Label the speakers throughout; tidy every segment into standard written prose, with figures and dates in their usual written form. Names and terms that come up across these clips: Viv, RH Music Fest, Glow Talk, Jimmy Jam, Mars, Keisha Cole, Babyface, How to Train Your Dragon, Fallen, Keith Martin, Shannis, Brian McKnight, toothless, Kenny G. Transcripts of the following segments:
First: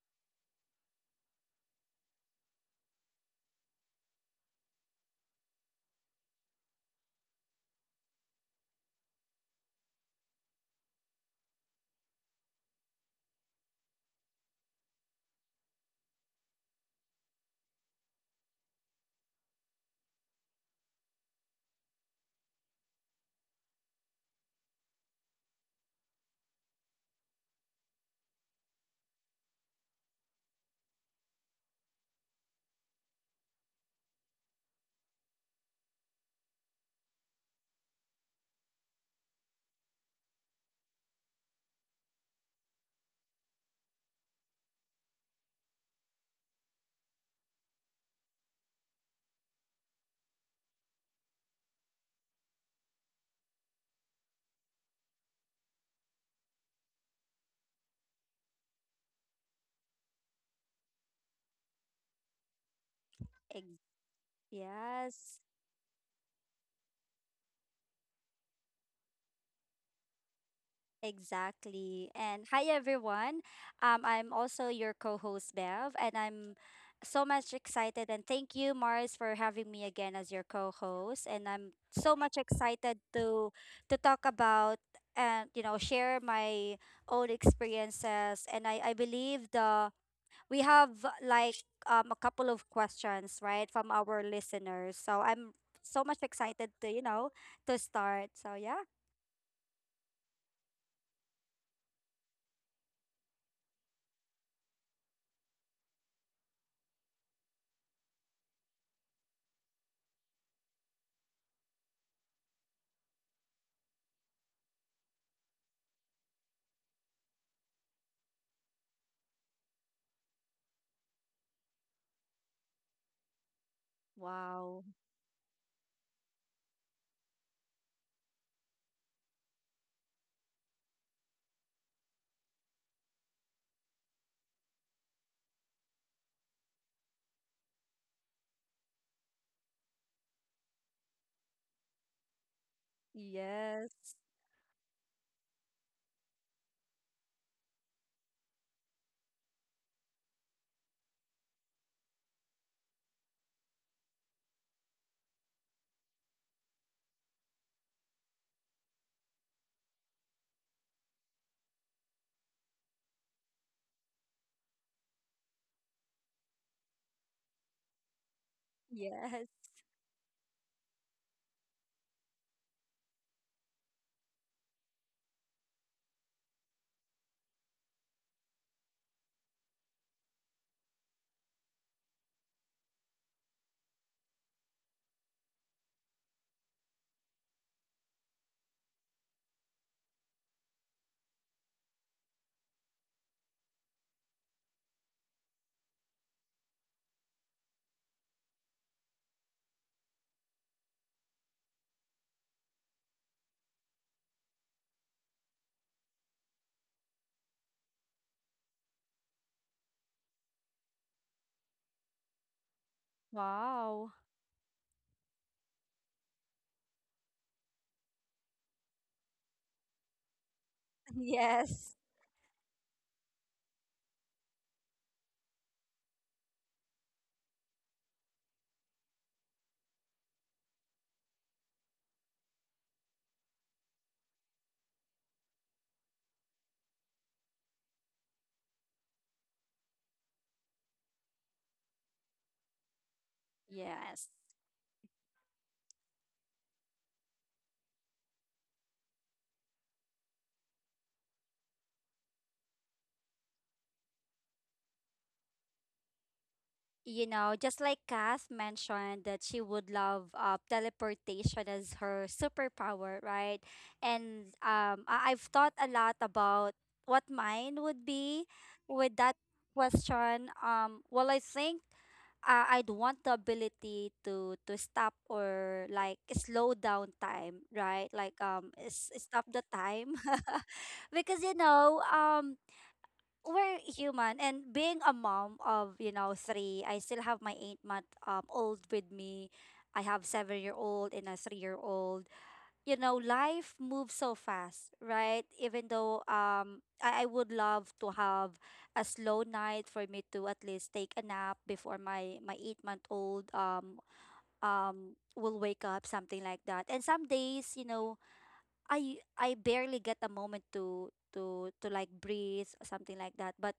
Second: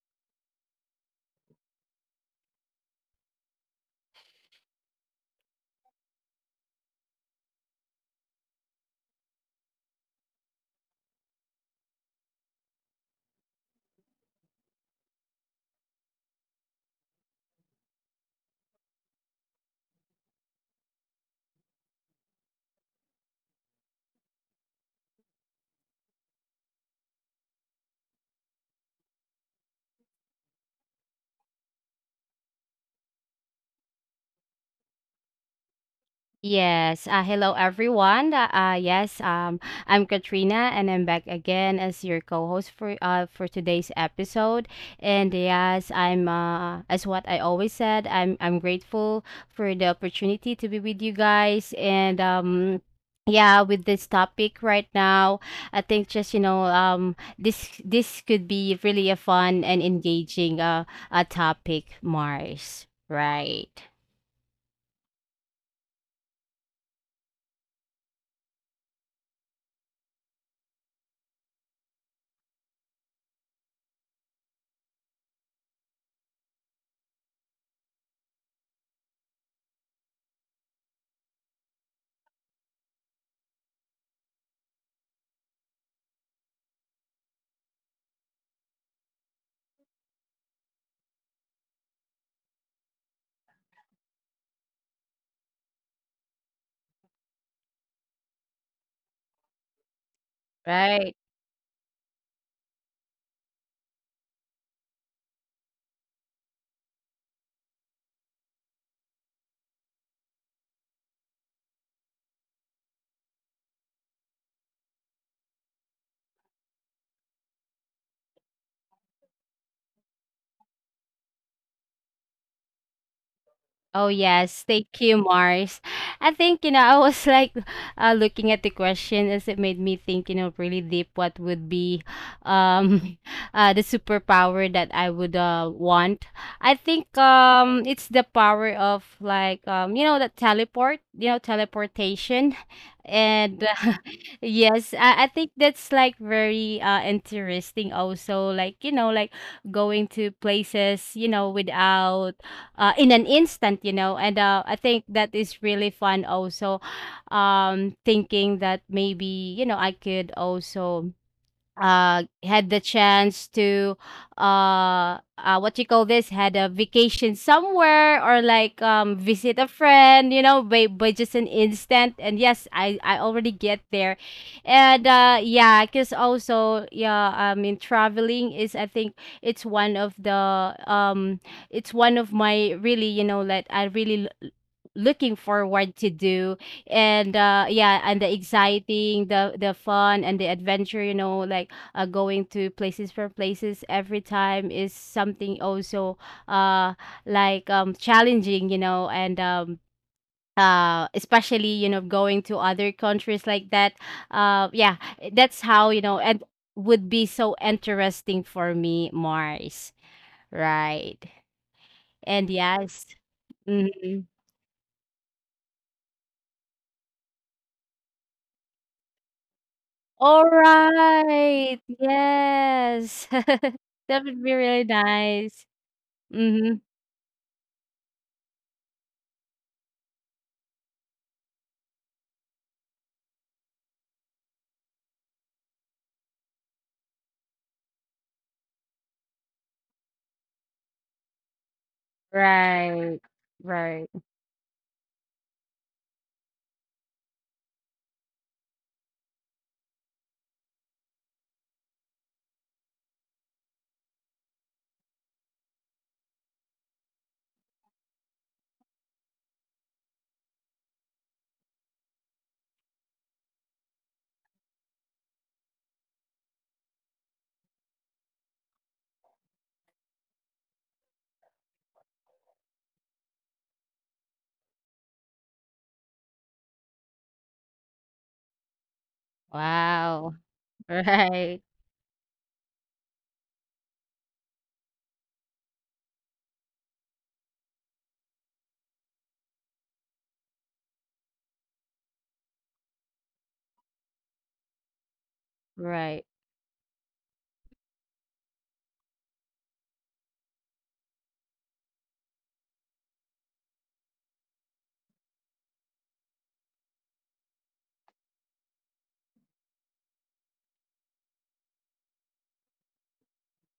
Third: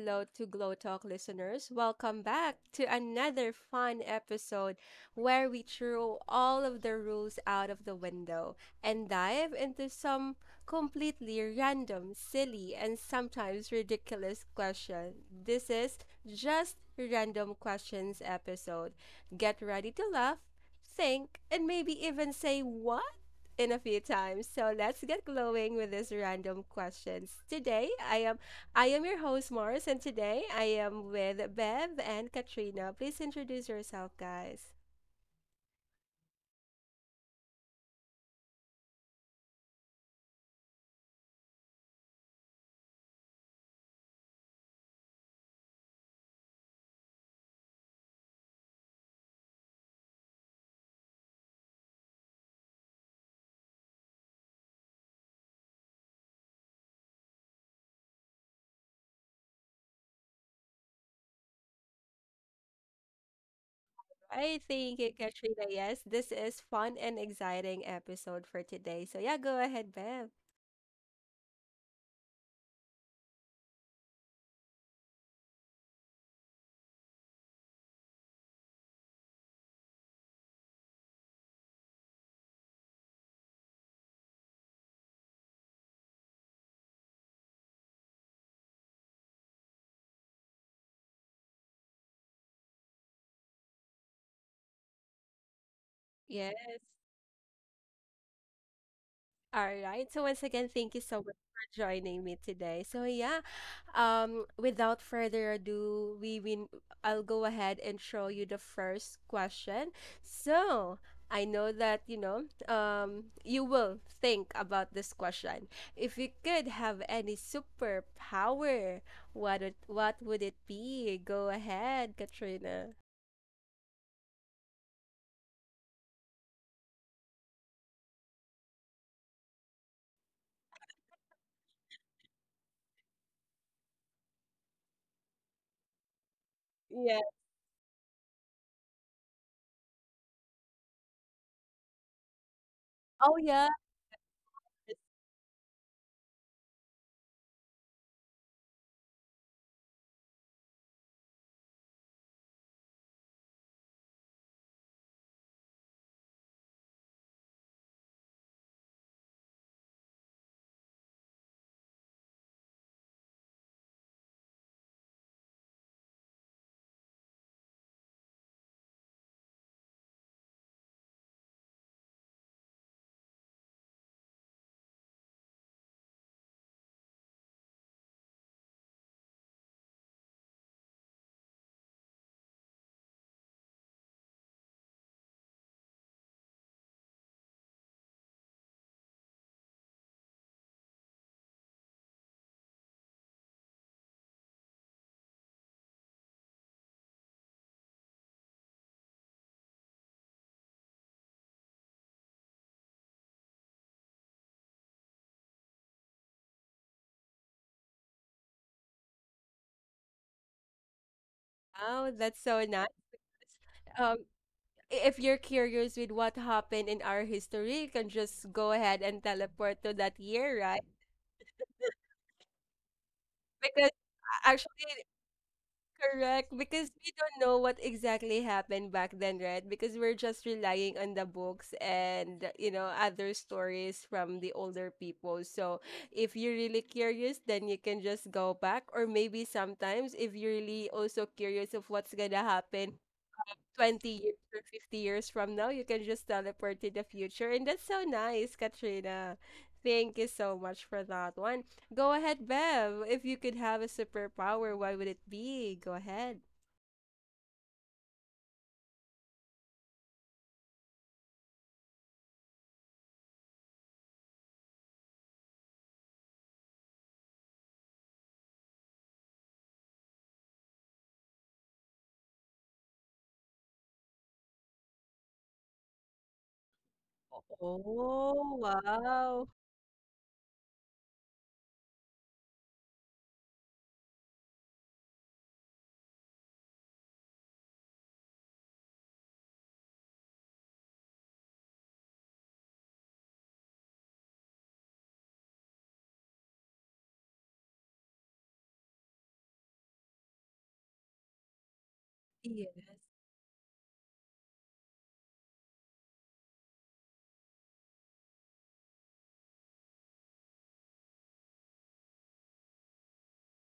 Speaker 1: hello to Glow Talk listeners. Welcome back to another fun episode where we throw all of the rules out of the window and dive into some completely random, silly, and sometimes ridiculous question. This is just Random Questions episode. Get ready to laugh, think, and maybe even say what? In a few times. So let's get glowing with these random questions. Today I am your host Mars, and today I am with Bev and Katrina. Please introduce yourself guys.
Speaker 2: Yes. Hello, everyone. Yes. I'm Katrina, and I'm back again as your co-host for today's episode. And yes, I'm as what I always said, I'm grateful for the opportunity to be with you guys. And Yeah, with this topic right now, I think, just this could be really a fun and engaging a topic, Mars.
Speaker 3: Ex-
Speaker 2: Right.
Speaker 1: I thank you,
Speaker 3: Yes,
Speaker 1: Katrina. Yes, this is fun and exciting episode for today. So yeah, go ahead, Bev.
Speaker 3: exactly. And hi everyone. I'm also your co-host Bev, and I'm so much excited. And thank you, Mars, for having me again as your co-host. And I'm so much excited to talk about and share my own experiences. And I believe the we have like a couple of questions right from our listeners. So I'm so much excited
Speaker 1: Yes.
Speaker 3: to to start. So yeah.
Speaker 1: All right. So once again, thank you so
Speaker 2: Right.
Speaker 1: much for joining me today. So yeah, without further ado, we win. I'll go ahead and show you the first question. So I know that you know, you will think about this question. If you could have any superpower, what would it be? Go ahead, Katrina.
Speaker 2: Oh yes,
Speaker 3: Wow.
Speaker 2: thank you, Mars. I think I was looking at the question, as it made me think, really deep, what would be um the superpower that I would want. I think
Speaker 1: Yeah.
Speaker 2: it's the power of, like, that teleport, teleportation.
Speaker 1: Oh
Speaker 2: And
Speaker 1: yeah.
Speaker 3: Yes.
Speaker 2: yes, I think that's like very interesting, also, like, like, going to places, without, in an instant. And I think that is really fun also, thinking that maybe, I could also had the chance to, what you call this had a vacation somewhere, or like
Speaker 3: Yes.
Speaker 2: visit a friend, by, just an instant, and yes, I already get there. And yeah, because also, yeah, I mean, traveling is, I think, it's one of the, um it's one of my, really, that I really looking forward to do. And yeah, and the exciting, the fun and the adventure, like, going to places for places every time is something also, uh like, challenging, and especially, going to other countries like that. Yeah, that's how, and would be so interesting for me, Mars. Right.
Speaker 1: Oh, that's
Speaker 2: And
Speaker 1: so nice.
Speaker 2: yes.
Speaker 3: Wow.
Speaker 1: Um,
Speaker 2: Mhm.
Speaker 1: if you're curious with what happened in our history, you can just go ahead and teleport to that
Speaker 2: All
Speaker 1: year, right?
Speaker 2: right,
Speaker 3: Yes.
Speaker 2: yes,
Speaker 1: Because
Speaker 2: that would be really
Speaker 1: actually,
Speaker 2: nice.
Speaker 1: correct,
Speaker 2: Mm-hmm.
Speaker 1: because we don't know what exactly happened back then, right? Because we're just relying on the books and, you know, other stories from the older people. So if you're really curious, then you can just go back. Or maybe sometimes if you're really also curious of what's gonna happen
Speaker 2: Right. Right.
Speaker 1: 20
Speaker 3: Yes.
Speaker 1: years or 50 years from now, you can just teleport to the future. And that's so nice, Katrina. Thank you so much for that one. Go ahead, Bev. If you could have a superpower, what would it be? Go ahead.
Speaker 3: You know, just like Kath mentioned that she would love teleportation as her superpower, right? And I've thought a lot about what mine would be with that question. Well, I think I'd want the ability to stop or like slow down time, right?
Speaker 1: Oh,
Speaker 3: Like, stop
Speaker 1: wow.
Speaker 3: the time,
Speaker 2: Wow.
Speaker 3: because
Speaker 2: Right.
Speaker 3: we're human, and being a mom of three, I still have my 8 month old with me. I have 7 year old and a 3 year old. You know, life moves so fast, right? Even though
Speaker 2: Right.
Speaker 3: I would love to have a slow night for me to at least take a nap before my
Speaker 1: Yeah.
Speaker 3: 8 month old will wake up, something like that. And some days, I barely get a moment to like breathe or something like that. But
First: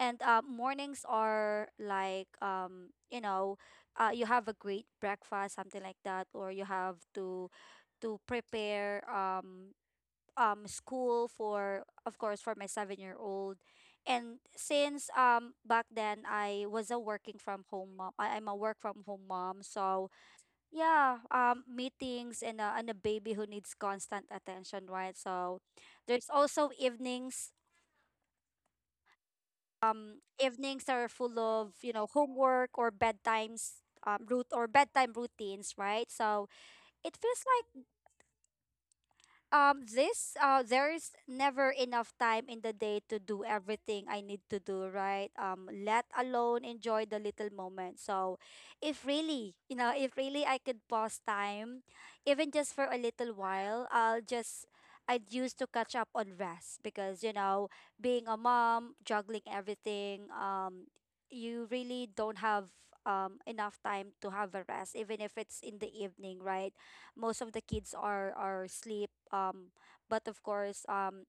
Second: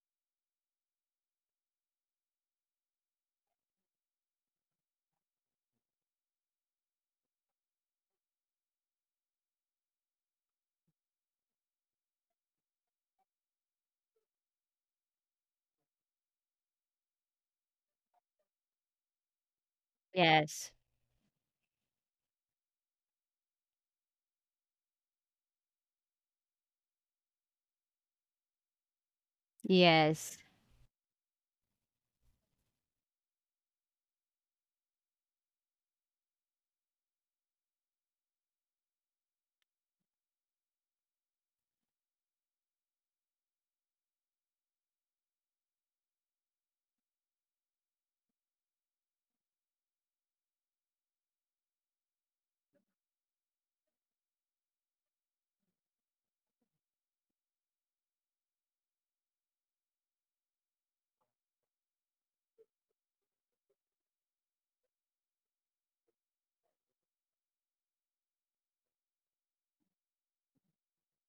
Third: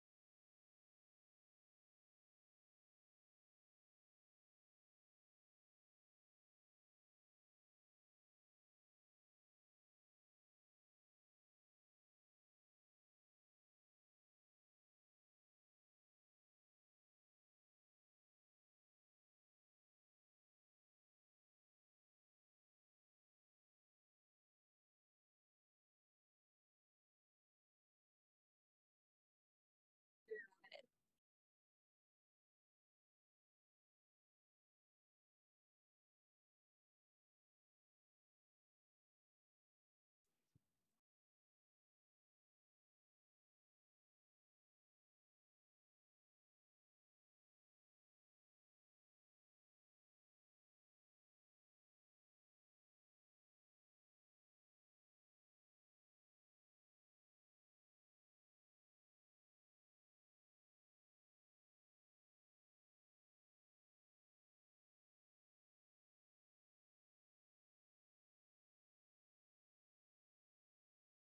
Speaker 3: and mornings are like you have a great breakfast, something like that, or you have to prepare school for of course for my 7 year old. And since back then I was a working from home mom, I'm a work from home mom. So
Speaker 2: Yes.
Speaker 3: yeah, meetings and a baby who needs constant attention, right? So there's also evenings.
Speaker 2: Yes.
Speaker 3: Evenings are full of, you know, homework or bedtimes, route or bedtime routines, right? So it feels like this there's never enough time in the day to do everything I need to do, right? Let alone enjoy the little moment. So if really, you know, if really I could pause time, even just for a little while, I'd use to catch up on rest, because, you know, being a mom, juggling everything, you really don't have enough time to have a rest, even if it's in the evening, right? Most of the kids are asleep. But of course,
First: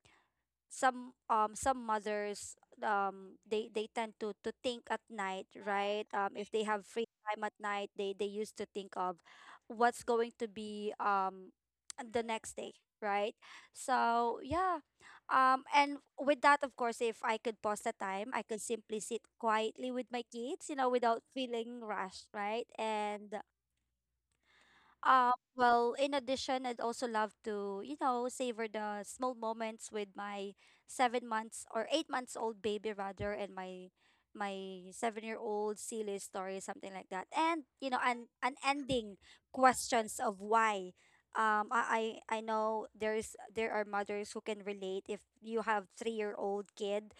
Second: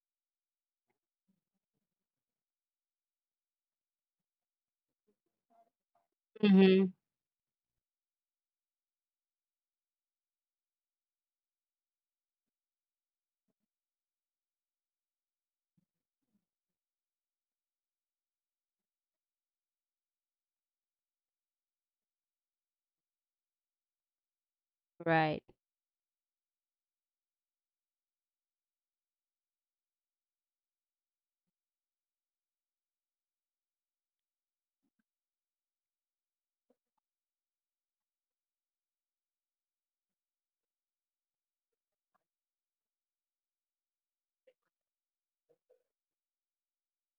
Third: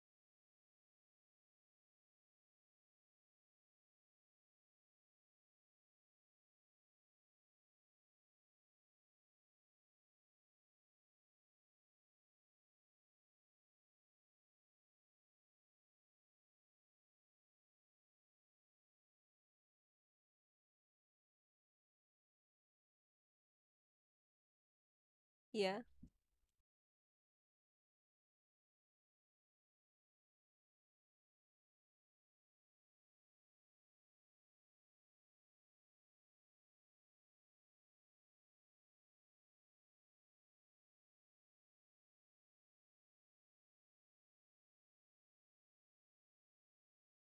Speaker 3: some mothers, they tend to think at night, right? If they have
Speaker 2: Mhm.
Speaker 3: free time at night, they used to think of what's going to be the next day, right? So yeah. And with that, of course, if I could pause the time, I could simply sit quietly with my kids, you know, without feeling rushed, right? And
Speaker 2: Right.
Speaker 1: Yeah.
Speaker 3: well, in addition, I'd also love to, you know, savor the small moments with my 7 months or 8 months old baby rather, and my 7 year old silly story, something like that. And you know, and an unending questions of why. I know there are mothers who can relate. If you have 3 year old kid,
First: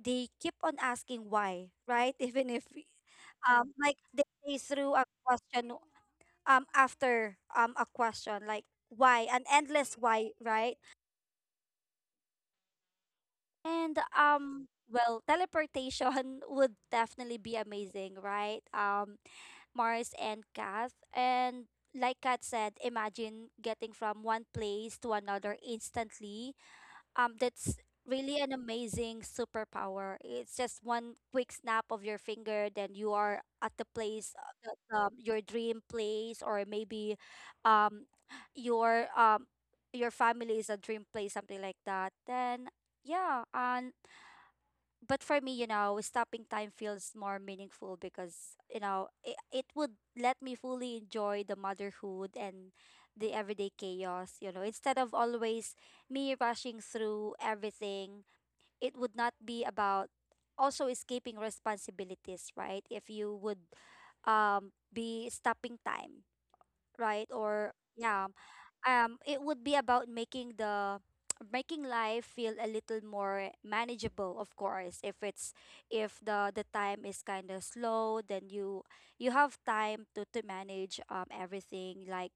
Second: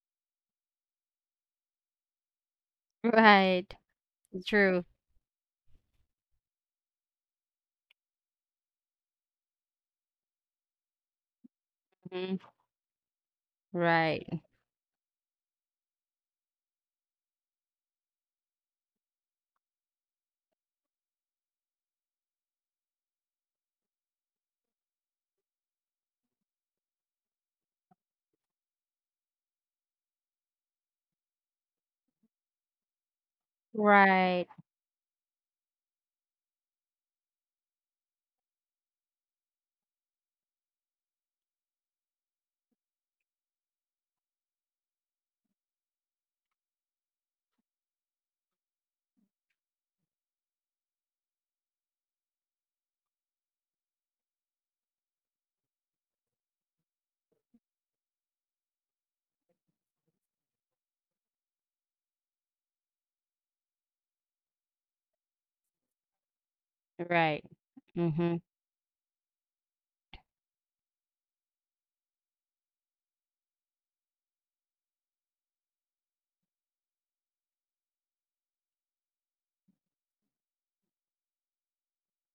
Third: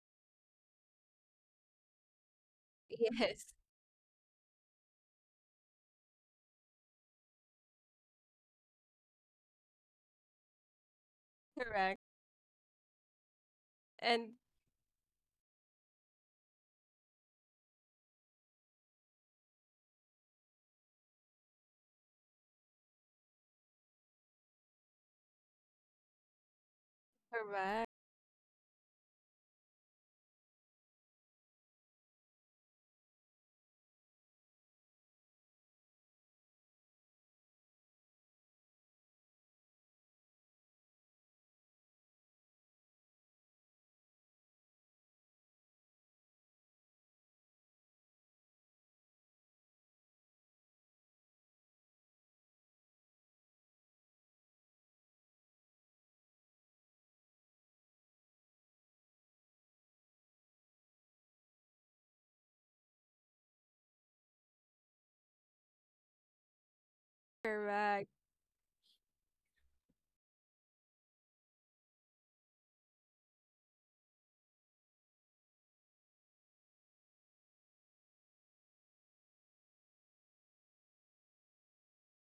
Speaker 3: they keep on asking why, right? Even if,
Speaker 1: Yes.
Speaker 2: Right.
Speaker 3: they
Speaker 2: True.
Speaker 3: threw a question, after a question, like why, an endless why, right?
Speaker 1: Correct.
Speaker 2: Mhm.
Speaker 3: and
Speaker 1: And
Speaker 2: Right.
Speaker 3: um well, teleportation would definitely be amazing, right? Mars and Kath and like Kat said, imagine getting from one place to another instantly. That's
Speaker 1: correct.
Speaker 3: really an amazing superpower. It's just one quick snap of your finger, then you are at the place,
Speaker 2: Right.
Speaker 3: your dream place, or maybe um, your um, your family is a dream place, something like that. Then yeah. And but for me, you know, stopping time feels more meaningful because, you know, it would let me fully enjoy the motherhood and the everyday chaos, you know, instead of always me rushing through everything. It would not be about also escaping responsibilities, right? If you would be stopping time, right?
Speaker 2: Right.
Speaker 3: Or
Speaker 1: Correct.
Speaker 3: yeah.
Speaker 2: Mhm.
Speaker 3: It would be about making the making life feel a little more manageable. Of course, if the time is kind of slow, then you have time to manage everything. Like,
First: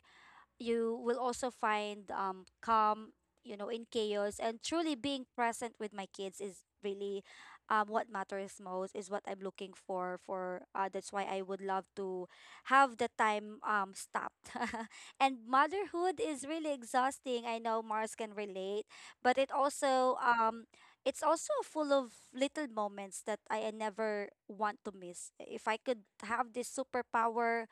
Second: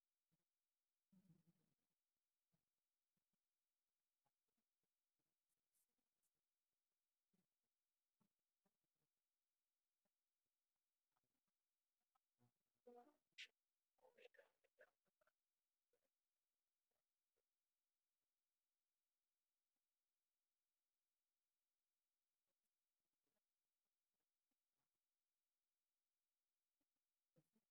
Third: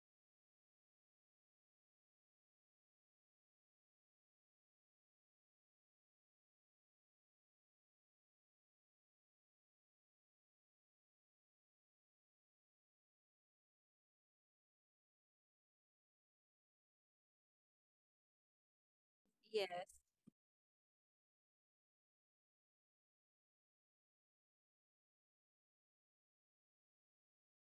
Speaker 3: you will also find calm, you know, in chaos. And truly being present with my kids is really what matters most, is what I'm looking for. That's why I would love to have the time stopped. And motherhood is really exhausting. I know Mars can relate, but it
Speaker 1: Yeah.
Speaker 3: also. It's also full of little moments that I never want to miss. If I could have this superpower,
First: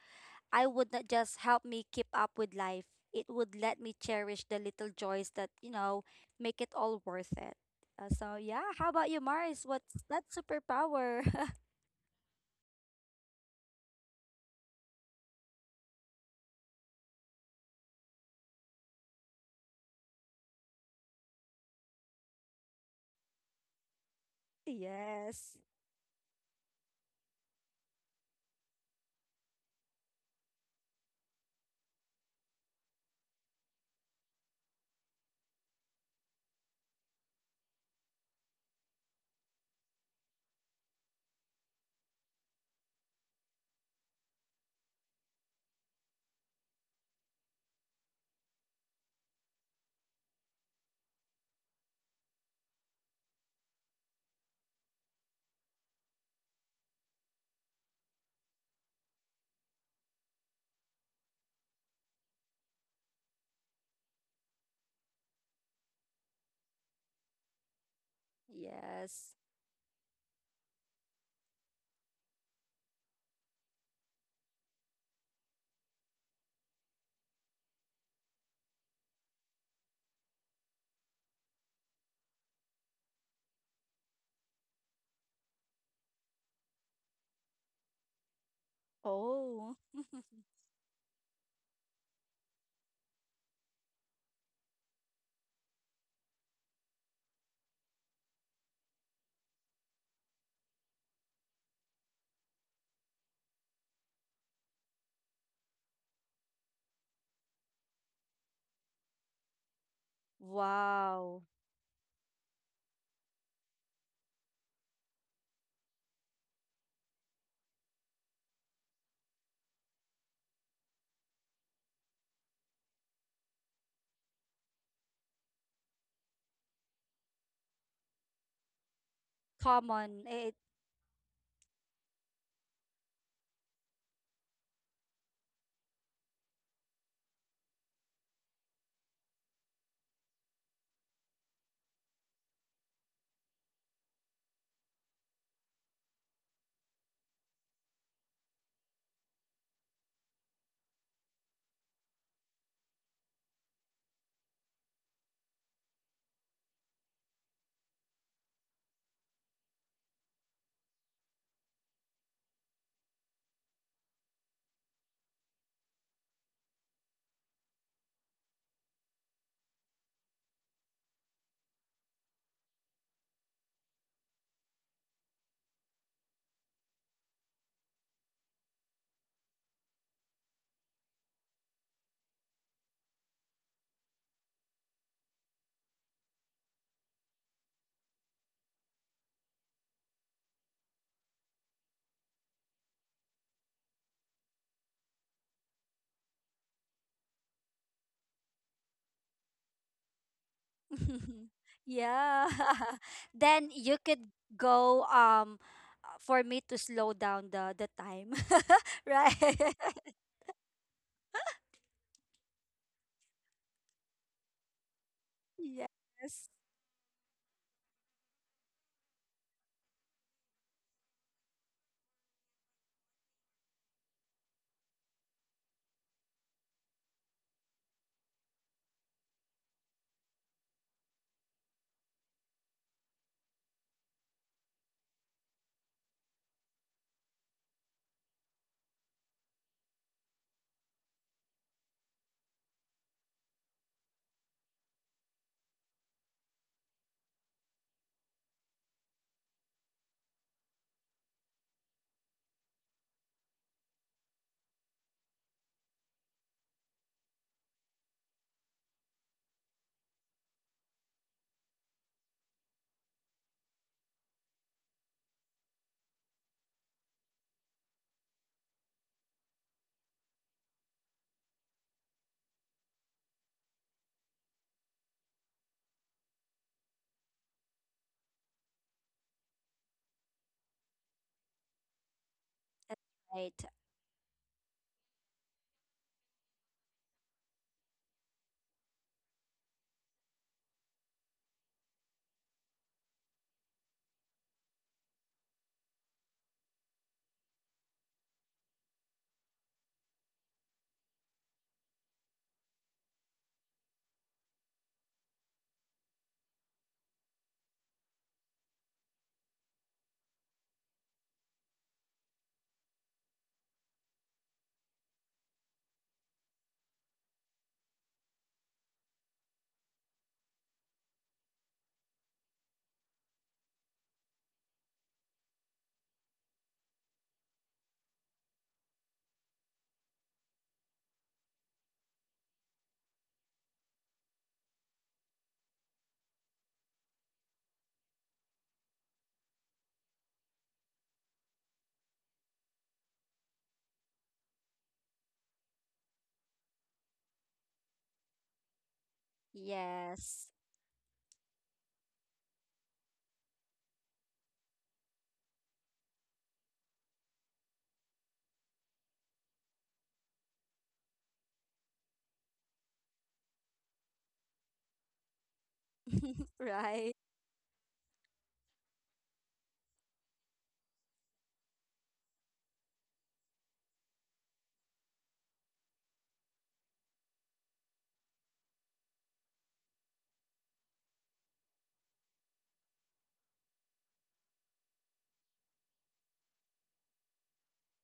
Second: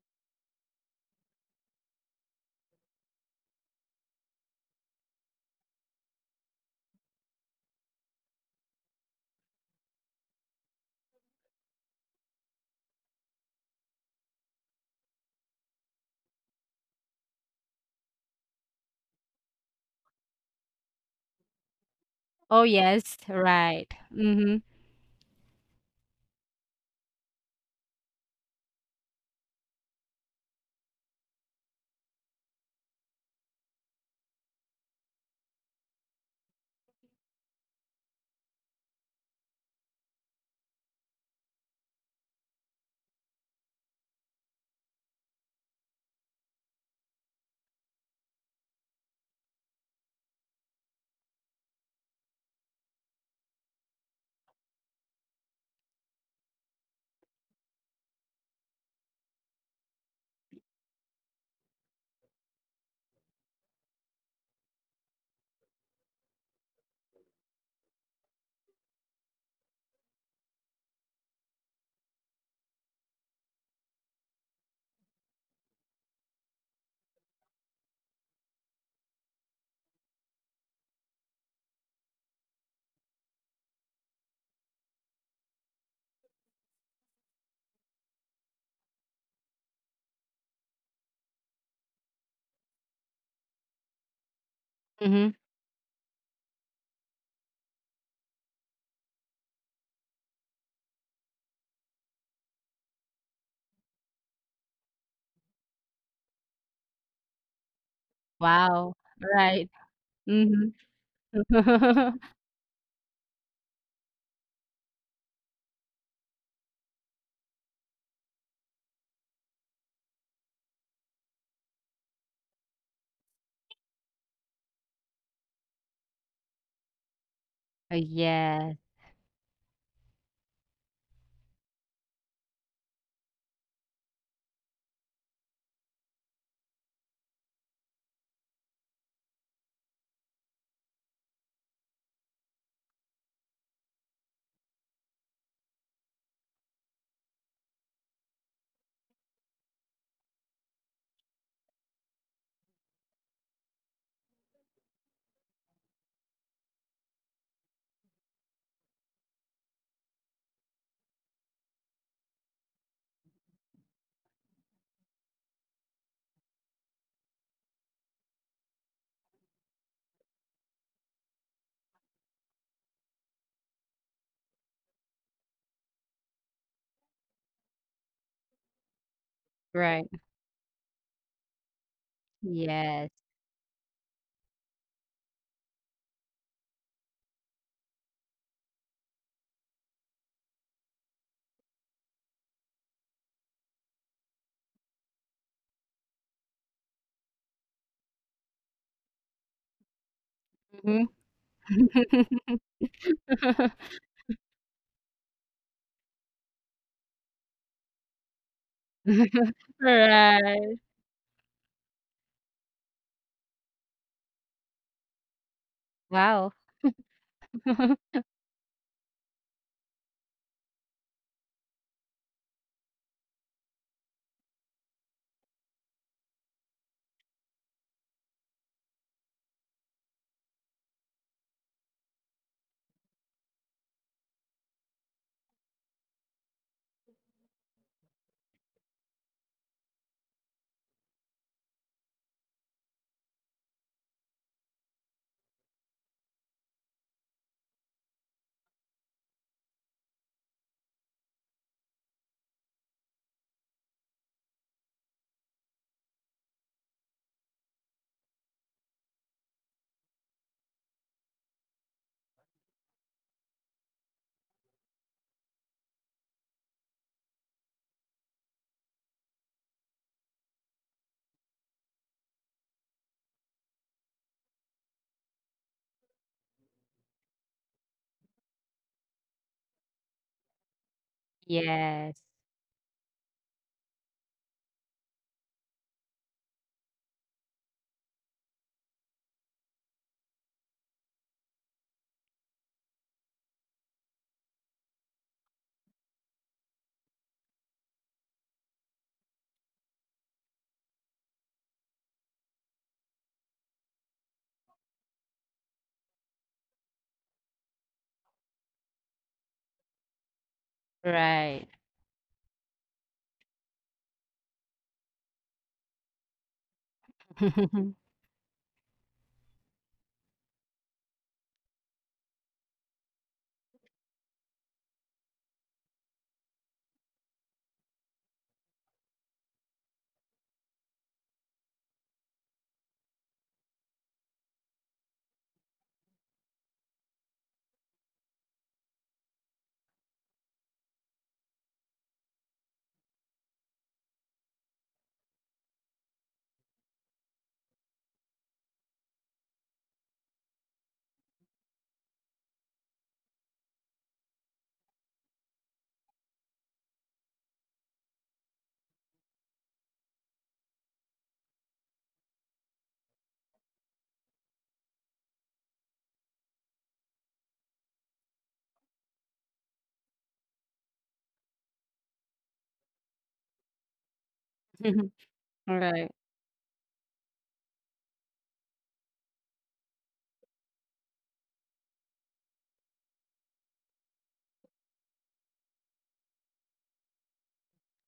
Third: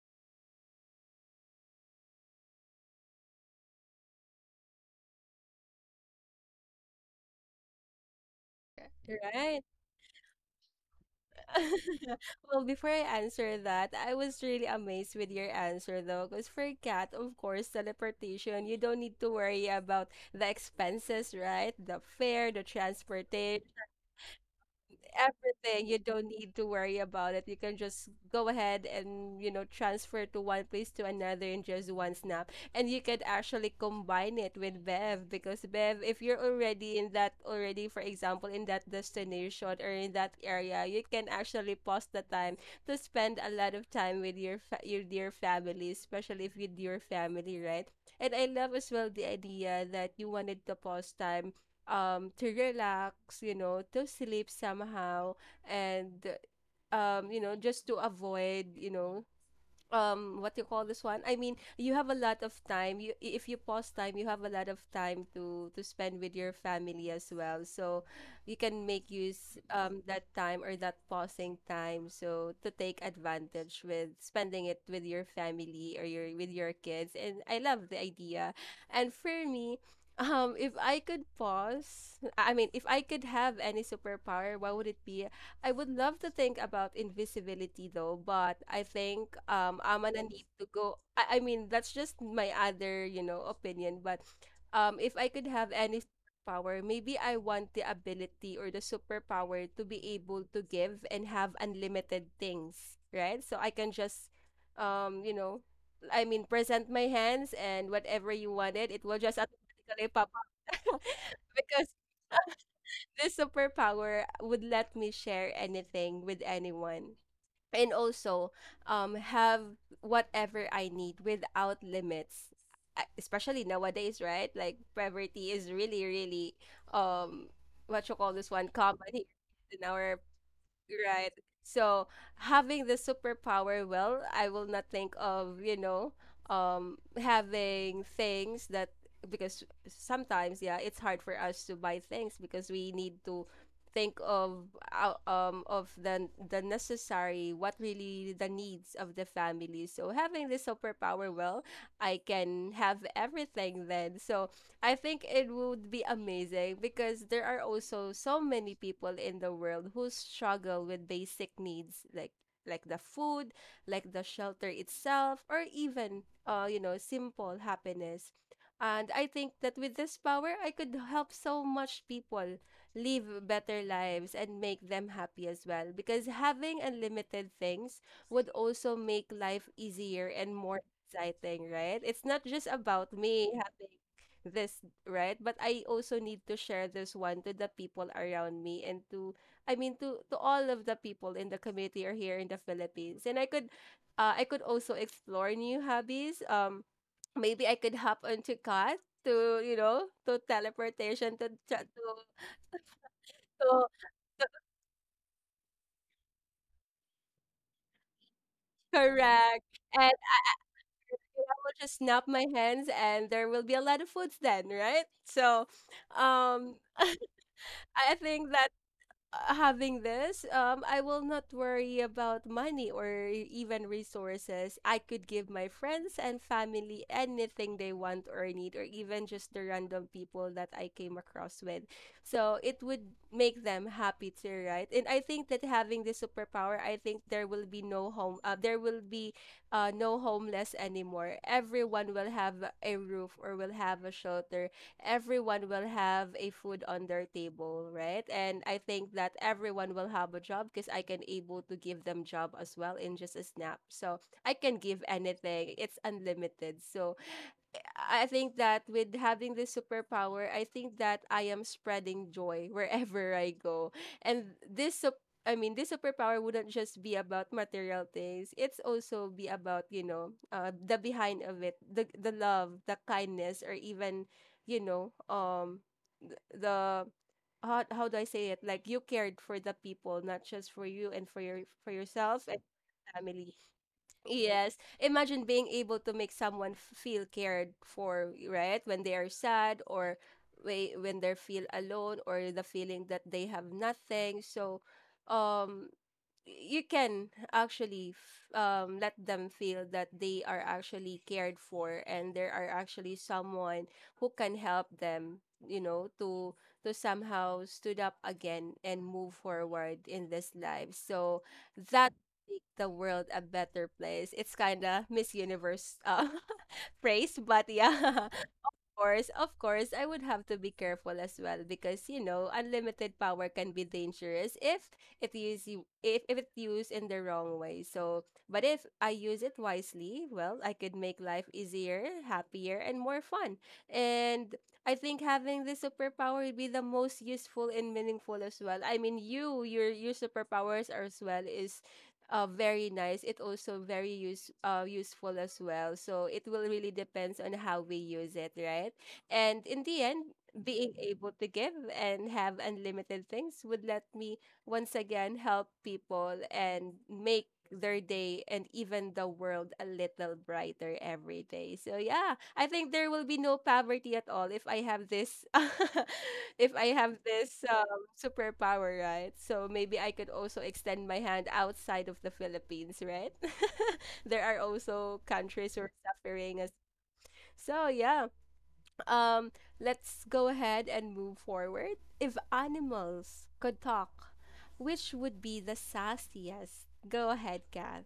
Speaker 3: I would not just help me keep up with life. It would let me cherish the little joys that, you know, make it all worth it. So yeah, how about you, Mars?
Speaker 1: Right.
Speaker 3: What's that superpower?
Speaker 1: Well, before I answer that, I was really amazed with your answer though, because for cat, of course, teleportation, you don't need to worry about the expenses, right? The fare,
Speaker 2: Oh,
Speaker 1: the
Speaker 2: yes.
Speaker 1: transportation,
Speaker 2: Right. Mhm.
Speaker 3: Yes.
Speaker 1: everything. You don't need to worry about it. You can just go ahead and, you know, transfer to one place to another in just one snap. And you can actually combine it with Bev because Bev, if you're already in that already, for example, in that destination or in that area, you can actually pause the time to spend a lot of time with your your dear family, especially if with your family, right? And I love as well the idea that you wanted to pause time to relax, you know, to sleep somehow, and you know, just to avoid, you know, what you call this one, I mean, you have a lot of time, you if you pause time you have a lot of time to spend with your family as well. So you can make
Speaker 3: Yes.
Speaker 1: use that time or that pausing time so to take advantage with spending it with your family or your with your kids, and I love the idea. And for me if I could pause I mean if I could have any superpower, what would it be? I would love to think about invisibility though, but I think
Speaker 3: Oh.
Speaker 1: I'm gonna need to go. I mean that's just my other, you know, opinion, but if I
Speaker 2: Mhm.
Speaker 1: could have any superpower, maybe I want the ability or the superpower to be able to give and have unlimited things, right? So I can just you know, I mean present my hands and whatever you wanted,
Speaker 2: Wow.
Speaker 1: it will just
Speaker 2: Right.
Speaker 1: automatically pop
Speaker 2: Mhm.
Speaker 1: up.
Speaker 3: Wow.
Speaker 1: Because this superpower would let me share anything with anyone, and also have whatever I need without limits. Especially nowadays, right? Like poverty is really, really um what you call this one,
Speaker 2: Yes.
Speaker 1: common here in our.
Speaker 3: Common. It.
Speaker 1: Right. So having the superpower, well, I will not think of, you know, having things that, because sometimes, yeah, it's hard for us to buy things because we need to think of of the necessary, what really the needs of the family. So having the superpower, well, I can have everything then. So I think it would be amazing because there are also so many people in the world who struggle with basic needs like the food, like the shelter itself, or even you know, simple happiness. And I think that with this power, I could help so much people live better lives and make them happy as well. Because having unlimited things would also make life
Speaker 2: Right.
Speaker 1: easier and more exciting, right? It's not just
Speaker 2: Yes.
Speaker 1: about me having this, right, but I also need to share this one to the people around me, and to I mean to all of the people in the community or here in the Philippines. And I could I could also explore new hobbies. Maybe I could hop onto cars to you know to
Speaker 2: Mhm.
Speaker 1: teleportation to tra-
Speaker 3: Yeah. Then
Speaker 1: to
Speaker 3: you could go for me to slow down the time.
Speaker 1: correct,
Speaker 3: Right.
Speaker 1: and
Speaker 2: Right.
Speaker 1: I will just snap my hands and there will be a lot of foods then, right? So
Speaker 3: Yes.
Speaker 2: Wow.
Speaker 1: um I think that having this, I will not worry about money or even resources. I could give my friends and family anything they want or need, or even just the random people that I came across with. So it would make them happy too, right? And I think that having this superpower, I think there will be no home, there will be no homeless anymore. Everyone will have a roof or will have a shelter, everyone will have a food on their table, right? And I think that everyone will have a job because I can able to give them job as well in just a snap. So I can give anything. It's unlimited. So I think that with having this superpower, I think that I am spreading joy wherever I go. I mean, this superpower wouldn't just be about material things. It's also be about, you know, the behind of it, the love, the kindness, or even, you know, the how do I say it? Like you cared for the people, not just for you and for your for
Speaker 2: Yes.
Speaker 1: yourself and
Speaker 3: That's
Speaker 1: family.
Speaker 3: right.
Speaker 1: Yes. Imagine being able to make someone feel cared for, right? When they are sad or when they feel alone or the feeling that they have nothing. So, um, you can actually let them feel that they are actually cared for and there are actually someone who can help them you know to somehow stood up again and move forward in this life. So
Speaker 2: Right.
Speaker 1: that make the world a better place. It's kind of miss universe praise, but yeah. Course, of course, I would have to be careful as well, because you know, unlimited power can be dangerous if if if it used in the wrong way. So, but if I use it wisely, well, I could make life easier, happier, and more fun. And I think having this superpower would be the most useful and meaningful as well. I mean, your superpowers as well is very nice. It also very useful as well. So it will really depends on how we use it, right? And in the end,
Speaker 3: Yes.
Speaker 1: being able to give and have unlimited things would let me once again help people and make their day and even the world a little brighter every day. So yeah, I think there will be no poverty at all if I have this if I
Speaker 3: Right.
Speaker 1: have this superpower, right? So maybe I could also extend my hand outside of the Philippines, right? There are also countries who are
Speaker 2: Right.
Speaker 1: suffering as so yeah. Um, let's go ahead and move forward. If animals could talk, which would be the sassiest? Go ahead, Kat.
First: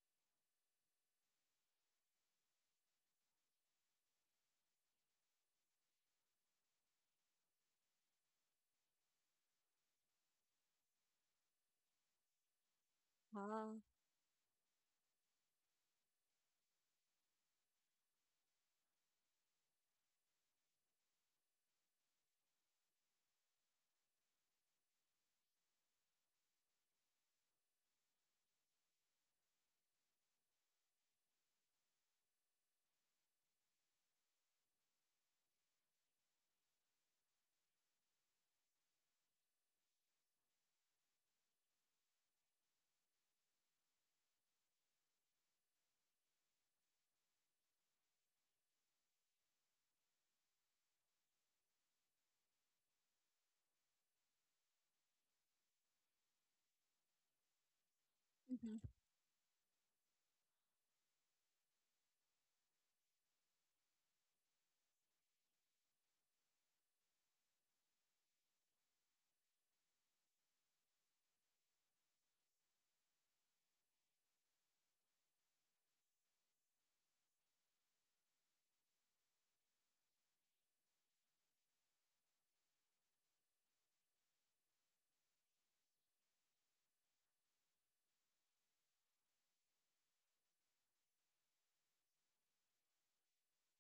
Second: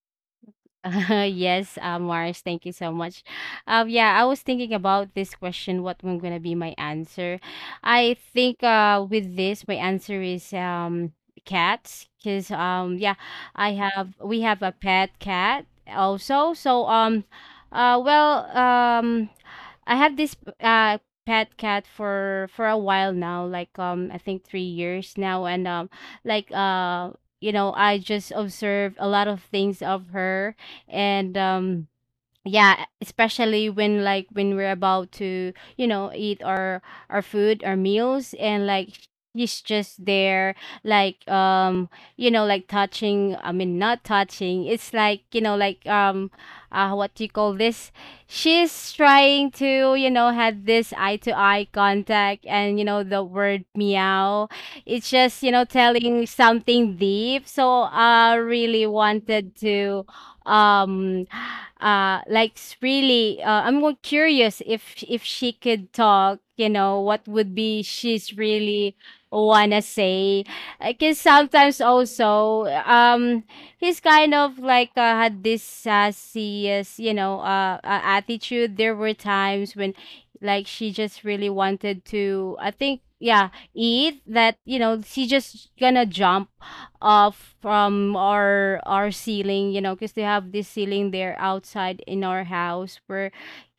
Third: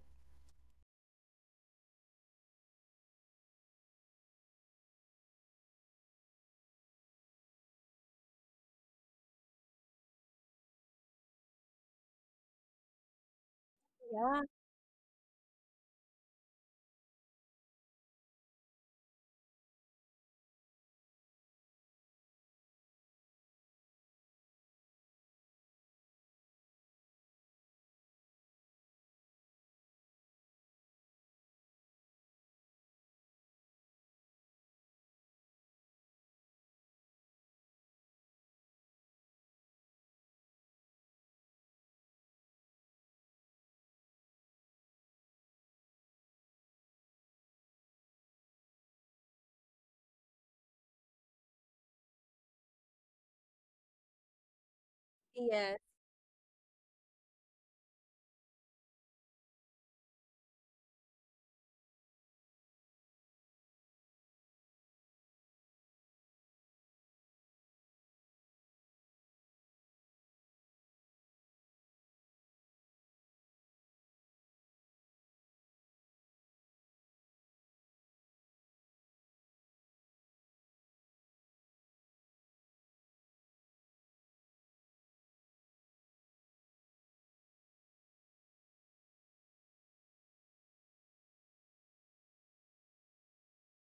Speaker 2: Uh, Yes, Mars, thank you so much. Yeah, I was thinking about this question, what was gonna be my answer. I think, with this, my answer is, cats, because, yeah, I
Speaker 3: Wow.
Speaker 2: have we
Speaker 1: Yeah.
Speaker 2: have a pet cat also. So, uh well um I have this uh pet cat for a while now, like, I think 3 years now, and like uh you know, I just observed a lot of things of her. And yeah, especially when, like, when we're about to, eat our food, our meals, and, like, he's just there, like, you know, like, touching, I mean, not touching. It's like, like, what do you call this she's trying to, had this eye to eye contact, and, the word meow, it's just,
Speaker 1: Yes.
Speaker 2: telling something deep. So I
Speaker 3: Mhm.
Speaker 2: really wanted to, um like really, I'm more curious, if she could talk, what would be she's really wanna say. Because sometimes also, he's kind of, like, had this sassy, attitude. There were times when, like, she just really wanted to, I think, yeah, eat that, she just gonna jump uh from our ceiling, you know, because they have this ceiling there outside in our house, where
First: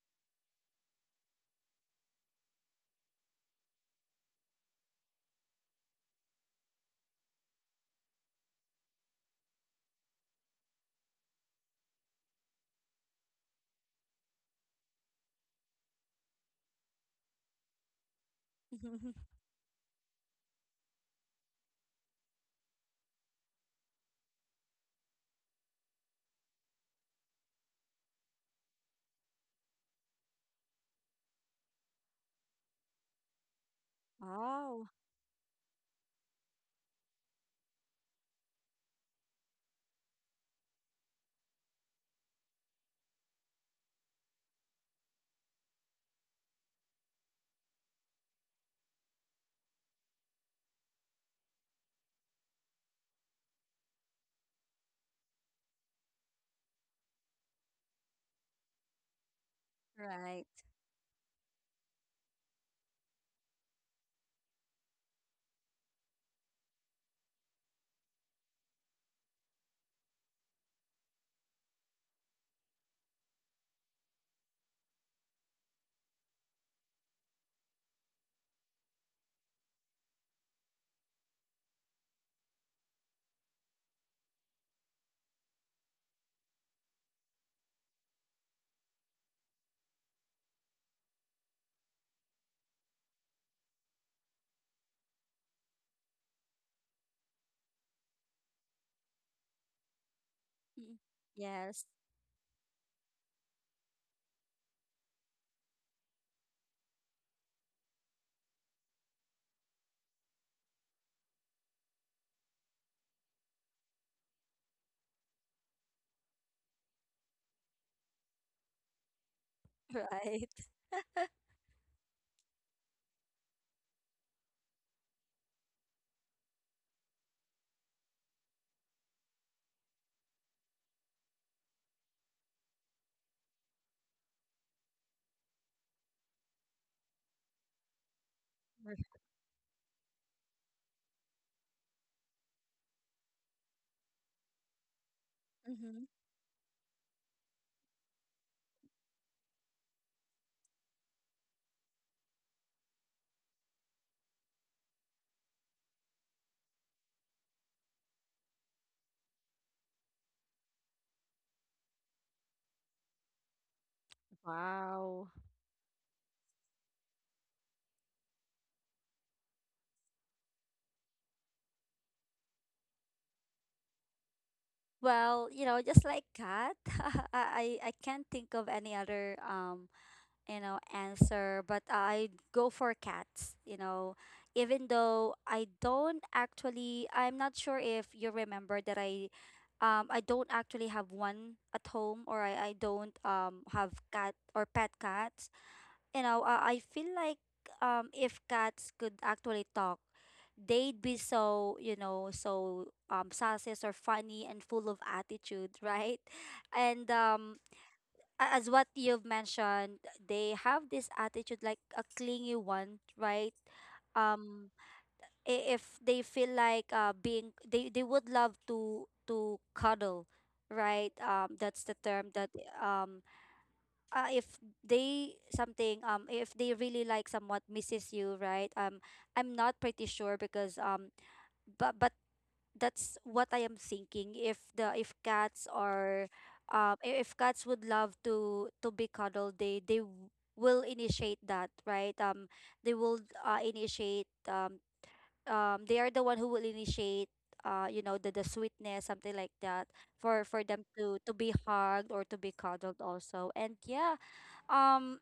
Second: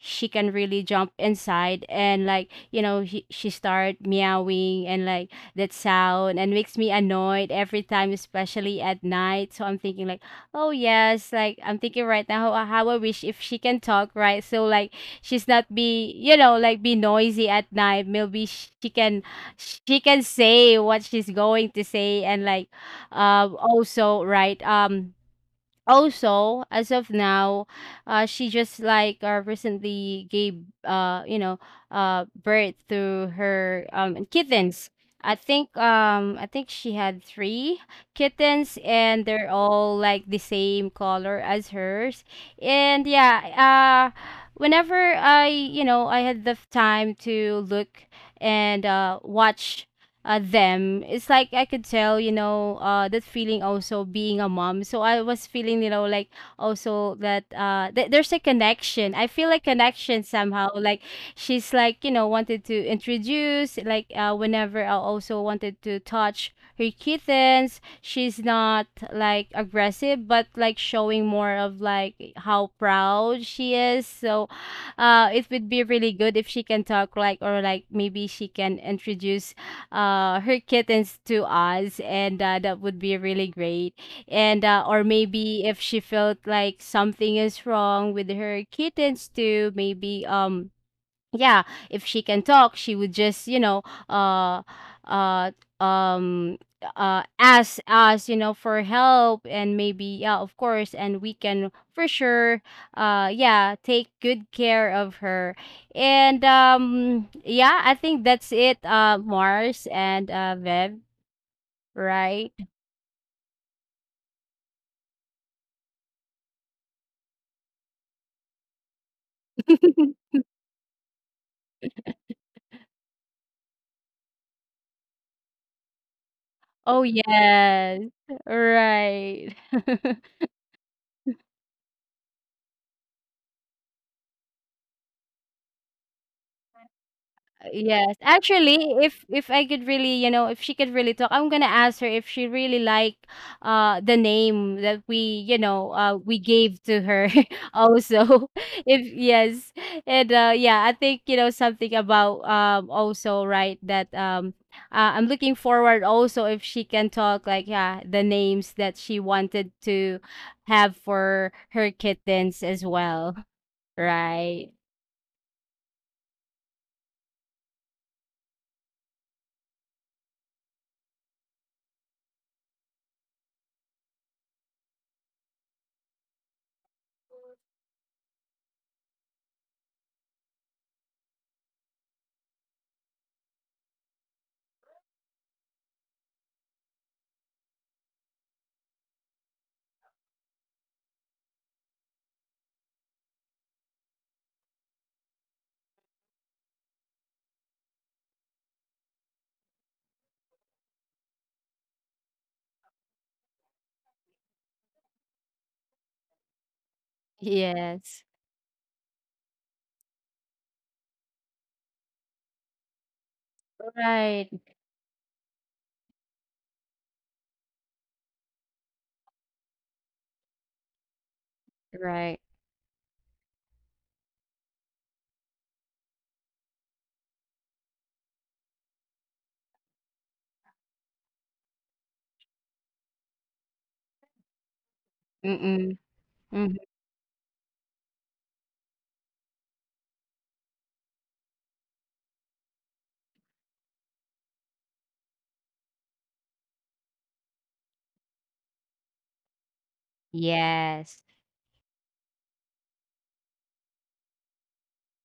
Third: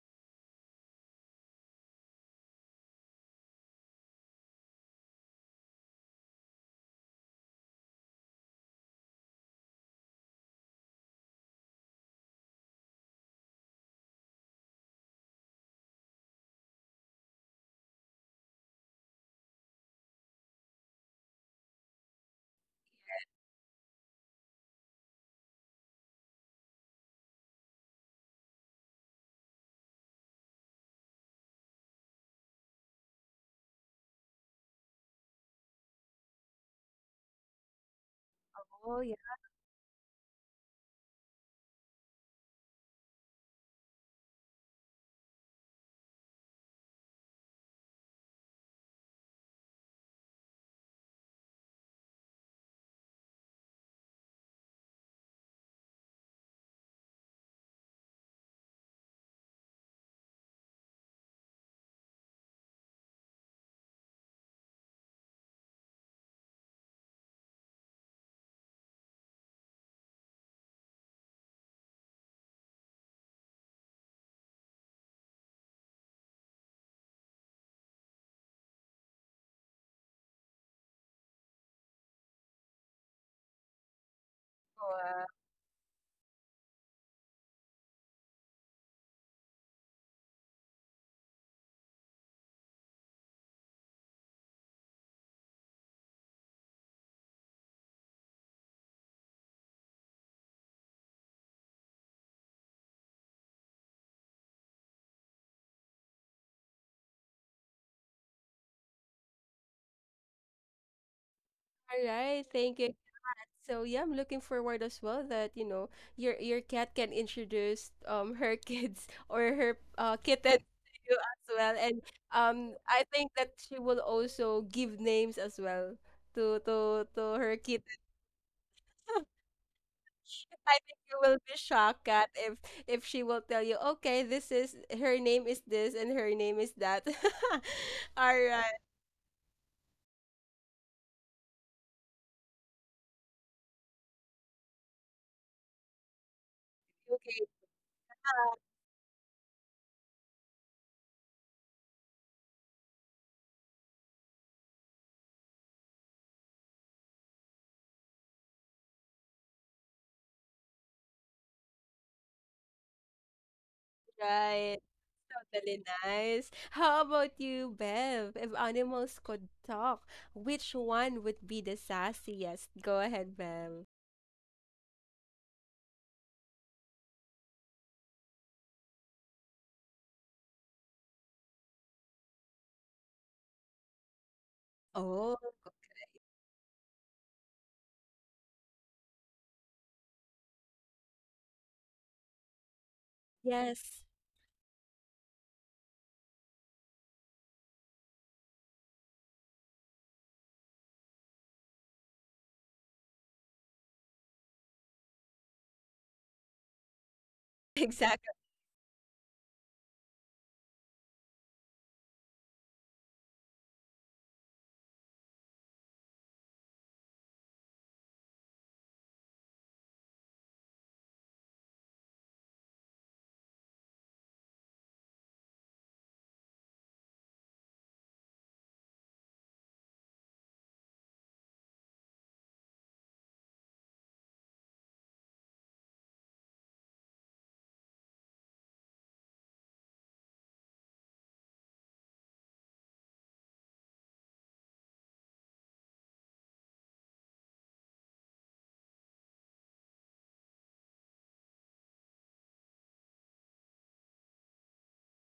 Speaker 2: she can really jump inside, and, like, he, she start meowing, and like that sound, and makes me annoyed every time, especially at night. So I'm thinking like, oh yes, like, I'm thinking right now, how I wish if she can talk, right? So, like, she's not be, like, be noisy at night. Maybe she can, say what she's going to say. And, like, also, right, also, as of now, she just, like, recently gave, birth to her,
Speaker 3: Wow.
Speaker 2: kittens. I think she had three kittens,
Speaker 1: Oh yeah.
Speaker 2: and they're all, like, the same color as hers. And yeah, whenever I you know, I had the time to look and watch them, it's like I could tell, that feeling also, being a mom. So I was feeling, like, also, that, there's a connection, I feel like, connection
Speaker 3: Right.
Speaker 2: somehow, like, she's, like, wanted to introduce, like, whenever I also wanted to touch her kittens, she's not like aggressive, but, like, showing more of like how proud she is. So it would be really good if she can talk, like, or like, maybe she can introduce, her kittens to us, and, that would be really great. And, or
Speaker 1: All
Speaker 2: maybe if she felt like something is wrong with her kittens too, maybe, yeah, if she can talk she would just, uh uh um ask us, for help, and maybe, yeah, of course,
Speaker 3: Mm.
Speaker 2: and we can,
Speaker 3: Yes.
Speaker 2: for sure, yeah, take good care of her. And, yeah, I think that's it, Mars, and, Viv,
Speaker 1: right.
Speaker 2: right?
Speaker 1: Thank you. So yeah, I'm looking forward as well that you know your cat can introduce her kids or her
Speaker 3: Right.
Speaker 1: kitten to you as well, and I think that she will also give names as well
Speaker 2: Oh
Speaker 1: to her kitten.
Speaker 2: yes, right.
Speaker 1: I think you will be shocked, Kat, if she will tell you, okay, this is her name is this and her name is that.
Speaker 2: Yes.
Speaker 1: All right,
Speaker 2: Actually, if I could really, you know, if she could really talk, I'm gonna ask her if she really like the name that we, you know,
Speaker 3: Mm-hmm.
Speaker 2: we gave to her.
Speaker 1: okay,
Speaker 2: Also. If yes. And, yeah, I think, you know, something about, also, right, that, I'm looking forward also, if she can talk, like, yeah, the names that she wanted to have for her kittens as well. Right.
Speaker 1: right.
Speaker 3: Wow.
Speaker 1: Really nice. How about you, Bev? If animals could talk, which one would be the sassiest? Go ahead, Bev.
Speaker 3: Well, you know, just like cat, I can't think of any other you know, answer, but I go for cats, you know. Even though
Speaker 1: Oh,
Speaker 3: I don't actually I'm not sure if you remember that I don't actually have one at home, or I don't have
Speaker 1: yes.
Speaker 3: cat or pet cat. You know, I feel like if cats could actually talk, they'd be so, sasses or funny and full of attitude, right? And
Speaker 2: Yes.
Speaker 1: Exactly.
Speaker 3: as what you've mentioned, they have this attitude like a clingy one, right?
Speaker 2: Right.
Speaker 3: um if they feel like being they would love to cuddle, right? That's the term
Speaker 2: Right.
Speaker 3: that. um if they, something if they really like, somewhat misses you, right? I'm not pretty sure because but that's what I am thinking. If cats
Speaker 2: Mm,
Speaker 3: are,
Speaker 2: mhm.
Speaker 3: if cats would love to be cuddled, they will initiate that, right? They will, initiate, they are the one who will initiate, you know, the sweetness, something like that, for them
Speaker 2: Yes.
Speaker 3: to be hugged or to be cuddled also. And yeah. um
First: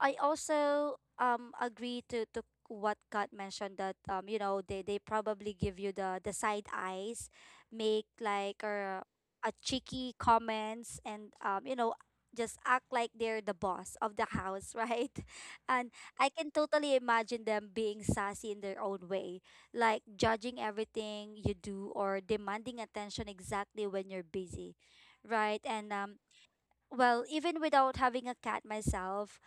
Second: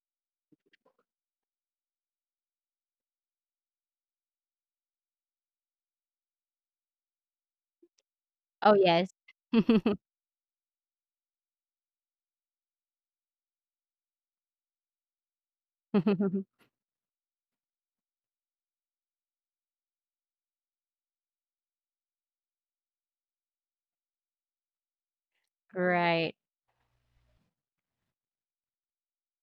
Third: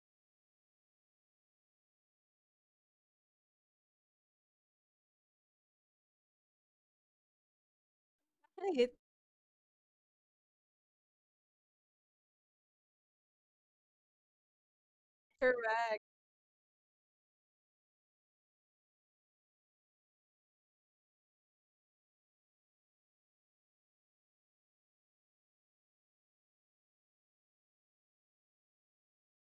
Speaker 3: I also agree to what Kat mentioned, that you know, they probably give you the side eyes, make like
Speaker 2: Oh,
Speaker 1: Right.
Speaker 3: or
Speaker 2: yes.
Speaker 3: a cheeky comments, and you know, just act like they're the boss of the house, right? And
Speaker 1: Correct.
Speaker 3: I can totally imagine them being sassy in their own way, like judging everything you do or demanding attention exactly when you're busy, right? And
Speaker 2: Right.
Speaker 3: well, even without having a cat myself,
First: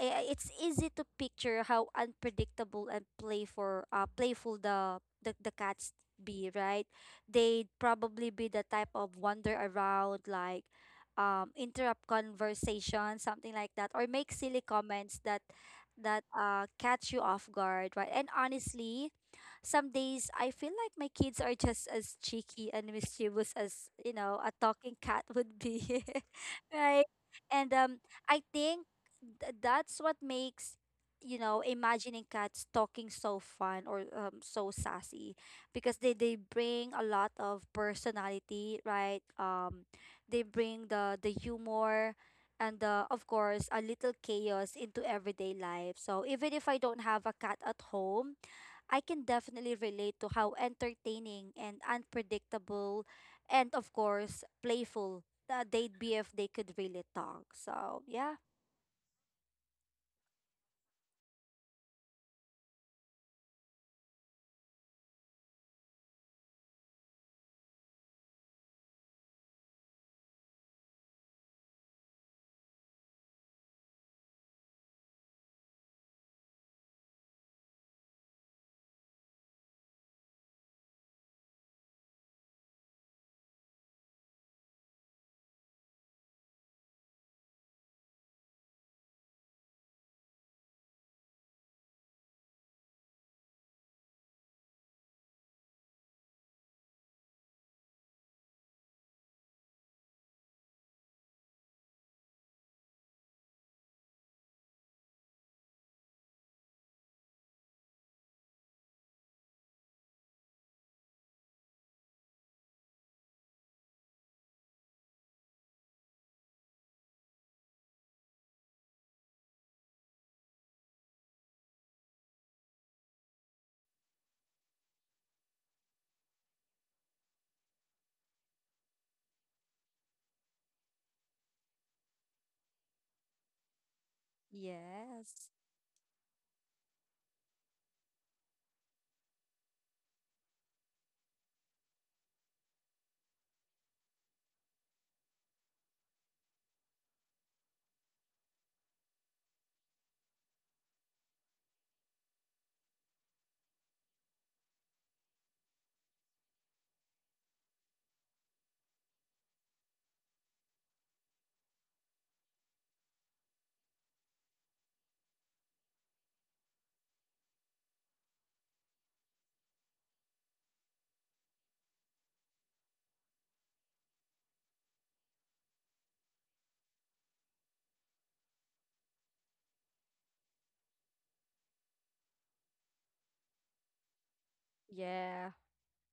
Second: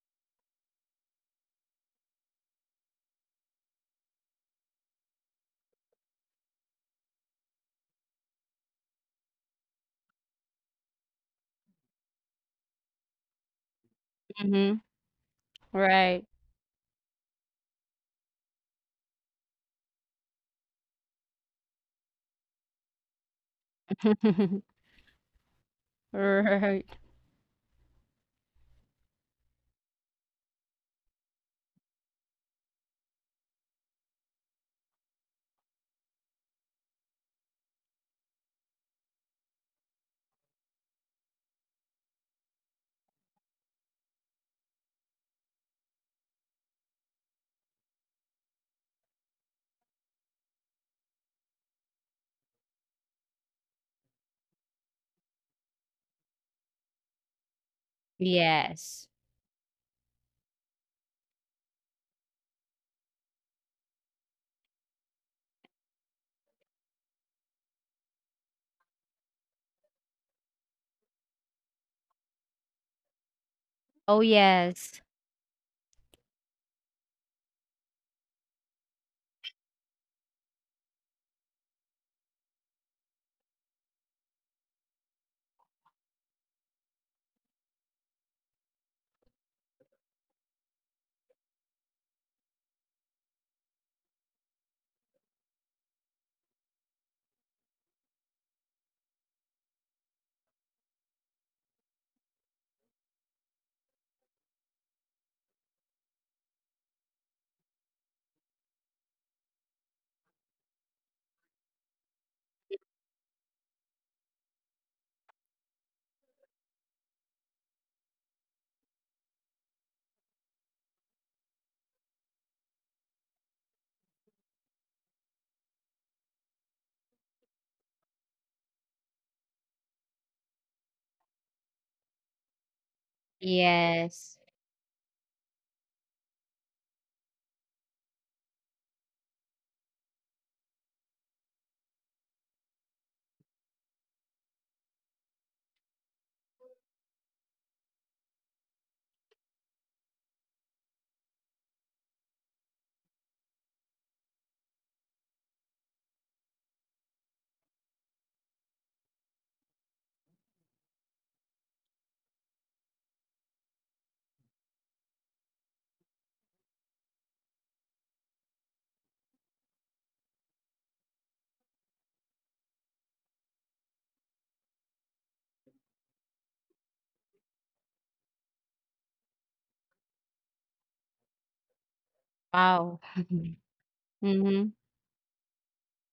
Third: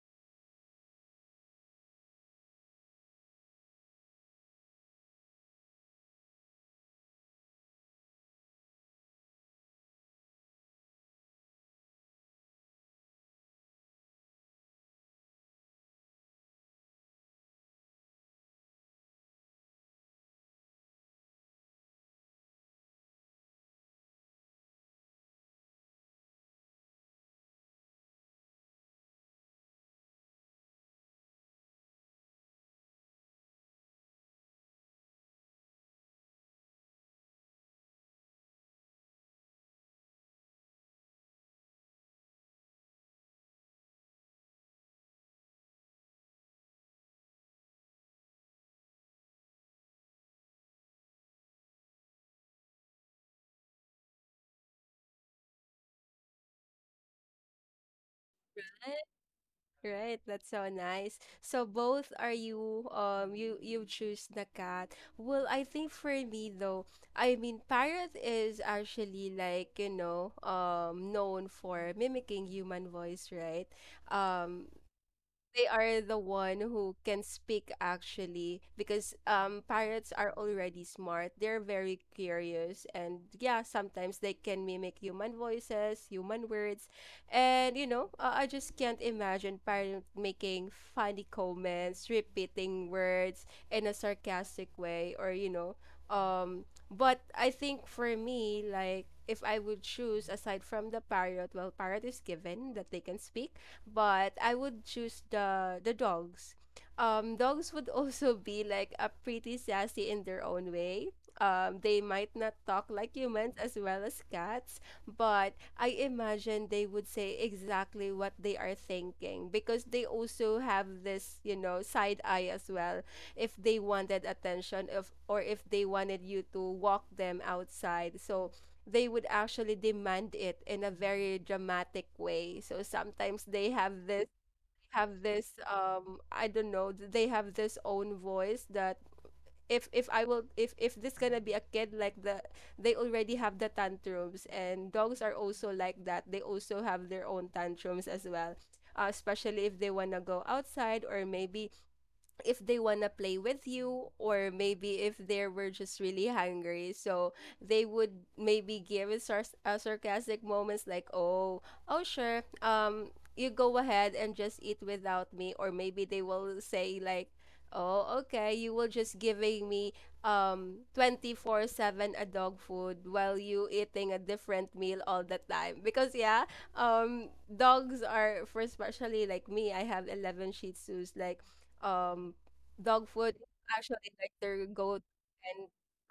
Speaker 3: it's easy to picture how unpredictable and playful the cats be, right? They'd probably be the type of wander around, like interrupt conversation, something like that, or make silly
Speaker 2: Mhm.
Speaker 3: comments that
Speaker 2: Right.
Speaker 3: catch you off guard, right? And honestly, some days I feel like my kids are just as cheeky and mischievous as, you know, a talking cat would be.
Speaker 2: Right.
Speaker 3: Right. And I think, that's what makes, you know, imagining cats talking so fun or so sassy, because they bring a lot of personality, right? They bring the humor and the, of course, a little chaos into everyday life. So even if I don't have a cat at home, I can definitely relate to how entertaining and unpredictable and of course playful they'd be if they could really talk. So yeah.
Speaker 2: Yes.
Speaker 1: Right. That's so nice. So both are you you you choose the cat. Well, I think for me though, I mean parrot is actually like, you know, known for mimicking human voice, right?
Speaker 2: Oh,
Speaker 1: Um
Speaker 2: yes.
Speaker 1: they are the one who can speak actually because pirates are already smart. They're very curious and yeah, sometimes they can mimic human voices, human words. And I just can't imagine pirate making funny comments, repeating words in a sarcastic way or um but I think for me, like if I would choose aside from the pirate, well, pirate is given that they can speak, but I would choose the dogs. Dogs would also be like a pretty sassy in their own way. They might not talk like humans as well as cats, but I imagine they would say exactly what they are thinking because they also have this, side eye as well. If they wanted attention, if or if they wanted you to walk them outside, so they would actually demand it in a very dramatic way. So sometimes they have this
Speaker 2: Yes.
Speaker 3: Yes.
Speaker 1: I don't know, th- they have this own voice that if I will if this gonna be a kid like the they already have the tantrums, and dogs are also like that. They also have their own tantrums as well. Especially if they wanna go outside, or maybe if they wanna play with you, or maybe if they were just really hungry, so they would maybe give us sarcastic moments like, "Oh, oh sure, you go ahead and just eat without me." Or maybe they will say like, "Oh okay, you will just giving me 24/7 a dog food while you eating a different meal all the time because yeah." um Dogs are for, especially like me, I have 11 shih tzus, like um
Speaker 2: Wow.
Speaker 1: dog food is actually like their
Speaker 2: Mhm.
Speaker 1: go,
Speaker 3: Yeah.
Speaker 1: and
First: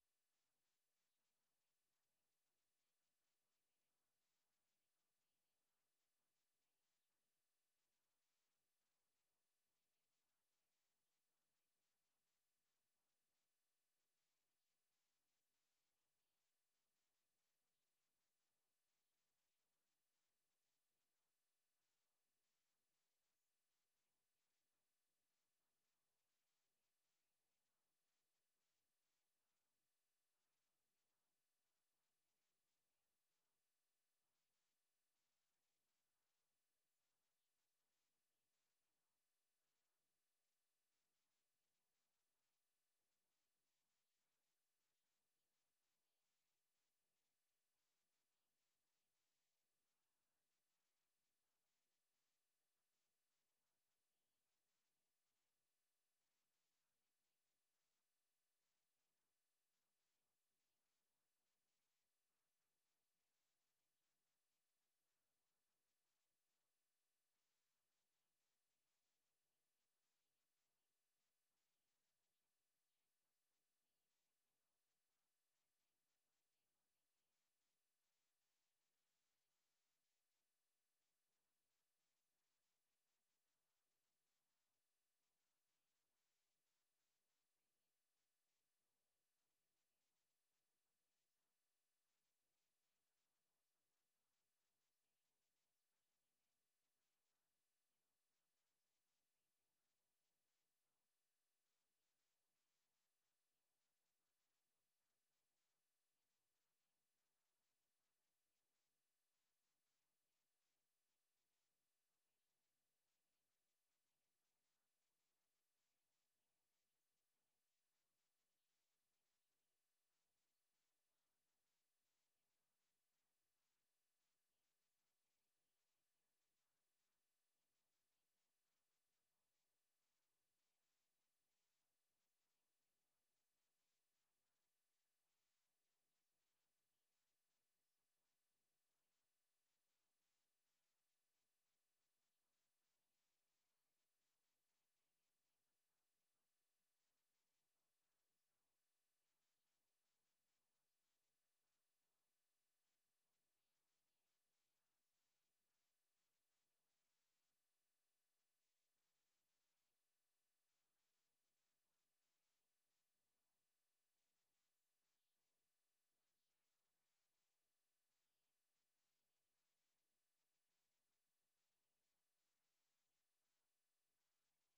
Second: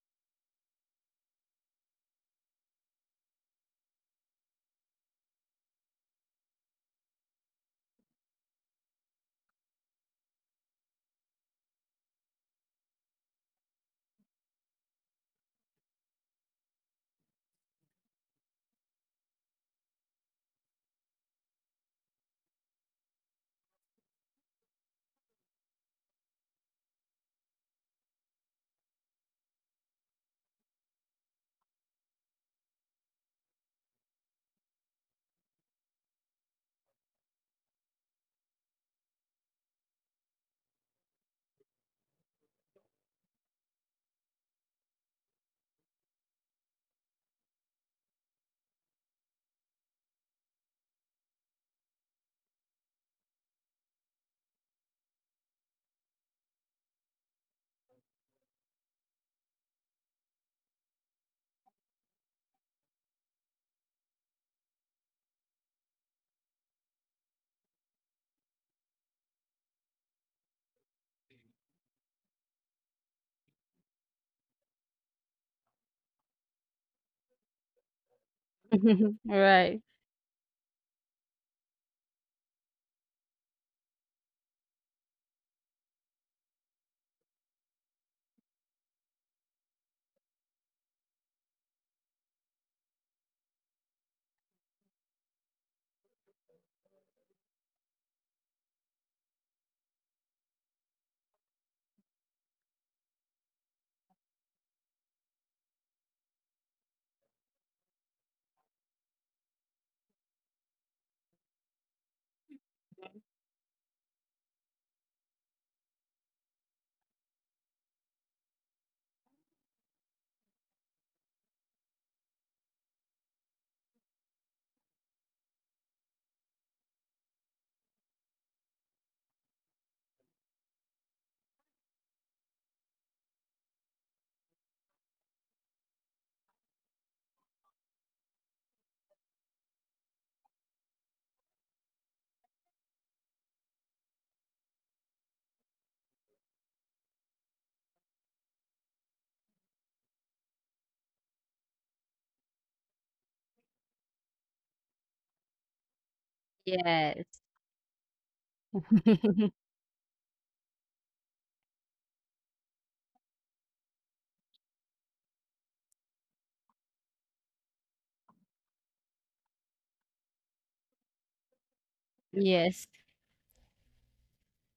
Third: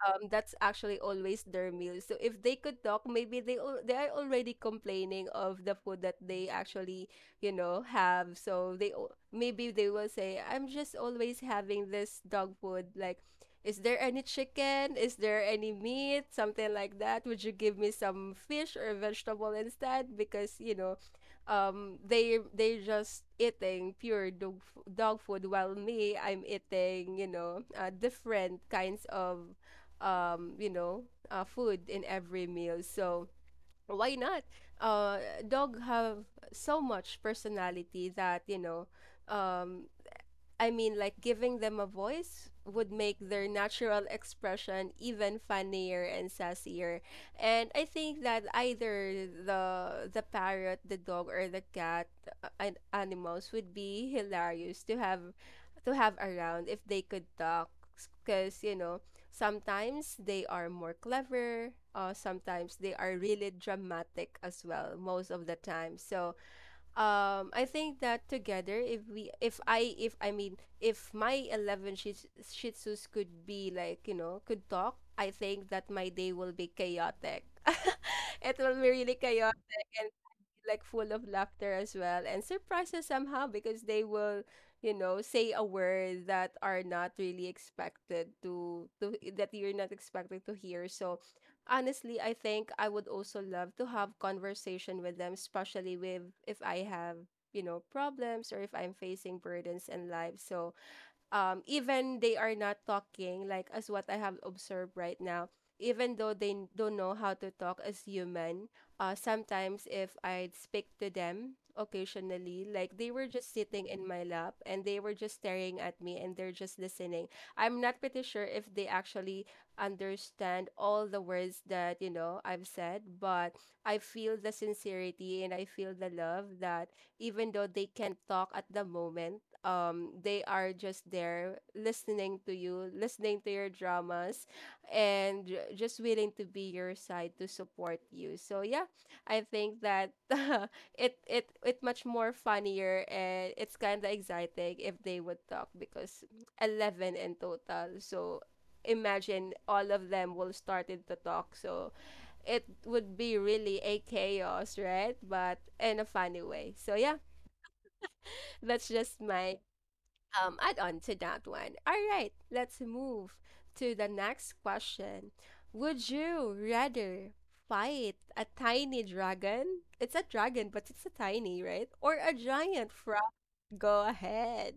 Speaker 1: that's actually always their meal. So if they could talk, maybe they they are already complaining of the food that they actually, have. So they maybe they will say, "I'm just always having this dog food. Like, is there any chicken? Is there any meat? Something like that. Would you give me some fish or vegetable instead? Because, they they're just eating pure dog food, while me, I'm eating, different kinds of um, you know, food in every meal. So why not?" Uh, Dog have so much personality that, um, I mean, like giving them a voice would make their natural expression even funnier and sassier. And I think that either the parrot, the dog, or the cat and animals would be hilarious to have around if they could talk, because you know sometimes they are more clever. Sometimes they are really dramatic as well most of the time. So I think that together, if we if I mean if my shih tzus could be like, you know, could talk, I think that my day will be chaotic. It will be really
Speaker 2: Right.
Speaker 1: chaotic and like full of laughter as well, and surprises somehow, because they will, you know, say a word that are not really expected to that you're not expected to hear. So honestly, I think I would also love to have conversation with them, especially with if I have, you know, problems or if I'm facing burdens in life. So even they are not talking, like as what I have observed right now, even though they don't know how to talk as human, sometimes if I'd speak to them occasionally, like they were just sitting in my lap, and they were just staring at me, and they're just listening. I'm not pretty sure if they actually understand all the words that, you know, I've said, but I feel the sincerity and I feel the love that even though they can't talk at the moment, they are just there listening to you, listening to your dramas, and just willing to be your side to support you. So yeah, I think that it it much more funnier, and it's kind of exciting if they would talk, because 11 in total. So imagine all of them will started to talk, so it would be really a chaos, right? But in a funny way, so yeah,
Speaker 2: Yes.
Speaker 1: that's just my add on to that one. All right, let's move to the next question. Would you rather fight a tiny dragon? It's a dragon, but it's a tiny, right? Or a
Speaker 2: Yes.
Speaker 1: giant frog? Go ahead.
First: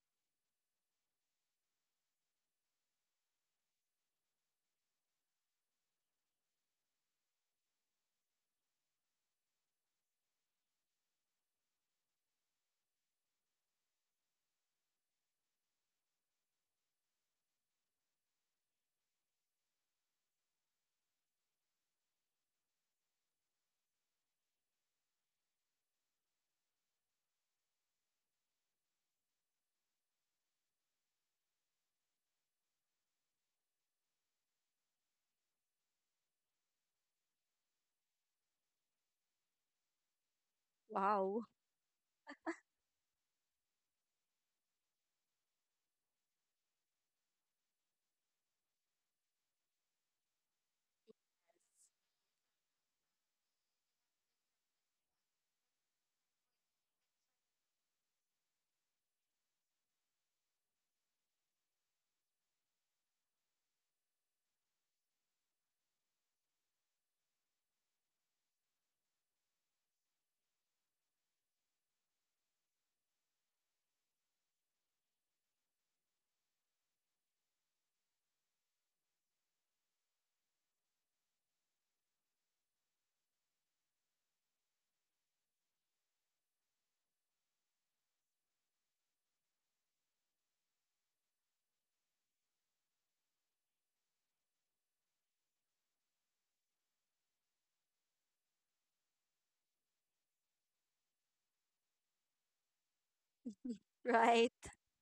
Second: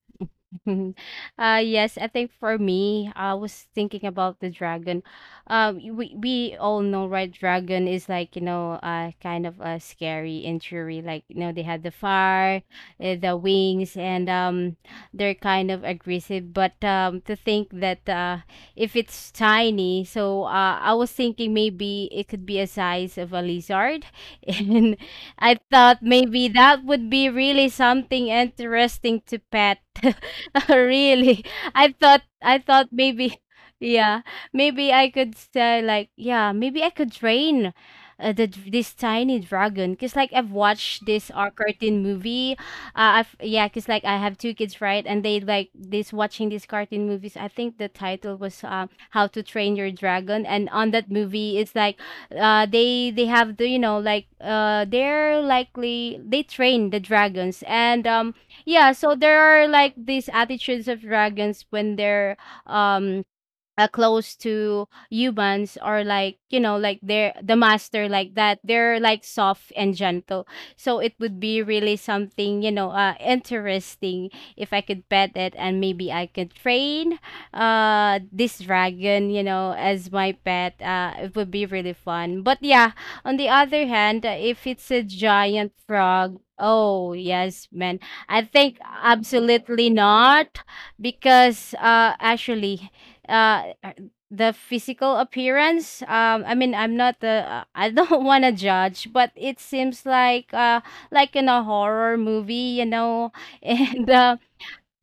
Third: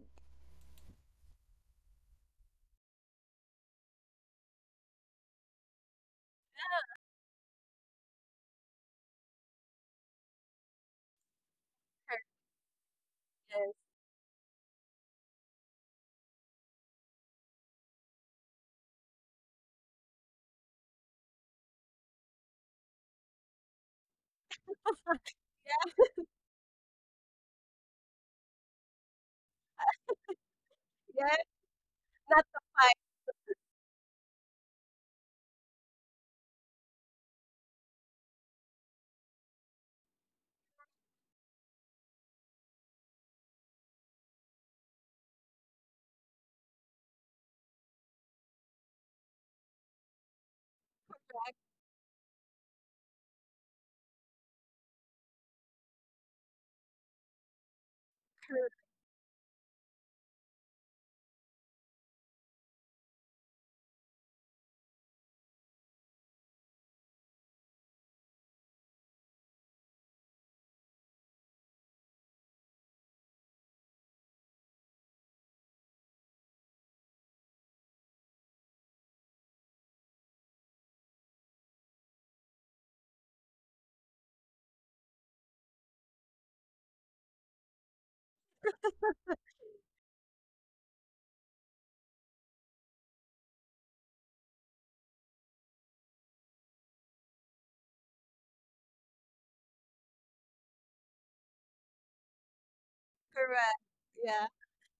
Speaker 2: Mhm. Yes, I think for me, I was thinking about the dragon. We all know, right? Dragon is, like, you know, kind of a scary injury. Like, you know, they had the fire, the
Speaker 1: Yes,
Speaker 2: wings, and, they're kind of aggressive. But, to think that, if it's tiny, so, I was thinking maybe it could be a size of a lizard, and I thought maybe that would be really something interesting to pet.
Speaker 1: yes,
Speaker 2: Really?
Speaker 1: not
Speaker 2: I
Speaker 1: the
Speaker 2: thought
Speaker 1: fight.
Speaker 2: maybe yeah, maybe I could say like yeah, maybe I could train, this tiny dragon, cuz, like, I've watched this,
Speaker 3: Wow.
Speaker 2: cartoon movie. I've, yeah, cuz, like, I have two kids, right? And they like this watching these cartoon movies. I think the title was, How to Train Your Dragon, and on that movie, it's like they have the, you know, like, they're likely they train the dragons. And, yeah, so there are like these attitudes of dragons when they're, um close to humans, or like, you know, like, they're the master, like, that, they're like soft and gentle. So it would be really something, you know, interesting if I could pet it, and maybe I could train this dragon, you know, as my pet. It would be really fun. But yeah, on the other hand, if it's a giant frog, oh yes man, I think absolutely not, because, actually, uh the physical appearance, I mean, I'm not the, I don't want to judge, but it seems like, like in a horror movie, you know.
Speaker 1: Correct.
Speaker 2: And,
Speaker 1: Yeah,
Speaker 3: Right.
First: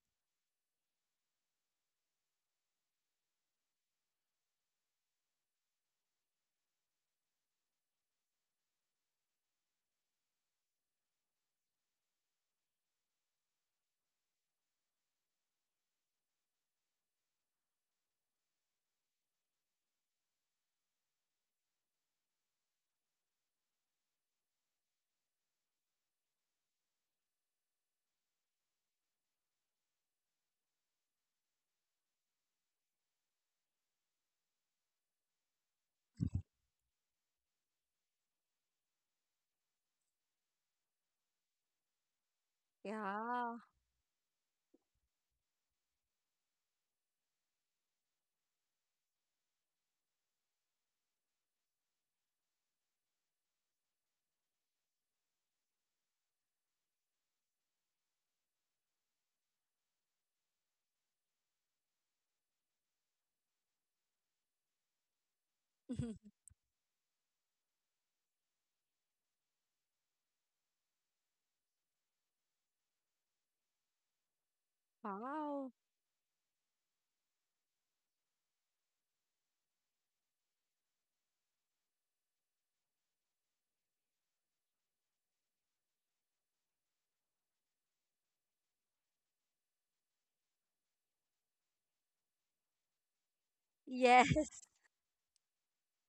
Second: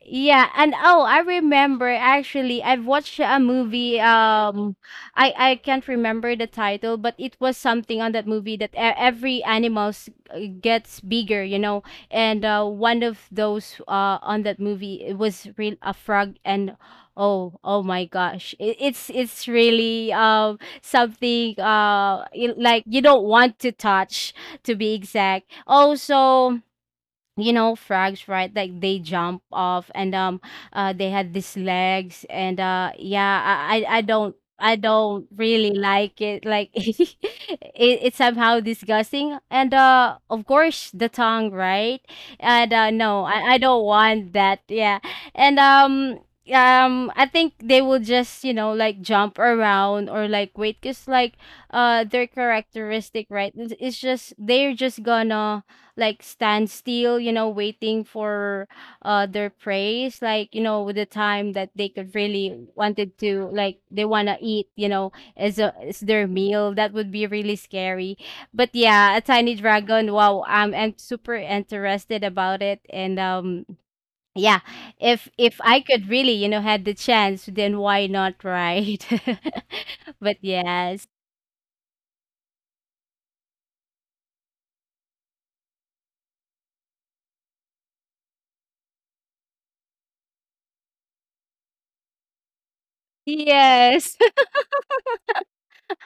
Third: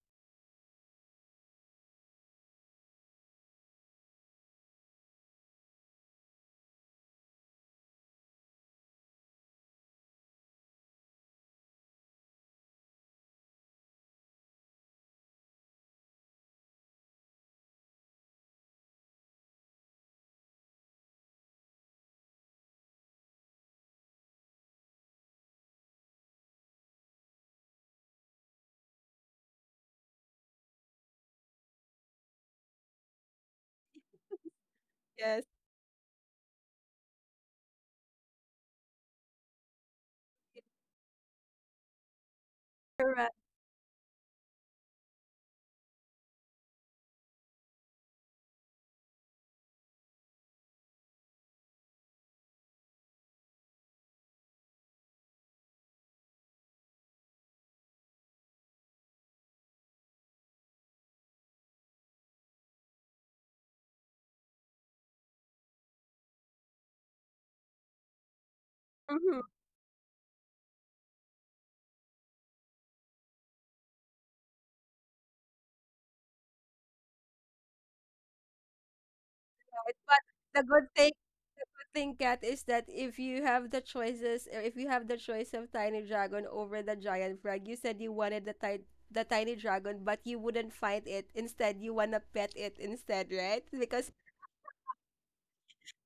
Speaker 2: yeah, and oh, I remember, actually I've watched a movie, I can't remember the title, but it was something on that movie that every animals, gets bigger, you know. And, one of those, on that movie, it was real a frog. And oh, oh my gosh. It's really, something, like you don't want to touch, to be exact. Also, you know frogs, right? Like they jump off, and, they had these legs, and, yeah, I don't, I don't
Speaker 1: yes,
Speaker 2: really like it. Like, it, it's somehow disgusting, and, of course the tongue, right? And, no,
Speaker 1: correct.
Speaker 3: Yeah.
Speaker 2: I don't want that, yeah. And, I think they will just, you know, like, jump around, or like, wait, because, like, their characteristic, right? It's, just, they're just gonna, like, stand still, you know, waiting for their praise, like, you know, with the time that they could really wanted to, like, they wanna eat, you know, as a, as their meal. That would be really scary. But yeah, a
Speaker 1: Hmm.
Speaker 2: tiny dragon, wow, I'm super interested about it. And, yeah, if
Speaker 3: Wow.
Speaker 2: I could really, you know, had the chance, then why not, right?
Speaker 1: Right. But
Speaker 2: But
Speaker 1: the good
Speaker 2: yes.
Speaker 1: thing, think Kat, is that if you have the choices, or if you have the choice of tiny dragon over the giant frog, you said you wanted the, the tiny dragon, but you wouldn't fight it. Instead, you wanna pet it instead, right?
Speaker 2: Yes.
Speaker 3: Yes.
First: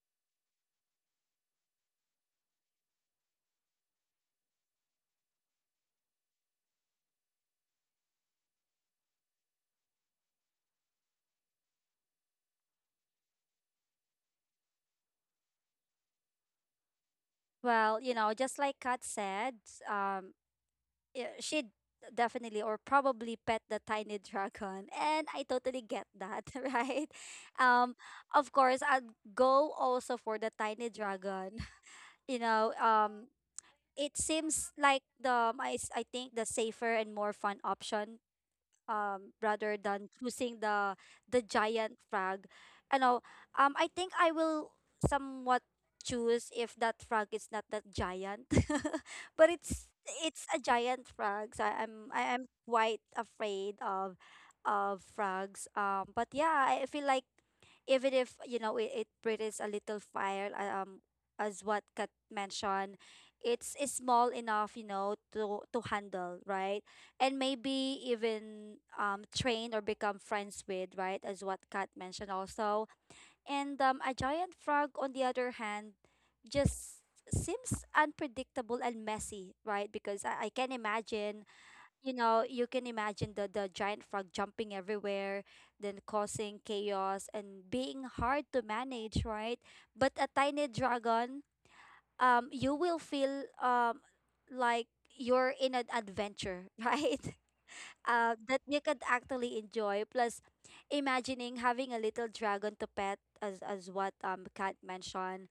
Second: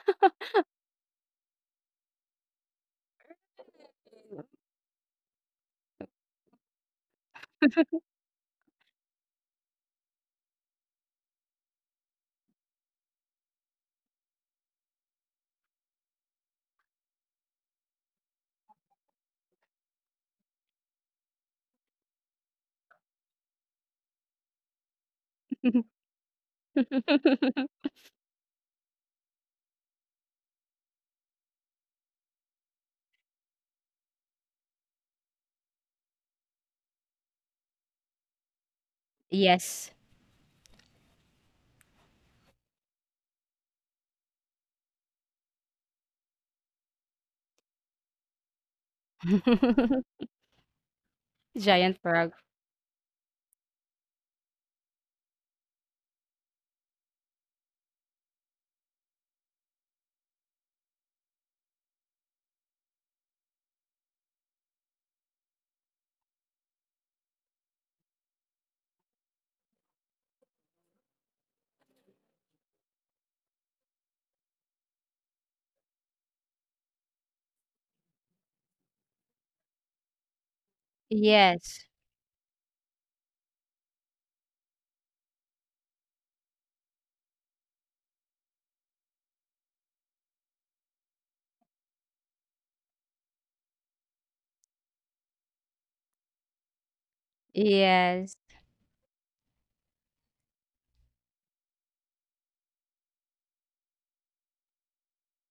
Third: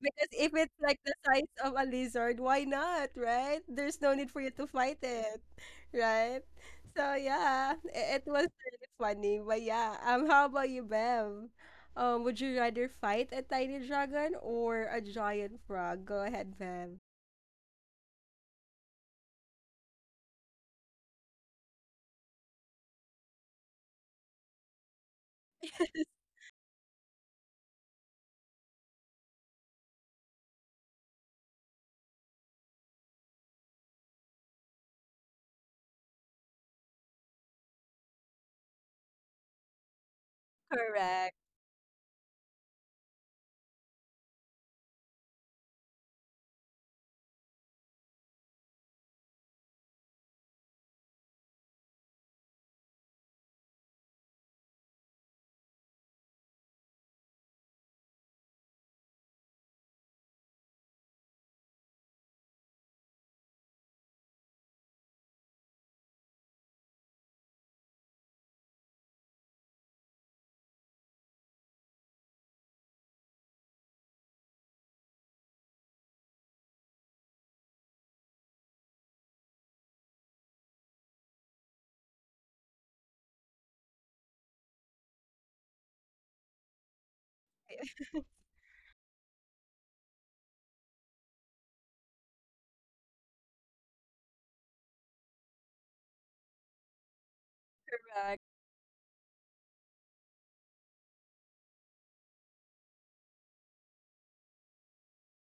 Speaker 1: Because if it's like the size of a lizard, why not, right? There's no need for you to fight it, right? So yeah, it was really funny. But yeah, how about you, Bev? Would you rather fight a tiny dragon or a giant frog? Go ahead, Bev.
Speaker 3: Well, you know, just like Kat said, um, she'd definitely or probably pet the tiny dragon, and I totally get that, right? Um, of course, I'd go also for the tiny dragon. You know, it seems like I think the safer and more fun option, rather
Speaker 2: Yes.
Speaker 3: than choosing
Speaker 1: Correct.
Speaker 3: the giant frog. You know, I think I will somewhat choose if that frog is not that giant, but it's it's a giant frog. So
Speaker 2: Giant
Speaker 3: i'm i
Speaker 2: frog.
Speaker 3: am quite afraid of frogs. But yeah, I feel like even if, you know, it breathes a little fire, as what Kat mentioned, it's small enough, you know, to handle, right? And maybe even train or become friends with, right? As what Kat mentioned also. And a giant frog, on the other hand, just seems unpredictable and messy, right? Because I can imagine,
Speaker 2: Yes.
Speaker 3: you can imagine the giant frog jumping everywhere, then causing chaos and being hard to manage, right? But a tiny dragon, you will feel like you're in an adventure, right?
Speaker 2: Yes.
Speaker 1: Correct.
Speaker 3: That you could actually enjoy. Plus, imagining having a little dragon to pet, as what Kat mentioned,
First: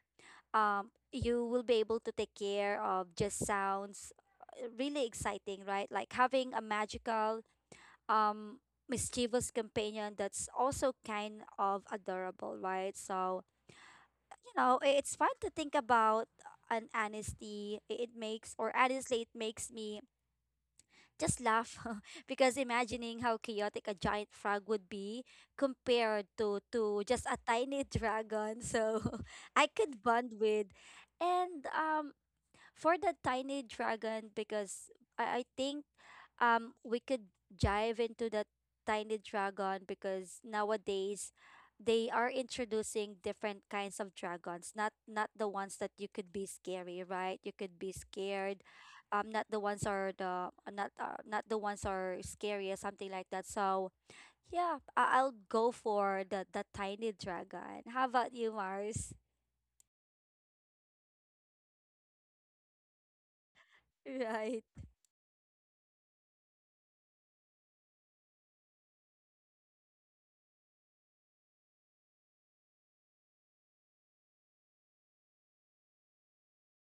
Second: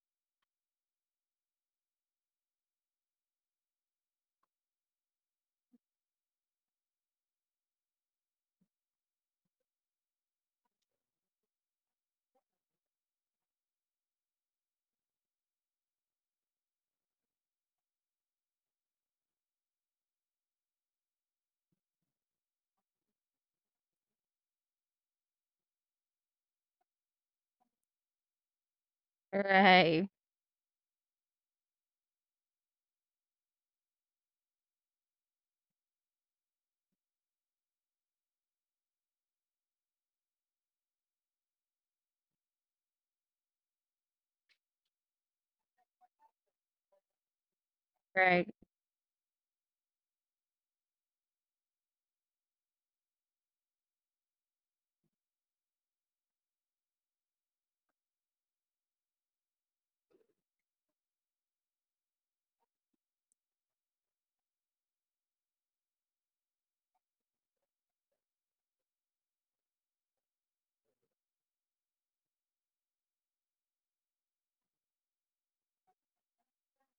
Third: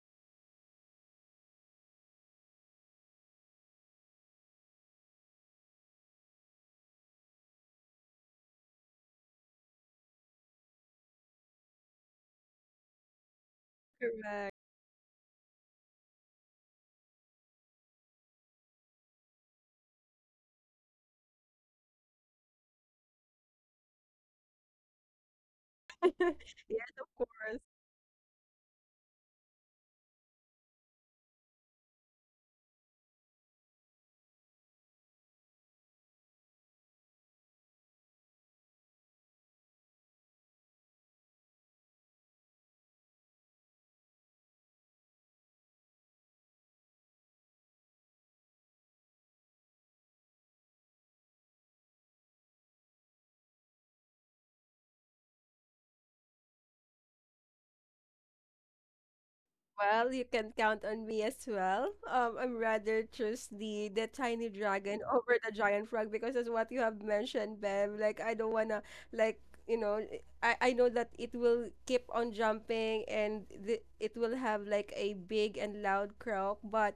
Speaker 3: you will be able to take care of. Just sounds really exciting, right? Like having a magical um mischievous companion that's also kind of adorable, right? So
Speaker 1: Correct.
Speaker 3: it's fun to think about an honesty. It makes or honestly, it makes me just laugh because imagining how chaotic a giant frog would be compared to
Speaker 1: Yes, of
Speaker 3: just a
Speaker 1: course.
Speaker 3: tiny dragon. So I could
Speaker 2: Right.
Speaker 3: bond with. And for the tiny dragon, because I think we could dive into the tiny dragon because nowadays they are introducing different kinds of dragons, not the ones that you could be scary, right? You could be
Speaker 2: Right.
Speaker 3: scared. Not the ones are the not not the ones are scary or something like that. So yeah, I'll go for the tiny dragon. How about you, Mars?
Speaker 1: Well, you can count on me as well. I'm rather choose the tiny
Speaker 3: Right.
Speaker 1: dragon over the giant frog, because as what you have mentioned, Bev, like I don't wanna like you know I know that it will keep on jumping and the, it will have like a big and loud croak, but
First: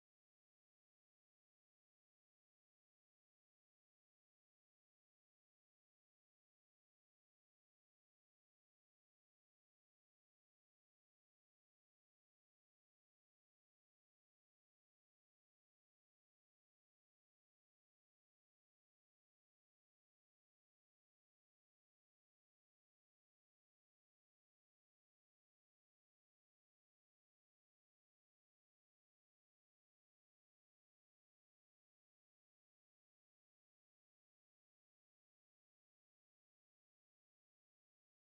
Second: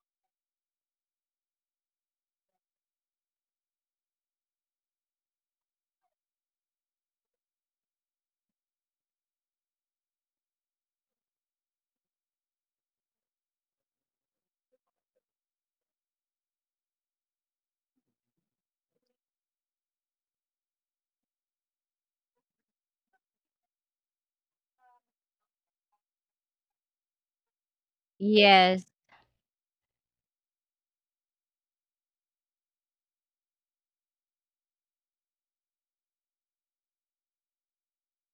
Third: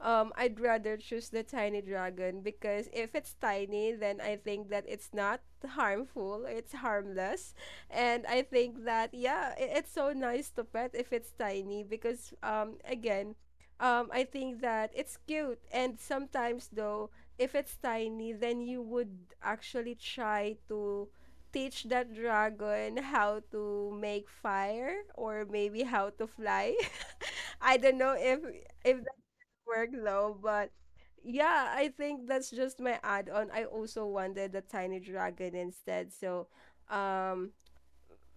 Speaker 1: I'd rather choose the tiny dragon because if it's tiny, then I think that it's not harmful, it's harmless. And I think that yeah, I it's so nice to pet if it's tiny because again, I think that it's cute, and sometimes though if it's tiny, then you would actually try to teach that dragon how to make fire or maybe how to fly. I don't know
Speaker 2: Yes.
Speaker 1: if that worked though, but yeah, I think that's just my add on. I also wanted the tiny dragon instead. So, um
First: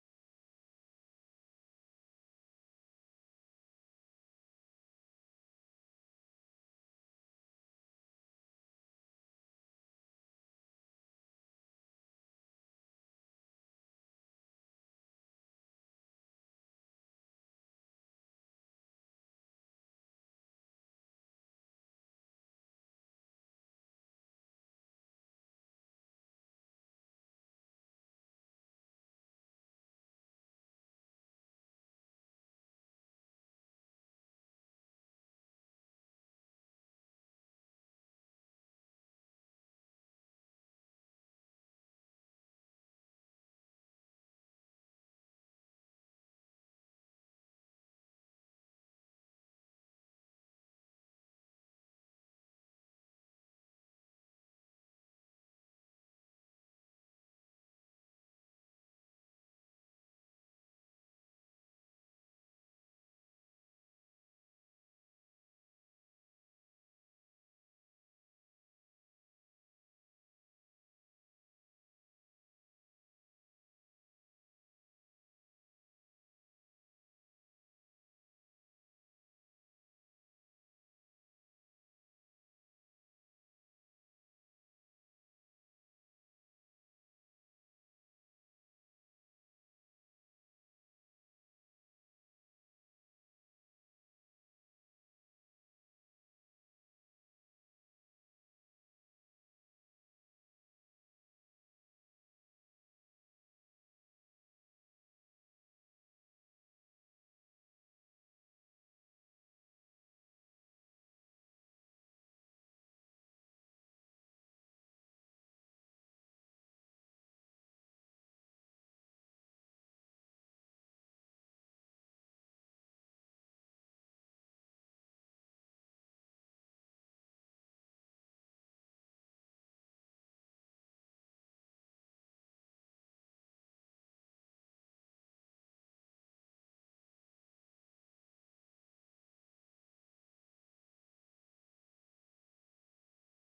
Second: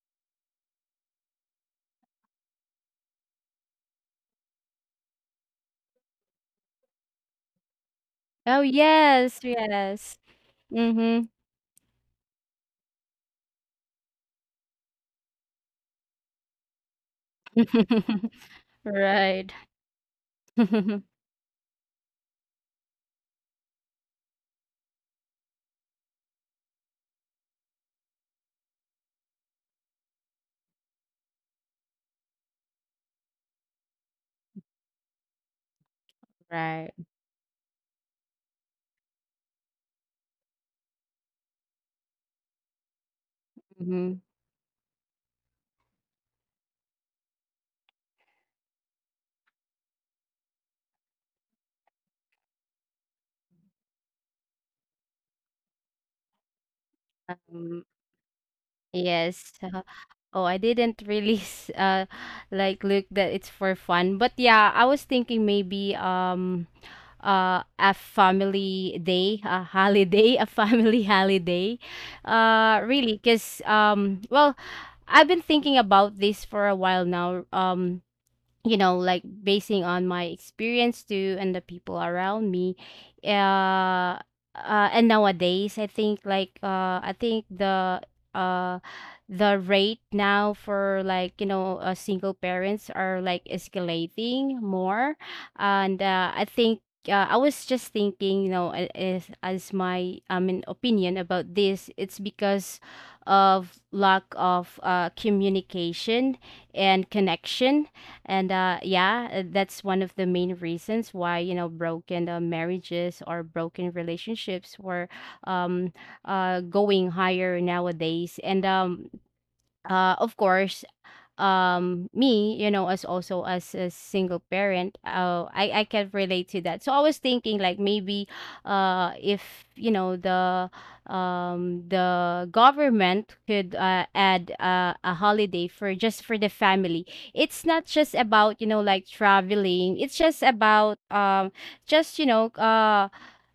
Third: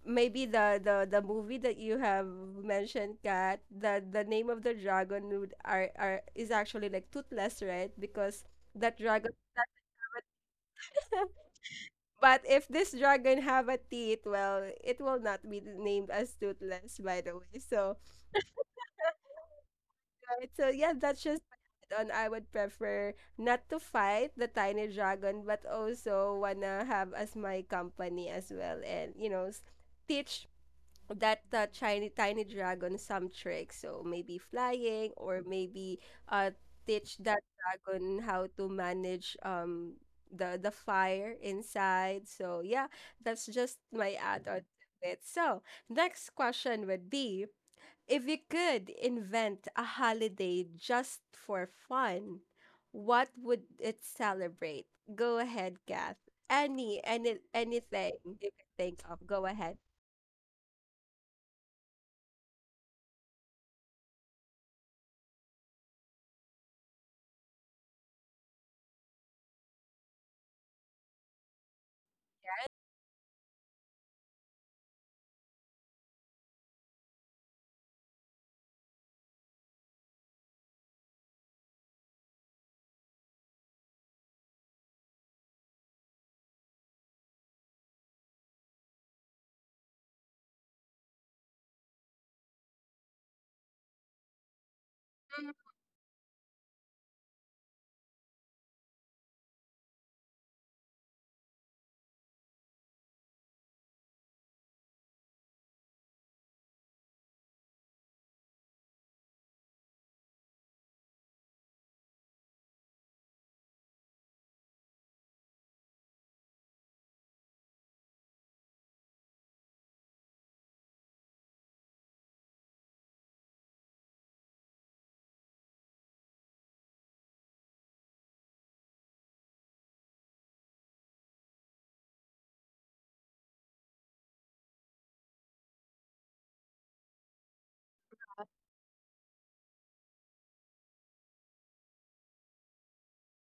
Speaker 1: maybe the, the movie that you have mentioned, Kat, the name of the dragon would are is actually like Toothless, right? Because
Speaker 2: Oh,
Speaker 1: that dragon
Speaker 2: yes. Yes. Mm-hmm.
Speaker 1: but if this dragon have a teeth, well, it will not be named as Toothless, by the way. So
Speaker 2: Right.
Speaker 1: right, so yeah, that's just on, I would prefer not to fight the tiny dragon, but also wanna have as my company as well, and you know, teach that tiny dragon some tricks, so maybe flying or maybe uh
Speaker 2: Right.
Speaker 1: teach that dragon how to manage the fire inside. So yeah, that's just
Speaker 2: Mm-hmm.
Speaker 1: my add-on to it. So next question would be, if you could invent a holiday just for fun, what would it celebrate? Go ahead, Kath. Any
Speaker 2: Um,
Speaker 1: anything you can think of, go
Speaker 2: yes.
Speaker 1: ahead.
Speaker 2: uh, Oh, I didn't really like look that it's for fun. But yeah, I was thinking maybe a family day, a holiday, a family holiday. Really, because well, I've been thinking about this for a while now. You know, like basing on my experience too and the people around me uh, and nowadays I think uh the rate now for like, you know, single parents are like escalating more and I was just thinking, you know, as my, I mean, opinion about this, it's because of lack of communication and connection and that's one of the main reasons why, you know, broken marriages or broken relationships were um, going higher nowadays. And of course, um, me, you know, as also as a single parent, I can relate to that, so I was thinking like maybe if, you know, the um, the government could add a holiday for just for the family. It's not just about, you know, like traveling, it's just about just, you know,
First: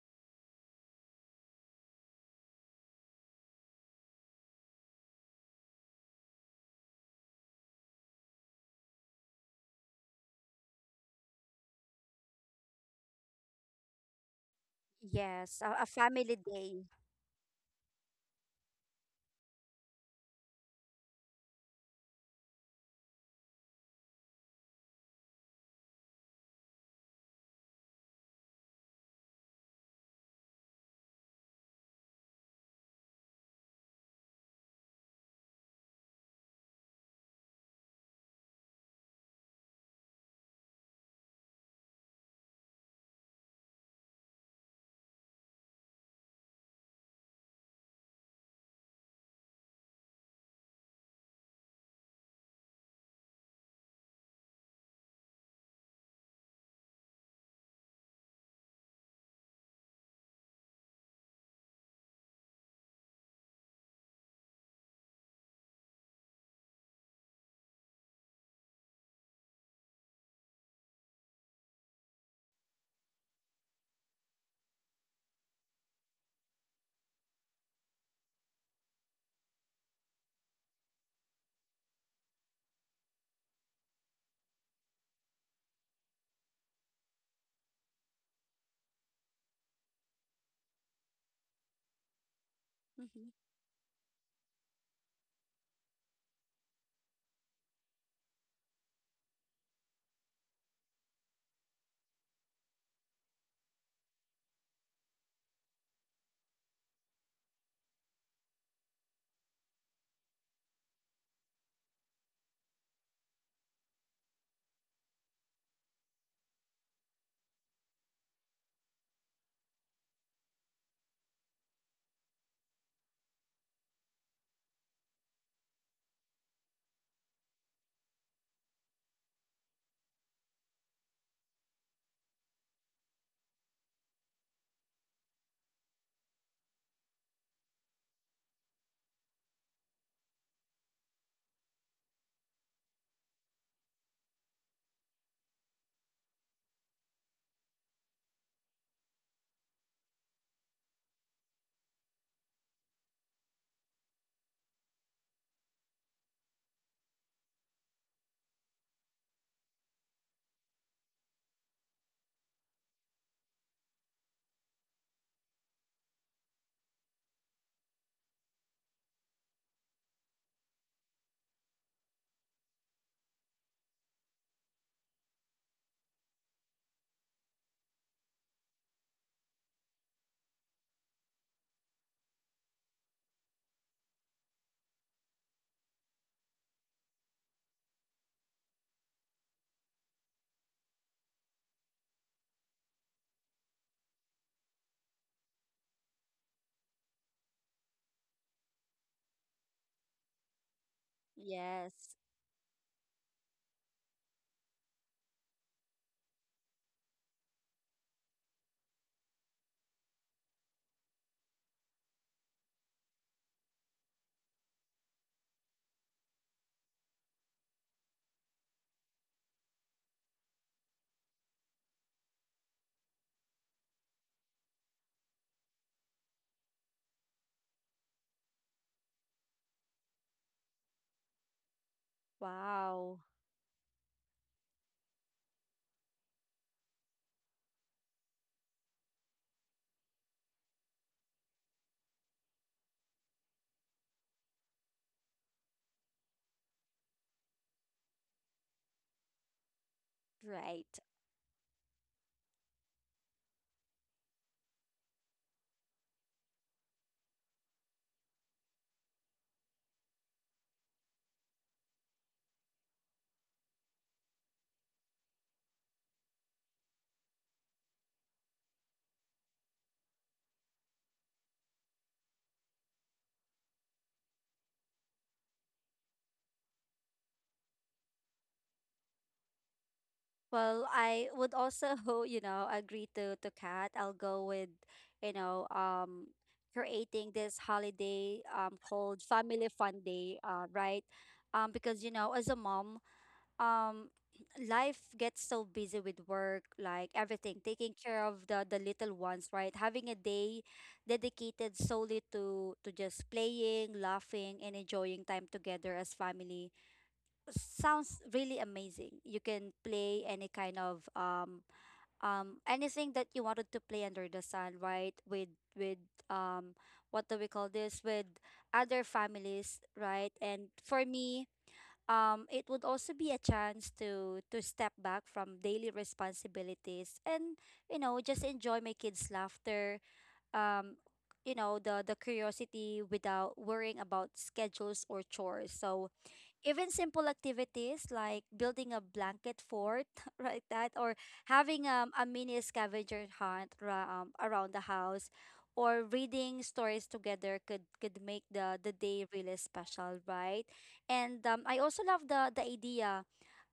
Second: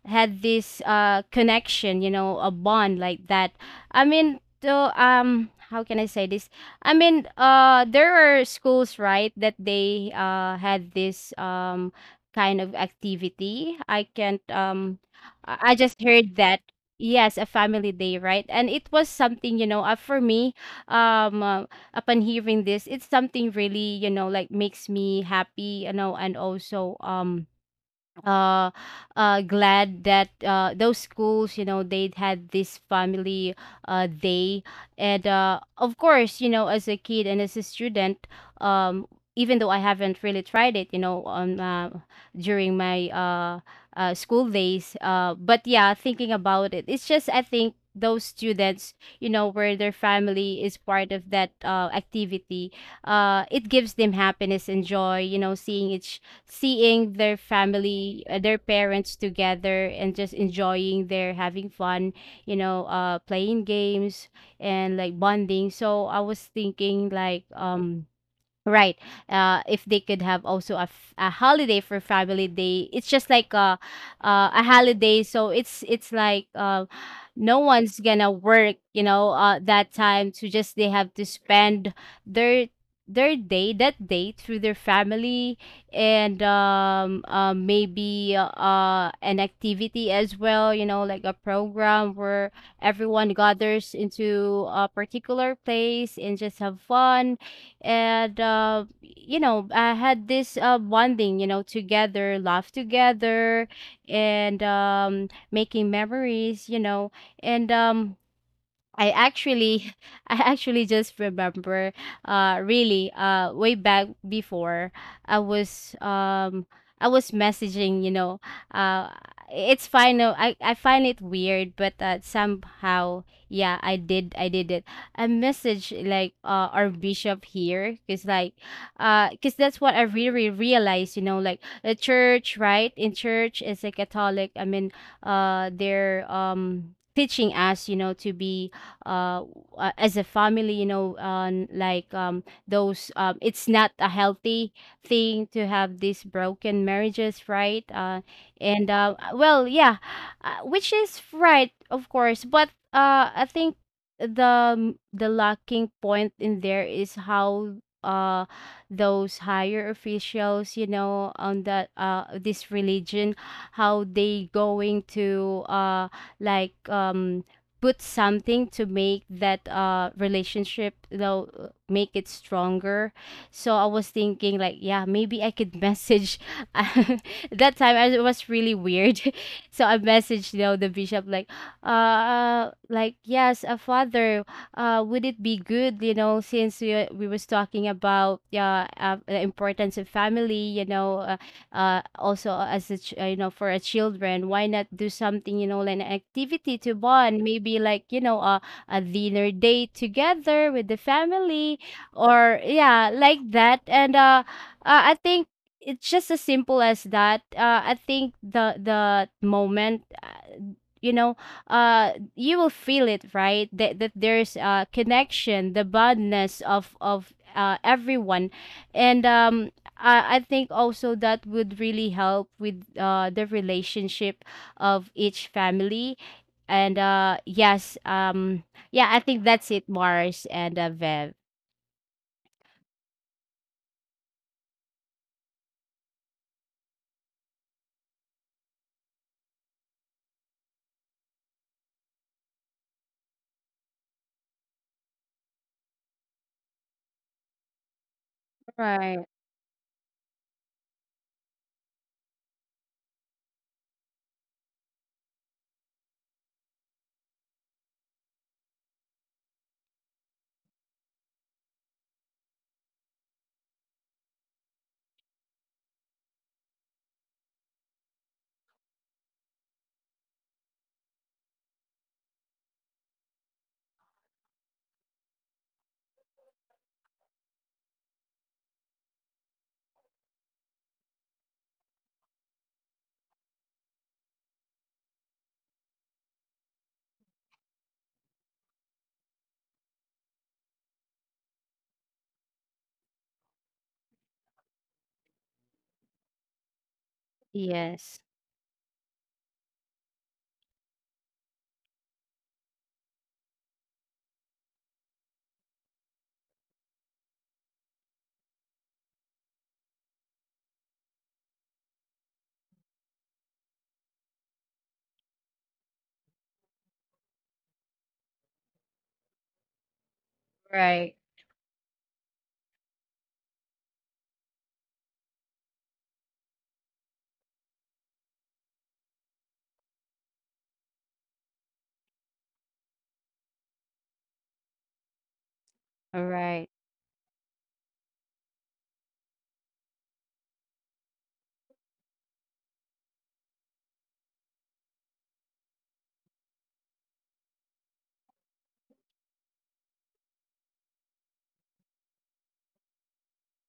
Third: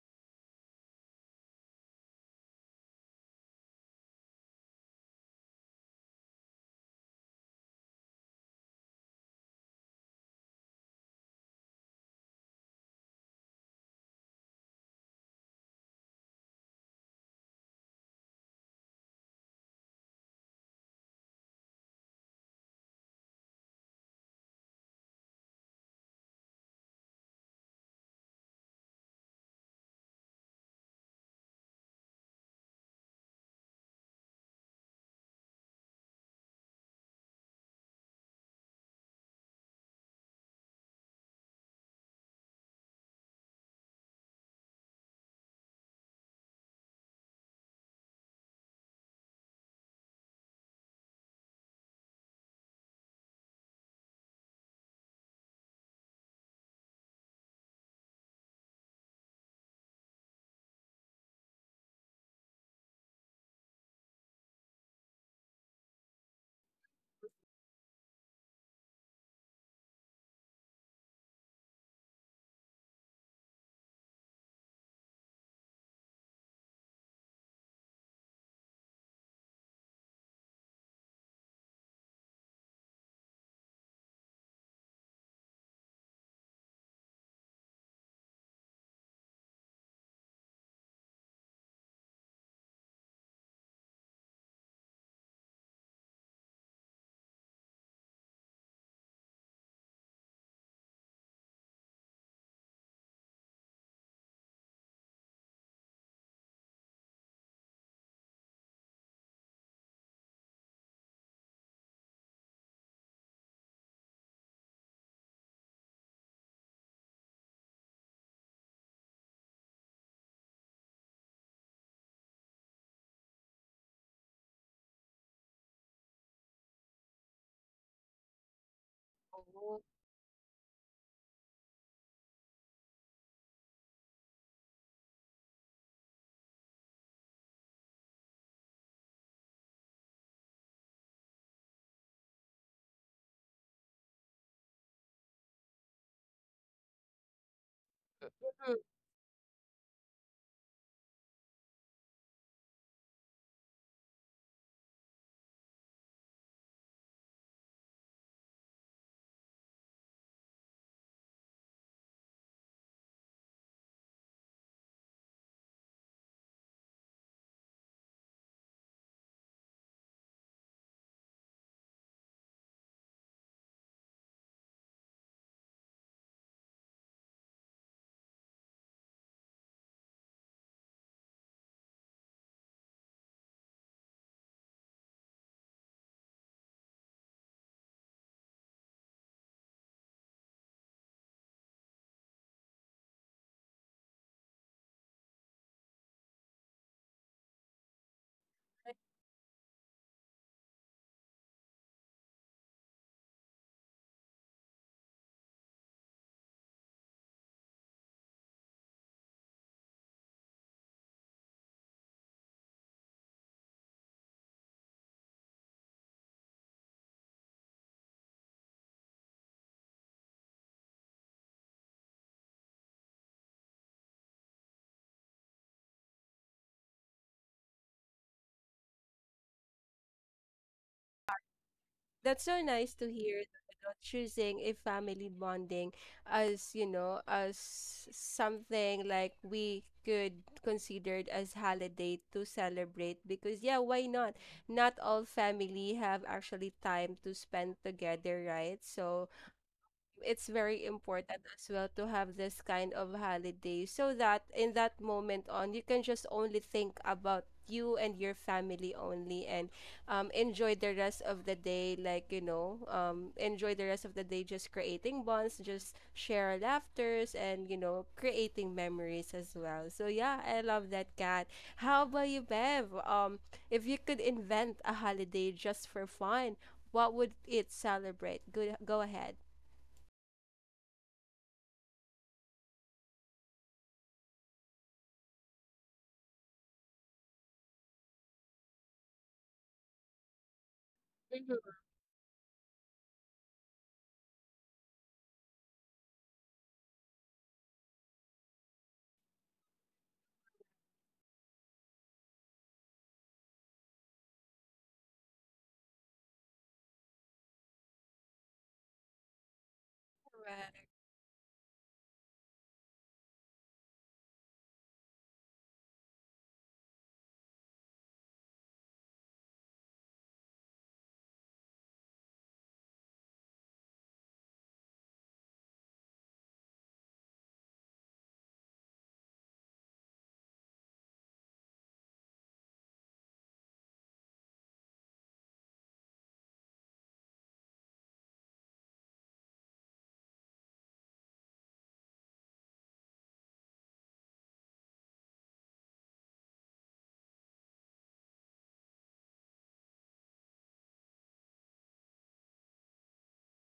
Speaker 2: had this connection, you know, a bond like that. I mean, so um, how can I say this? I mean, there are schools, right, that they had this um, kind of activity. I can't
Speaker 3: Yes,
Speaker 2: I
Speaker 3: a
Speaker 2: just
Speaker 3: family
Speaker 2: heard that.
Speaker 3: day.
Speaker 2: Yes, a family day, right? And it was something, you know, for me, um, uh, upon hearing this, it's something really, you know, like makes me happy, you know, and also uh glad that those schools, you know, they had this family day. And of course, you know, as a kid and as a student, um, even though I haven't really tried it, you know, on during my school days, but yeah, thinking about it, it's just I think those students, you know, where their family is part of that activity, it gives them happiness and joy, you know, seeing their family, their parents together and just enjoying their having fun, you know, playing games and like bonding. So I was thinking like um, Right. If they could have also a holiday for family day, it's just like a holiday. So it's like no one's gonna work, you know, that time to just they have to spend their their day that day through their family, and maybe an activity as well, you know, like a program where
Speaker 3: Hmm.
Speaker 2: everyone gathers into a particular place and just have fun. And you know, I had this bonding, you know, together, laugh together and making memories, you know, and I actually I actually just remember really way back before. I was um, I was messaging, you know, uh, it's fine. Uh, I find it weird, but somehow yeah, I did it. I message like our bishop here, cuz like cuz that's what I really realized, you know, like the church, right? In church, is a Catholic. I mean, they're um, teaching us, you know, to be uh, as a family, you know, like those it's not a healthy thing to have these broken marriages, right? And well, yeah, which is right of course, but I think the lacking point in there is how uh those higher officials, you know, on that this religion, how they going to like um, put something to make that relationship though make it stronger. So I was thinking like, yeah, maybe I could message, that time I, it was really weird, so I messaged, you know, the bishop, like like, yes, a father, would it be good, you know, since we was talking about, yeah, the importance of family, you know, also as a you know, for a children, why not do something, you know, like an activity to bond, maybe like, you know, a dinner date together with the family,
Speaker 3: Yes.
Speaker 2: or yeah, like that. And I think it's just as simple as that. I think the moment you know, you will feel it, right, that, that there's a connection, the bondness of everyone. And um, I think also that would really help with the relationship of each family. And yes, yeah, I think that's it, Mars and Vev.
Speaker 1: That's so nice to
Speaker 3: Wow.
Speaker 1: hear that, you know, choosing a family bonding as, you know, as something like we could consider it as holiday to celebrate, because yeah, why not? Not all family have actually time to spend together, right?
Speaker 2: Right.
Speaker 1: So it's very
Speaker 3: Right.
Speaker 1: important as well to have this kind of holiday, so that in that moment on, you can just only think about you and your family only, and enjoy the rest of the day, like you know enjoy the rest of the day just creating bonds, just share laughters, and you know, creating memories as well. So yeah, I love that, Kat. How about you, Bev? If you could invent a holiday just for fun, what would it celebrate? Go ahead.
Speaker 3: Well, I would also, you know, agree to Kat. I'll go with, you know, creating this holiday called Family Fun Day, right? Because you know, as a mom, um, life gets so busy with work, like everything, taking
Speaker 2: Yes.
Speaker 3: care of the little ones, right? Having a day dedicated solely to just playing, laughing, and enjoying time together as family sounds really amazing. You can play any
Speaker 1: Correct,
Speaker 3: kind of anything that you wanted to play under the sun, right? With um what do we call this? With other families, right? And for
Speaker 2: Right.
Speaker 3: me, it would also be a chance to step back from daily responsibilities and you know, just enjoy my kids' laughter. Um you know, the curiosity without worrying about schedules or chores. So
Speaker 2: All right.
Speaker 3: even simple activities like building a blanket fort, right? That, or having a mini scavenger hunt around the house, or reading stories together could make the day really special, right? And I also love the idea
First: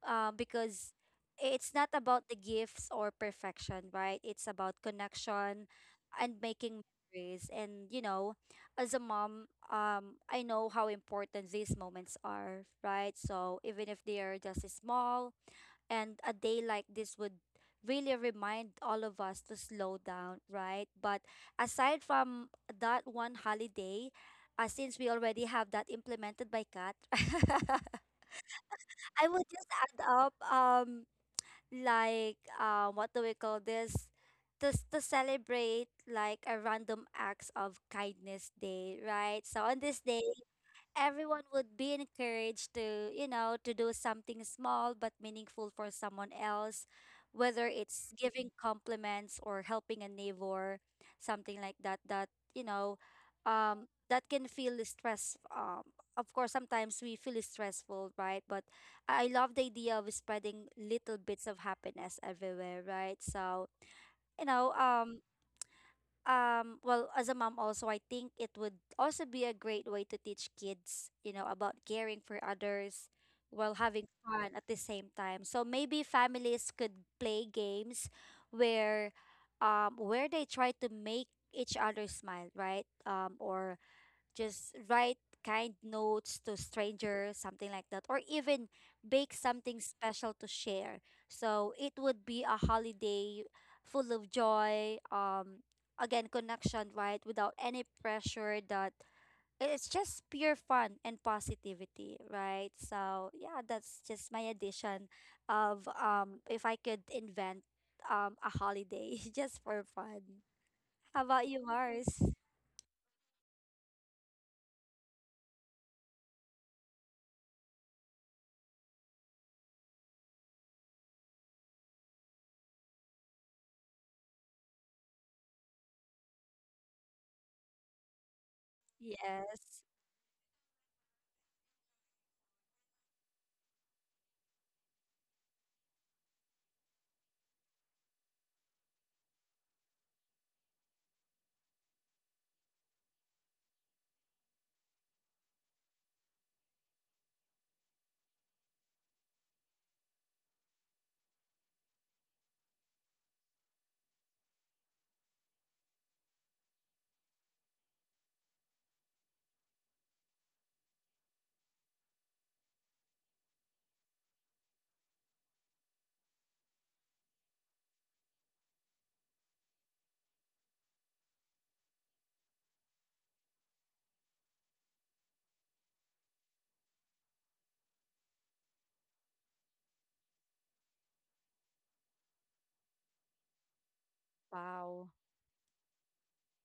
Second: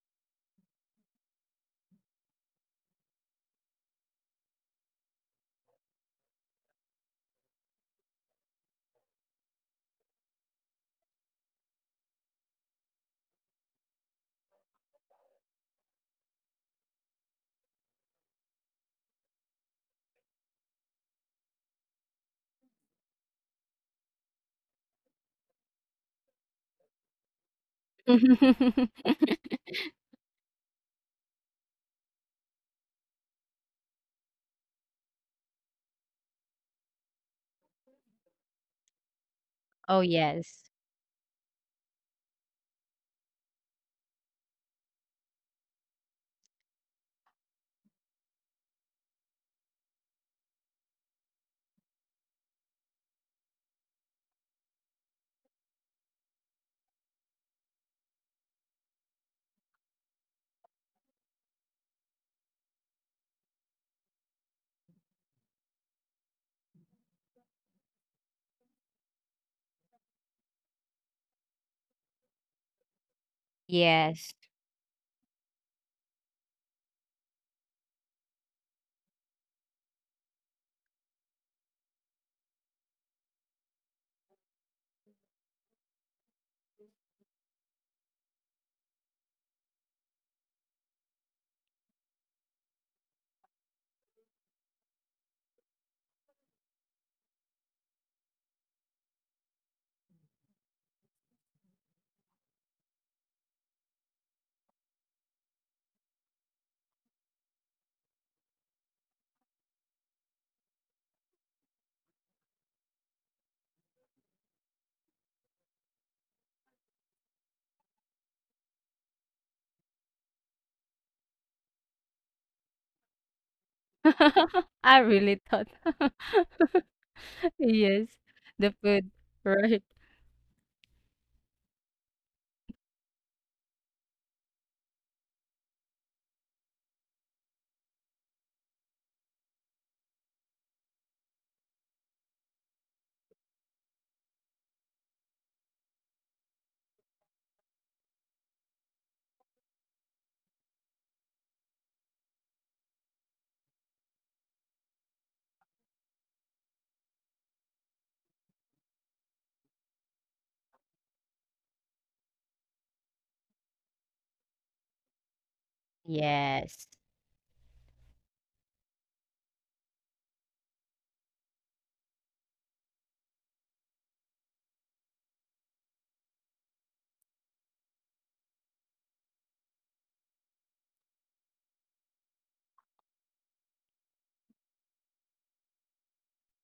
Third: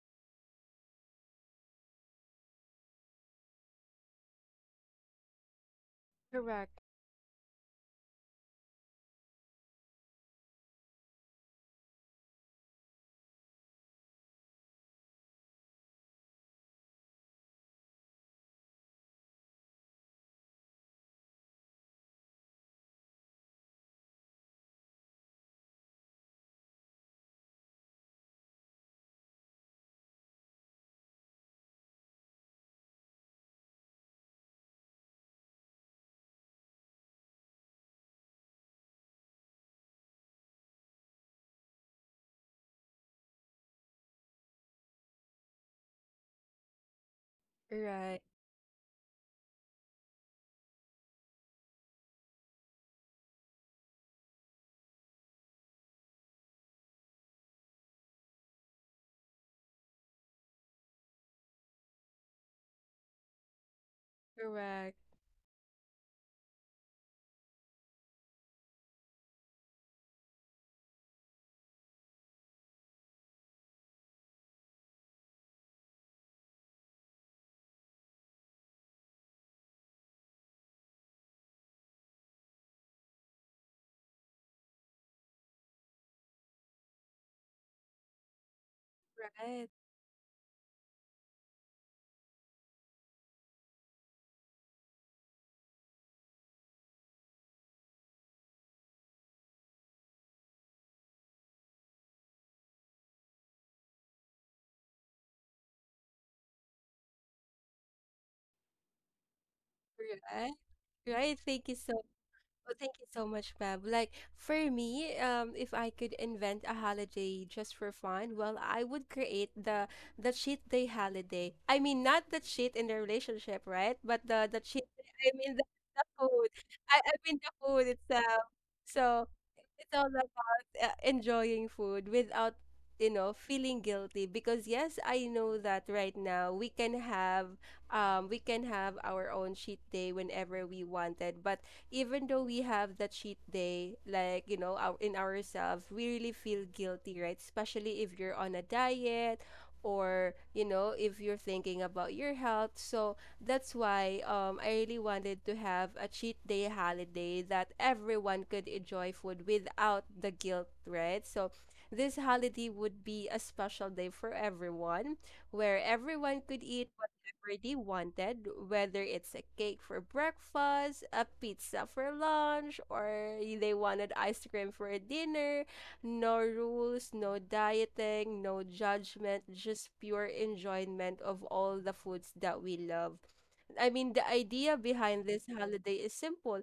Speaker 3: because it's not about the gifts or perfection, right? It's about connection and
Speaker 1: correct,
Speaker 3: making memories. And you know, as a mom, I know how important these moments are, right? So even if they are just small, and a day like this would really remind all of us to slow down, right? But aside from that one holiday, since we already have that implemented by Kat, I would just add up what do we call this? To celebrate like a random acts of kindness day, right? So on this
Speaker 2: Oh,
Speaker 3: day,
Speaker 2: yes.
Speaker 3: everyone would be encouraged to, you know, to do something small but meaningful for someone else, whether it's
Speaker 1: right,
Speaker 3: giving compliments or helping a neighbor, something like that, that, that can feel stress. Of course, sometimes we feel stressful, right? But I love the idea of spreading little bits of happiness everywhere, right? So, you know,
Speaker 1: correct,
Speaker 3: um, well, as a mom also, I think it would also be a great way to teach kids, you know, about caring for others while having
Speaker 2: Yes.
Speaker 3: fun at the same time. So maybe families could play games where where they try to make each other smile, right? Or just write kind notes to strangers, something like that, or even bake
Speaker 1: right,
Speaker 3: something special to share. So it would be a holiday full of joy, again, connection, right? Without any pressure. That it's just pure fun and positivity, right? So yeah, that's just my addition of if I could invent a holiday just for fun.
Speaker 1: right,
Speaker 3: How
Speaker 1: right.
Speaker 3: about you,
Speaker 1: Thank you so,
Speaker 3: Mars?
Speaker 1: oh, thank you so much, Mab. Like for me, if I could invent a holiday just for fun, well, I would create the cheat day holiday. I mean, not the cheat in the relationship, right? But the cheat.
Speaker 2: I
Speaker 1: I
Speaker 2: really
Speaker 1: mean, the
Speaker 2: thought.
Speaker 1: food. I mean the food
Speaker 2: Yes.
Speaker 1: itself.
Speaker 2: The food,
Speaker 1: So
Speaker 2: right?
Speaker 3: Yes.
Speaker 1: it's all enjoying food without you know feeling guilty, because yes, I know that right now, we can have our own cheat day whenever we wanted, but even though we have that cheat day, like you know, our, in ourselves we really feel guilty, right? Especially if you're on a diet or you know, if you're thinking about your health. So that's why I really wanted to have a cheat day holiday that everyone could enjoy food without the guilt, right? So this holiday would be a special day for everyone where everyone could
Speaker 2: Yes.
Speaker 1: eat whatever they wanted, whether it's a cake for breakfast, a pizza for lunch, or they wanted ice cream for dinner. No rules, no dieting, no judgment, just pure enjoyment of all the foods that we love. I mean, the idea
Speaker 3: Wow.
Speaker 1: behind this holiday is simple.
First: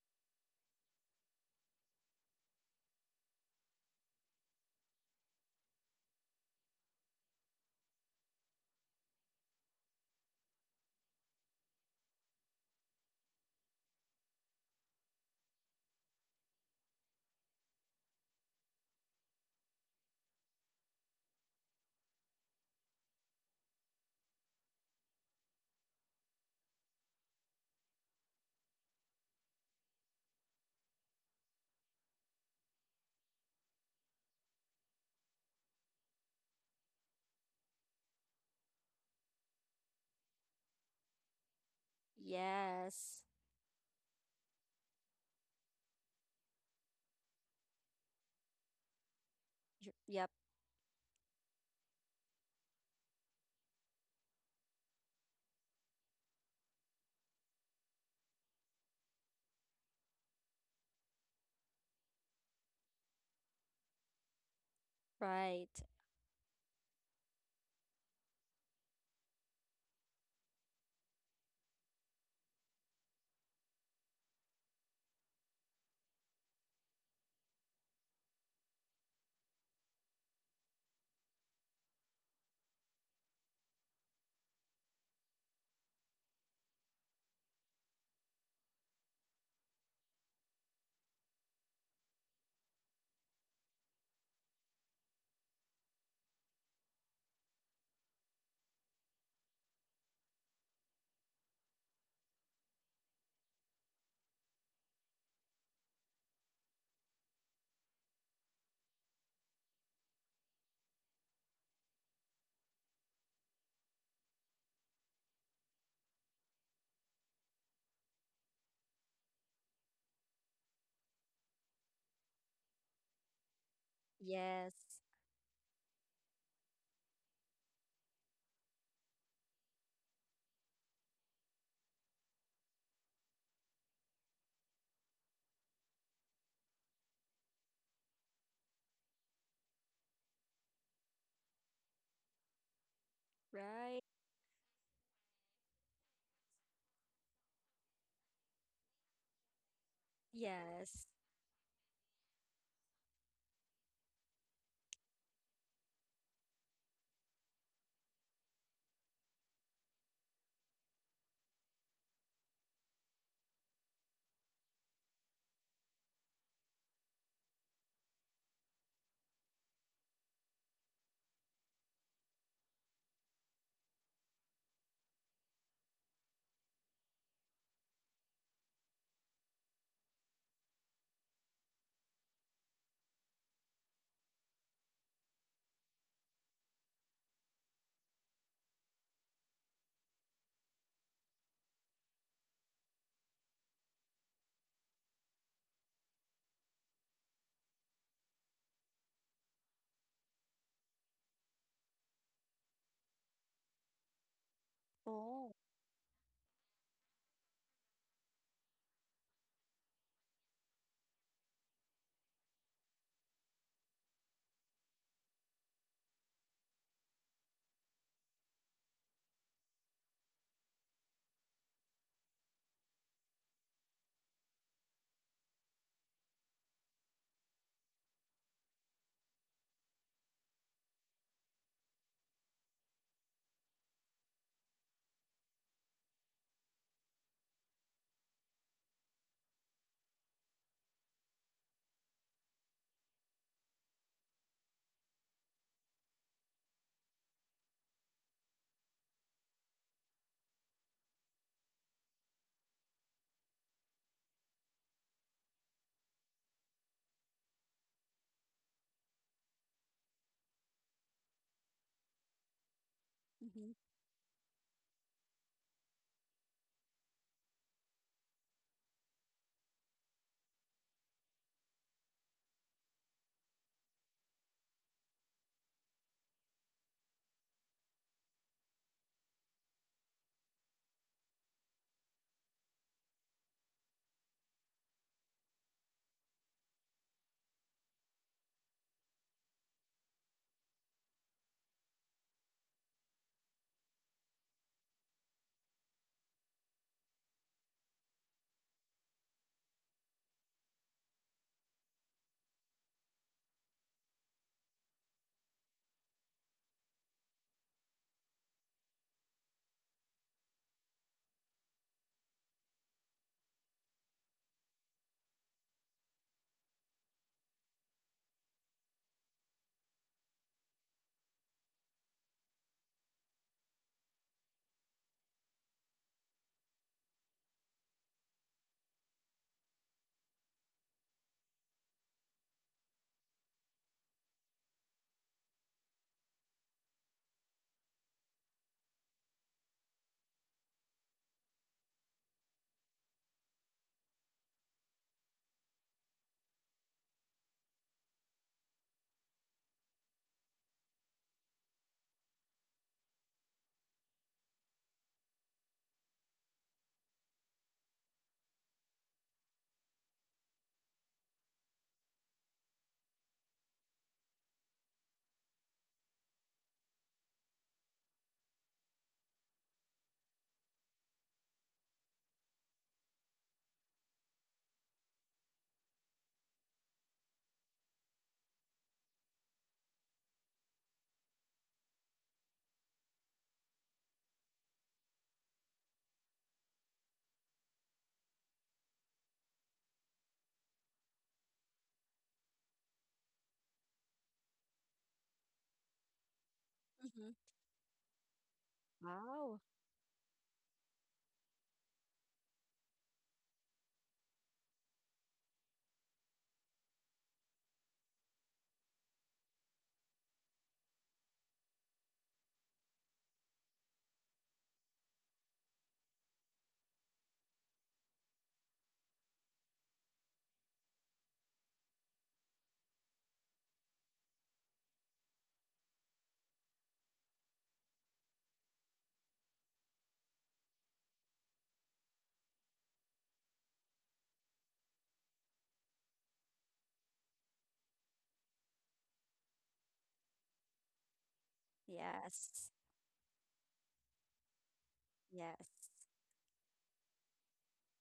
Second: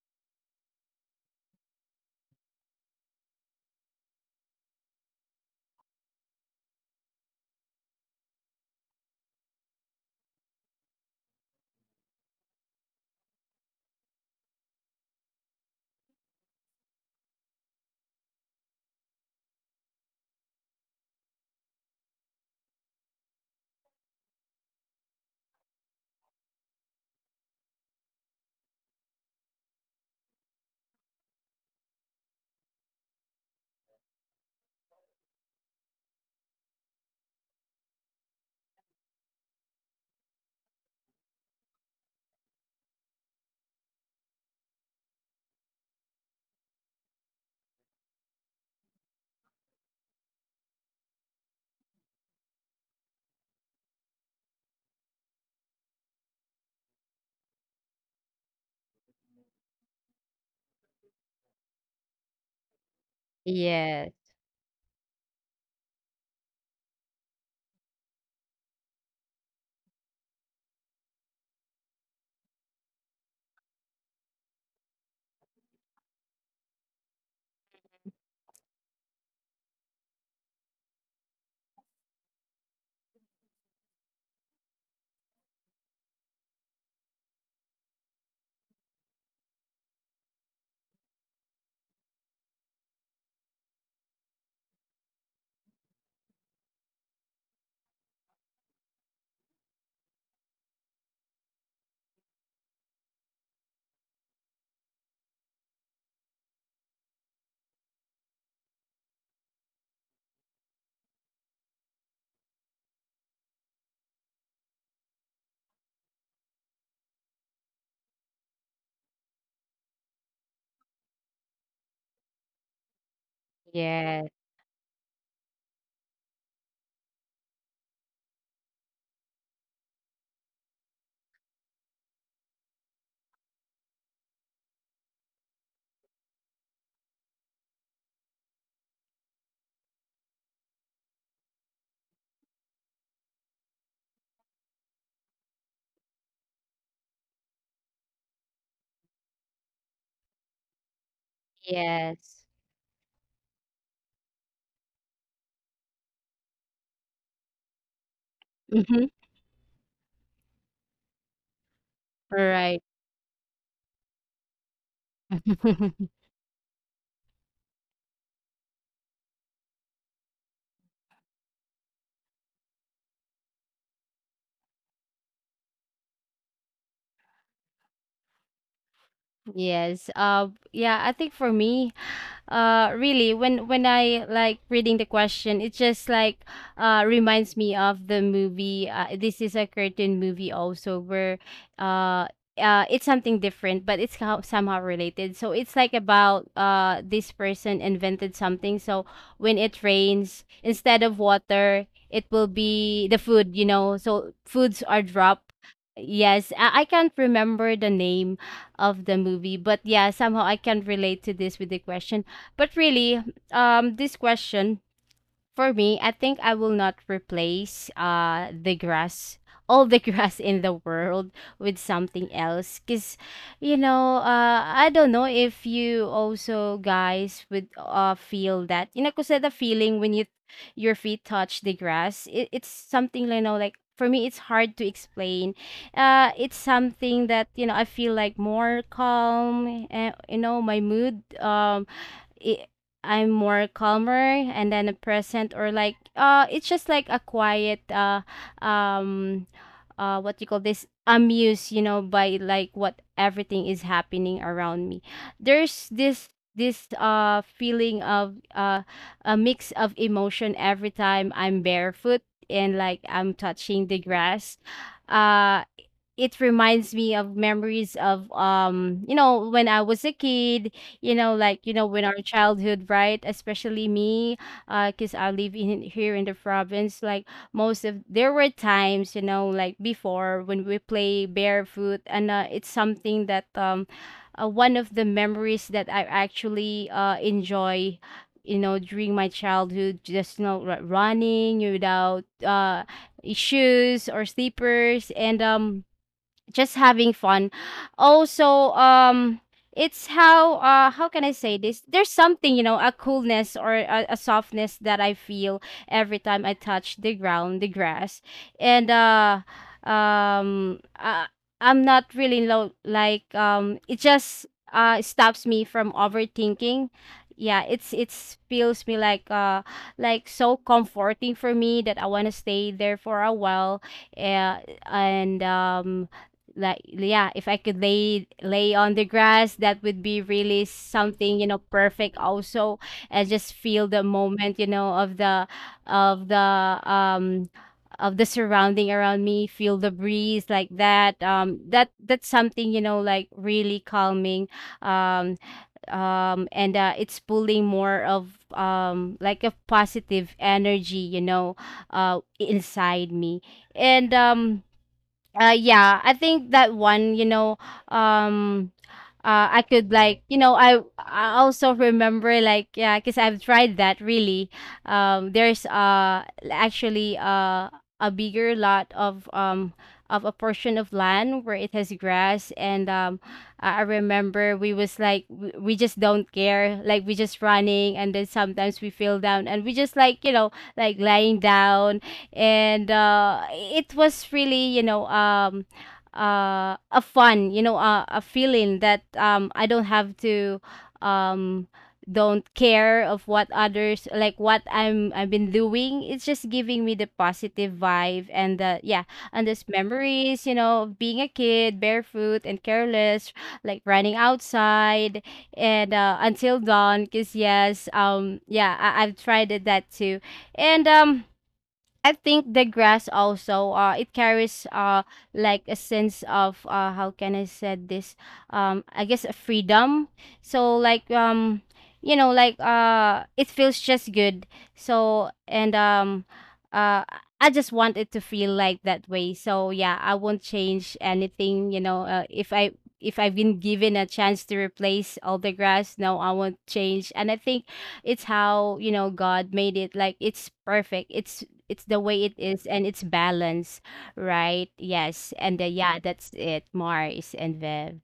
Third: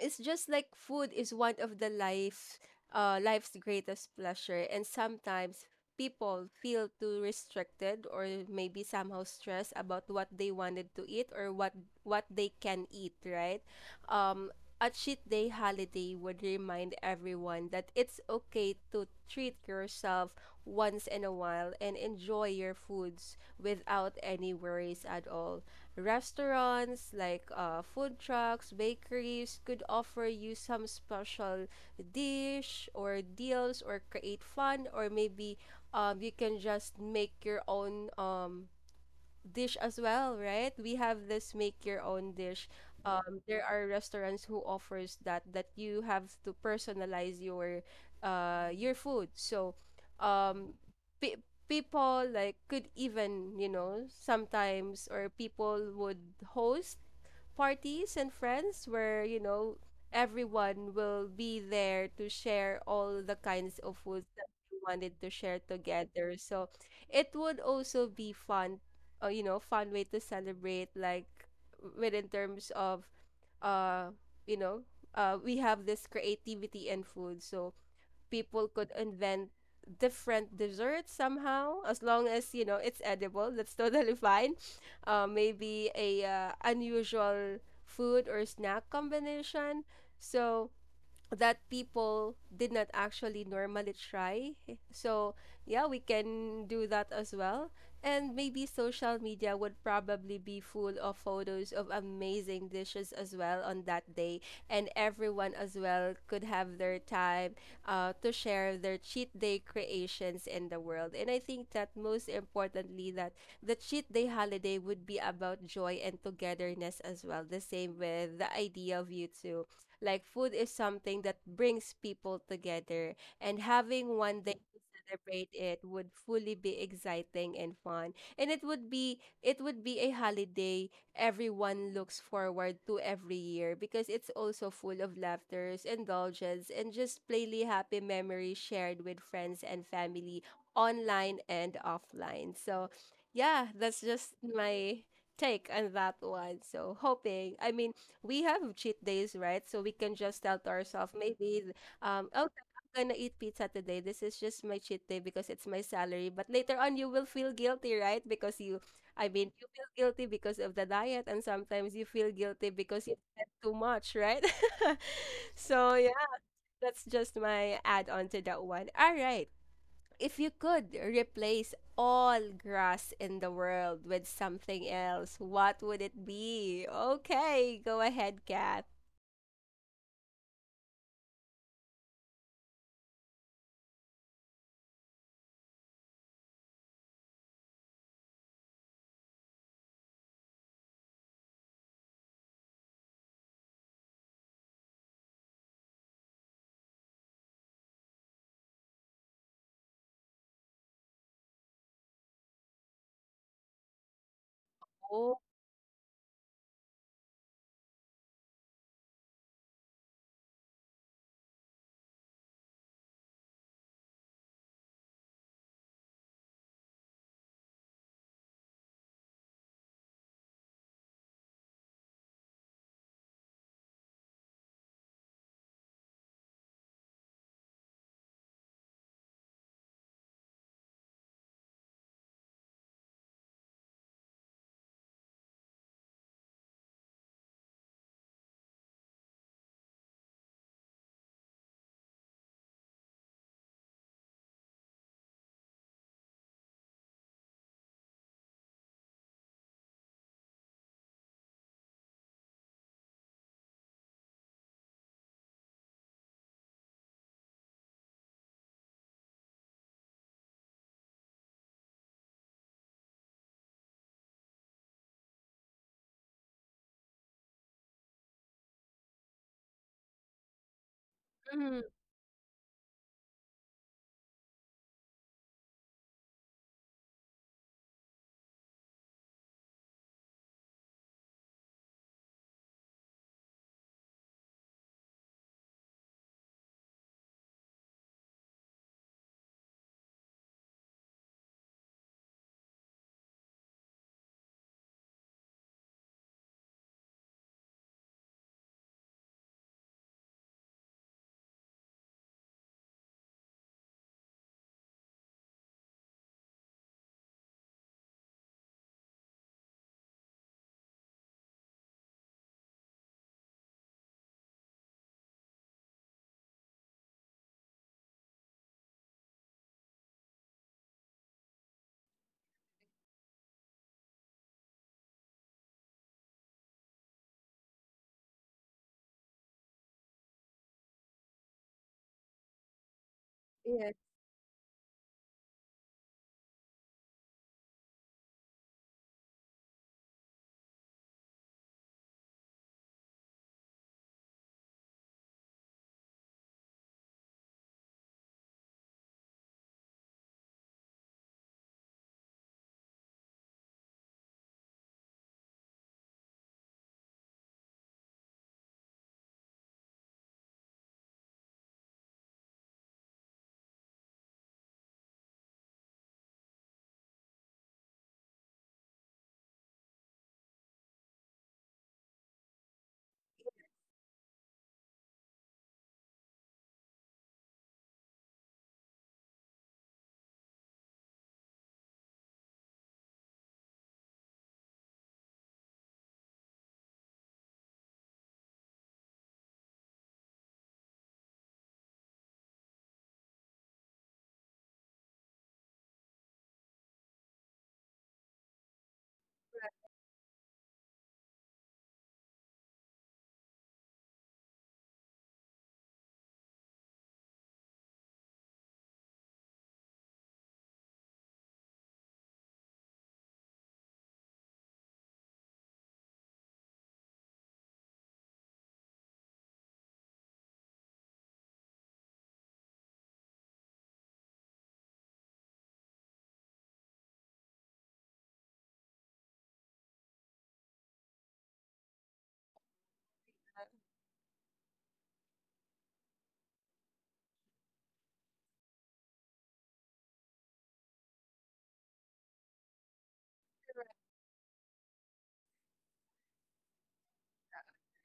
Speaker 1: It's just like food is one of life's greatest pleasure, and sometimes people feel too restricted or maybe somehow stressed about what they wanted to eat or what they can eat, right? Um, a cheat day holiday would remind everyone that it's okay to treat yourself once in a while and enjoy your foods without any worries at all. Restaurants like food trucks, bakeries could offer you some special dish or deals or create fun, or maybe you can just make your own dish as well, right? We have this make your own dish.
Speaker 3: Yes.
Speaker 1: There are restaurants who offers that you have to personalize your your food. So,
Speaker 3: J- Yep.
Speaker 1: um, pe people like could even, you know, sometimes or people would host parties and friends where, you know, everyone will be there to share all the kinds of
Speaker 2: Yes.
Speaker 1: foods that we wanted to share
Speaker 3: Right.
Speaker 1: together. So it would also be fun, you know, fun way to celebrate, like within terms of, uh, you know, we have this creativity and food. So people could invent different desserts somehow as long as you know it's edible, that's totally fine. Maybe a unusual food or snack combination so that people did not actually normally try. So, yeah, we can do that as well. And maybe social media would probably be full of photos of amazing dishes as well on that day. And everyone as well could have their time to share their cheat day creations in the world. And I think that most importantly, that the cheat day holiday would be about joy and togetherness as well. The same with the idea of YouTube, like food is something that brings people together, and having
Speaker 2: Yes.
Speaker 1: one day
Speaker 3: Yes.
Speaker 1: to celebrate it would fully be exciting and fun. And it would be a holiday everyone looks forward to every year because it's also full of laughters, indulgence, and just plainly happy memories shared with friends and family online and offline. So, yeah, that's
Speaker 3: Right.
Speaker 1: just my take on that one. So, hoping, I mean, we have cheat days, right? So we can just tell to
Speaker 3: Yes.
Speaker 1: ourselves, maybe,
Speaker 2: Yes.
Speaker 1: oh, I'm gonna eat pizza today. This is just my cheat day because it's my salary. But later on, you will feel guilty, right? Because you,
Speaker 2: Mm-hmm.
Speaker 1: I mean, you feel guilty because of the diet, and sometimes you feel
Speaker 2: All
Speaker 1: guilty
Speaker 2: right.
Speaker 1: because you spent too much, right? So yeah, that's just my add on to that one. All right. If you could replace all grass in the world with something else, what would it be? Okay, go ahead, Kat.
Speaker 2: Yes. Yeah, I think for me, really, when I like reading the question, it just like reminds me of the movie. Uh, this is a curtain movie also where uh it's something different, but it's how, somehow related. So it's like about this person invented something. So when it rains, instead of water, it will be the food. You know, so foods are
Speaker 1: Oh,
Speaker 2: dropped.
Speaker 3: Oh.
Speaker 2: Yes, I can't remember the name of the movie, but yeah, somehow I can relate to this with the question. But really, this question, for me, I think I will not replace the grass, all the grass in the world with something else, cause you know, I don't know if you also guys would feel that, you know, cause the feeling when you your feet touch the grass, it's something you know like. For me, it's hard to explain. It's something that, you know, I feel like more calm. You know, my mood i- I'm more calmer and then a present, or like it's just like a quiet um what you call this, amused, you know, by like what everything is happening around me. There's this feeling of a mix of emotion every time I'm barefoot and like I'm
Speaker 3: Mm-hmm.
Speaker 2: touching the grass. uh it reminds me of memories of um, you know, when I was a kid, you know, like, you
Speaker 1: mhm.
Speaker 2: know, when our childhood, right, especially me, because I live in here in the province, like most of there were times, you know, like before when we play barefoot. And it's something that one of the memories that I actually enjoy, you know, during my childhood, just, you know, running without shoes or slippers and um, just having fun. Also, it's how can I say this? There's something, you know, a coolness or a softness that I feel every time I touch the ground, the grass, and um uh, I'm not really low, like um, it just stops me from overthinking. Yeah, it's feels me like so comforting for me that I want to stay there for a while, uh, and um, like yeah, if I could lay on the grass, that would be really something, you know, perfect also, and just feel
Speaker 1: Yes,
Speaker 2: the moment, you know, of the um, of the surrounding around me, feel the breeze like that, um, that that's something, you know, like really calming, um um. And it's pulling more of um, like a positive energy, you know, inside me. And yeah, I think that one, you know, um, I could like, you know, I also remember, like yeah, because I've tried that really. Um, there's actually a bigger lot of um, of a portion of land where it has grass. And um, I remember we was like we just don't care, like we just running and then sometimes we fell down and we just like, you know, like lying down. And it was really, you know, um, a fun, you know, a feeling that um, I don't have to um, don't care of what others like what I've been doing, it's just giving me the
Speaker 3: Mm-hmm.
Speaker 2: positive vibe and the yeah. And
Speaker 3: Wow.
Speaker 2: those memories, you know, of being a kid, barefoot and careless, like running outside and until dawn, because yes, um, yeah, I've tried it that too. And um, I think the grass also it carries like a sense of how can I said this, um, I guess a freedom. So like um, you know, like it feels just good. So and uh I just want it to feel like that way, so yeah, I won't change anything, you know, if I, if I've been given a chance to replace all the grass, no, I won't change. And I think it's how, you know, God made it, like it's perfect, it's the way it is,
Speaker 3: Yes.
Speaker 2: and it's balance, right? Yes. And the,
Speaker 3: Yes.
Speaker 2: yeah, that's it, Mars and Viv.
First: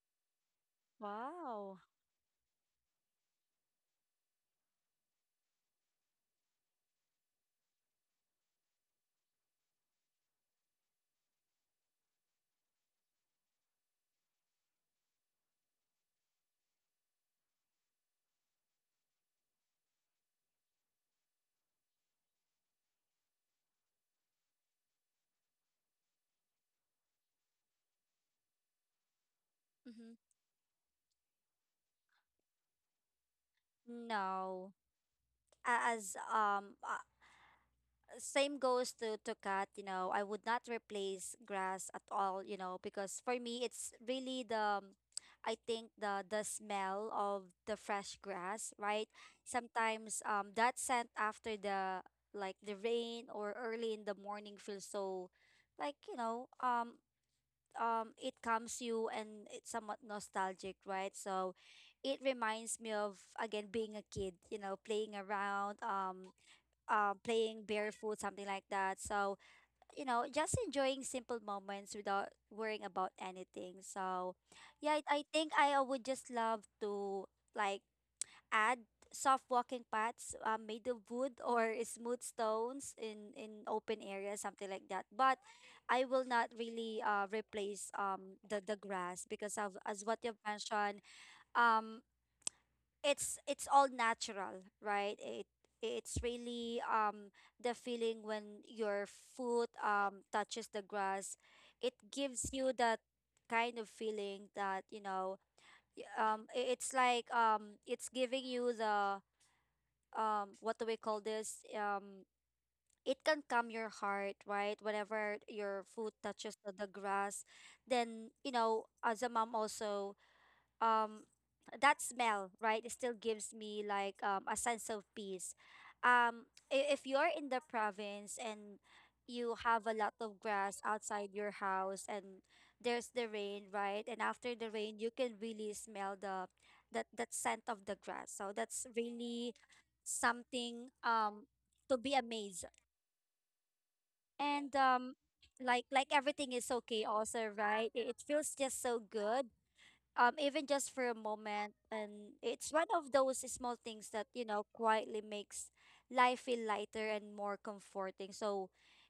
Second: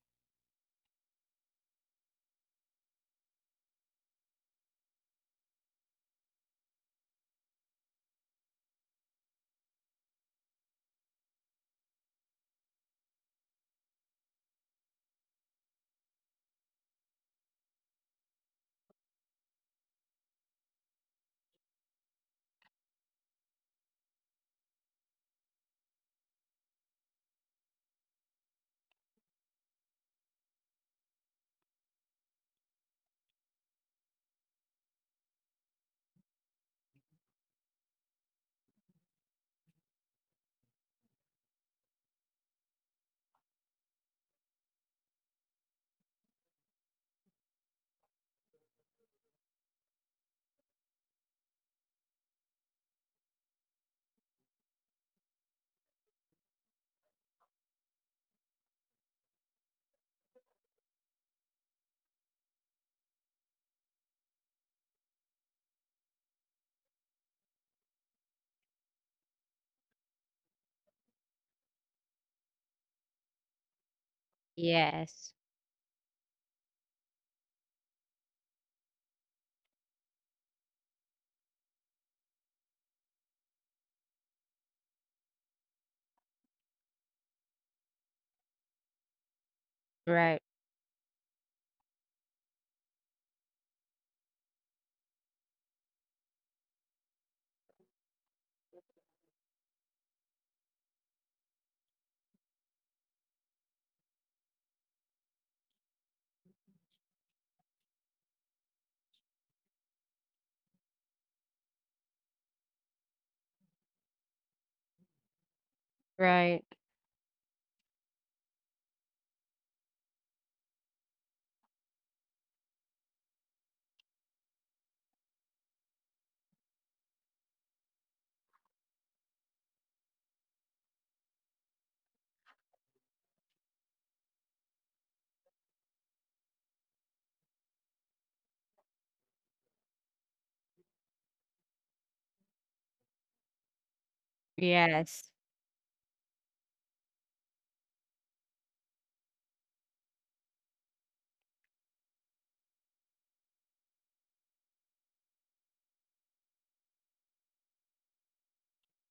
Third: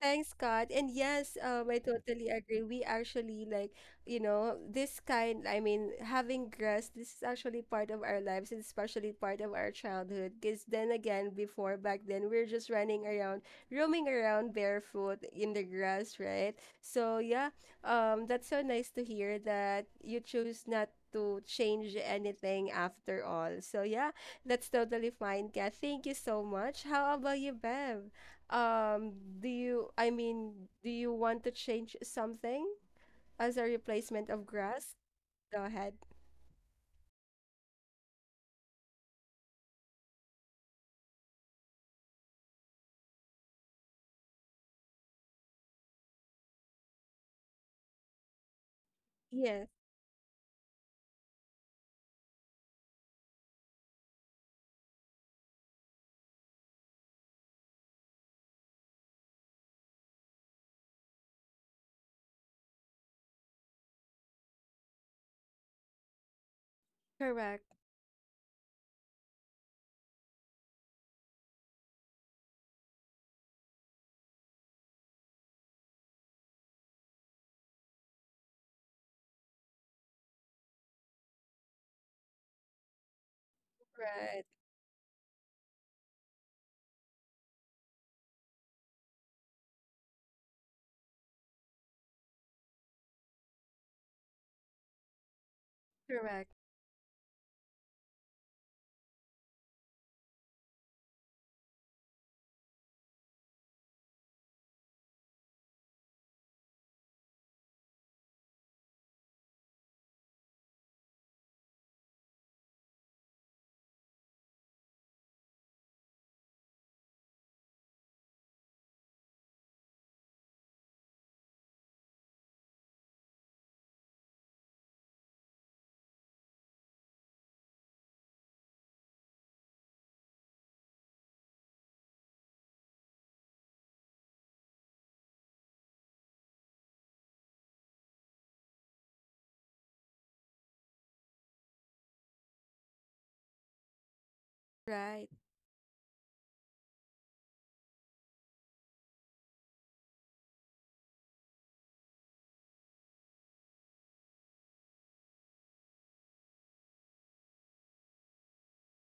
Speaker 1: thanks, God. And yes,
Speaker 3: Wow.
Speaker 1: I totally agree. We actually like, you know, this kind, I mean, having grass, this is actually part of our lives and especially part of our childhood. Because then again, before back then, we are just running around, roaming around barefoot in the grass, right? So yeah, that's so nice to hear that you choose not to change anything after all. So yeah, that's totally fine, Kat. Thank you so much. How about you, Bev? Um, do you, I
Speaker 3: Mm-hmm.
Speaker 1: mean, do you want to change something as a replacement of
Speaker 3: No.
Speaker 1: grass? Go ahead.
Speaker 3: As same goes to cat you know, I would not replace grass at all, you know, because for me it's really the I think the smell of the fresh grass, right?
Speaker 1: Yes,
Speaker 3: Sometimes that scent after the rain or early in the morning feels so like, you know, it comes you, and it's somewhat nostalgic, right? So it reminds me of again being a kid, you know, playing around, playing
Speaker 1: correct.
Speaker 3: barefoot, something like that. So, you know, just enjoying simple moments without worrying about anything. So, yeah, I
Speaker 2: Yes.
Speaker 3: think I would just love to like add soft walking paths made of wood or smooth stones in open areas,
Speaker 1: Right,
Speaker 3: something like that. But I will not really replace the grass because of as what you've
Speaker 2: Right.
Speaker 3: mentioned. Um, it's all natural, right? It it's
Speaker 1: correct.
Speaker 3: really the feeling when your foot touches the grass. It gives you that kind of feeling that, you know, it's like it's giving you the what do we call this? It can calm your heart, right? Whenever your foot touches
Speaker 2: Right.
Speaker 3: the grass, then you know, as a mom also, um that smell, right, it still gives me like a sense of peace. If you're in the province and you have a lot of grass outside your house, and there's the rain, right, and after the rain you can really smell the that that scent of the grass. So that's really something to be amazed. And
Speaker 1: Right,
Speaker 2: Yes.
Speaker 3: Like everything is so chaos, right? It feels just so good, even just for a moment. And it's one of those small things that, you know, quietly makes life feel lighter and more comforting. So,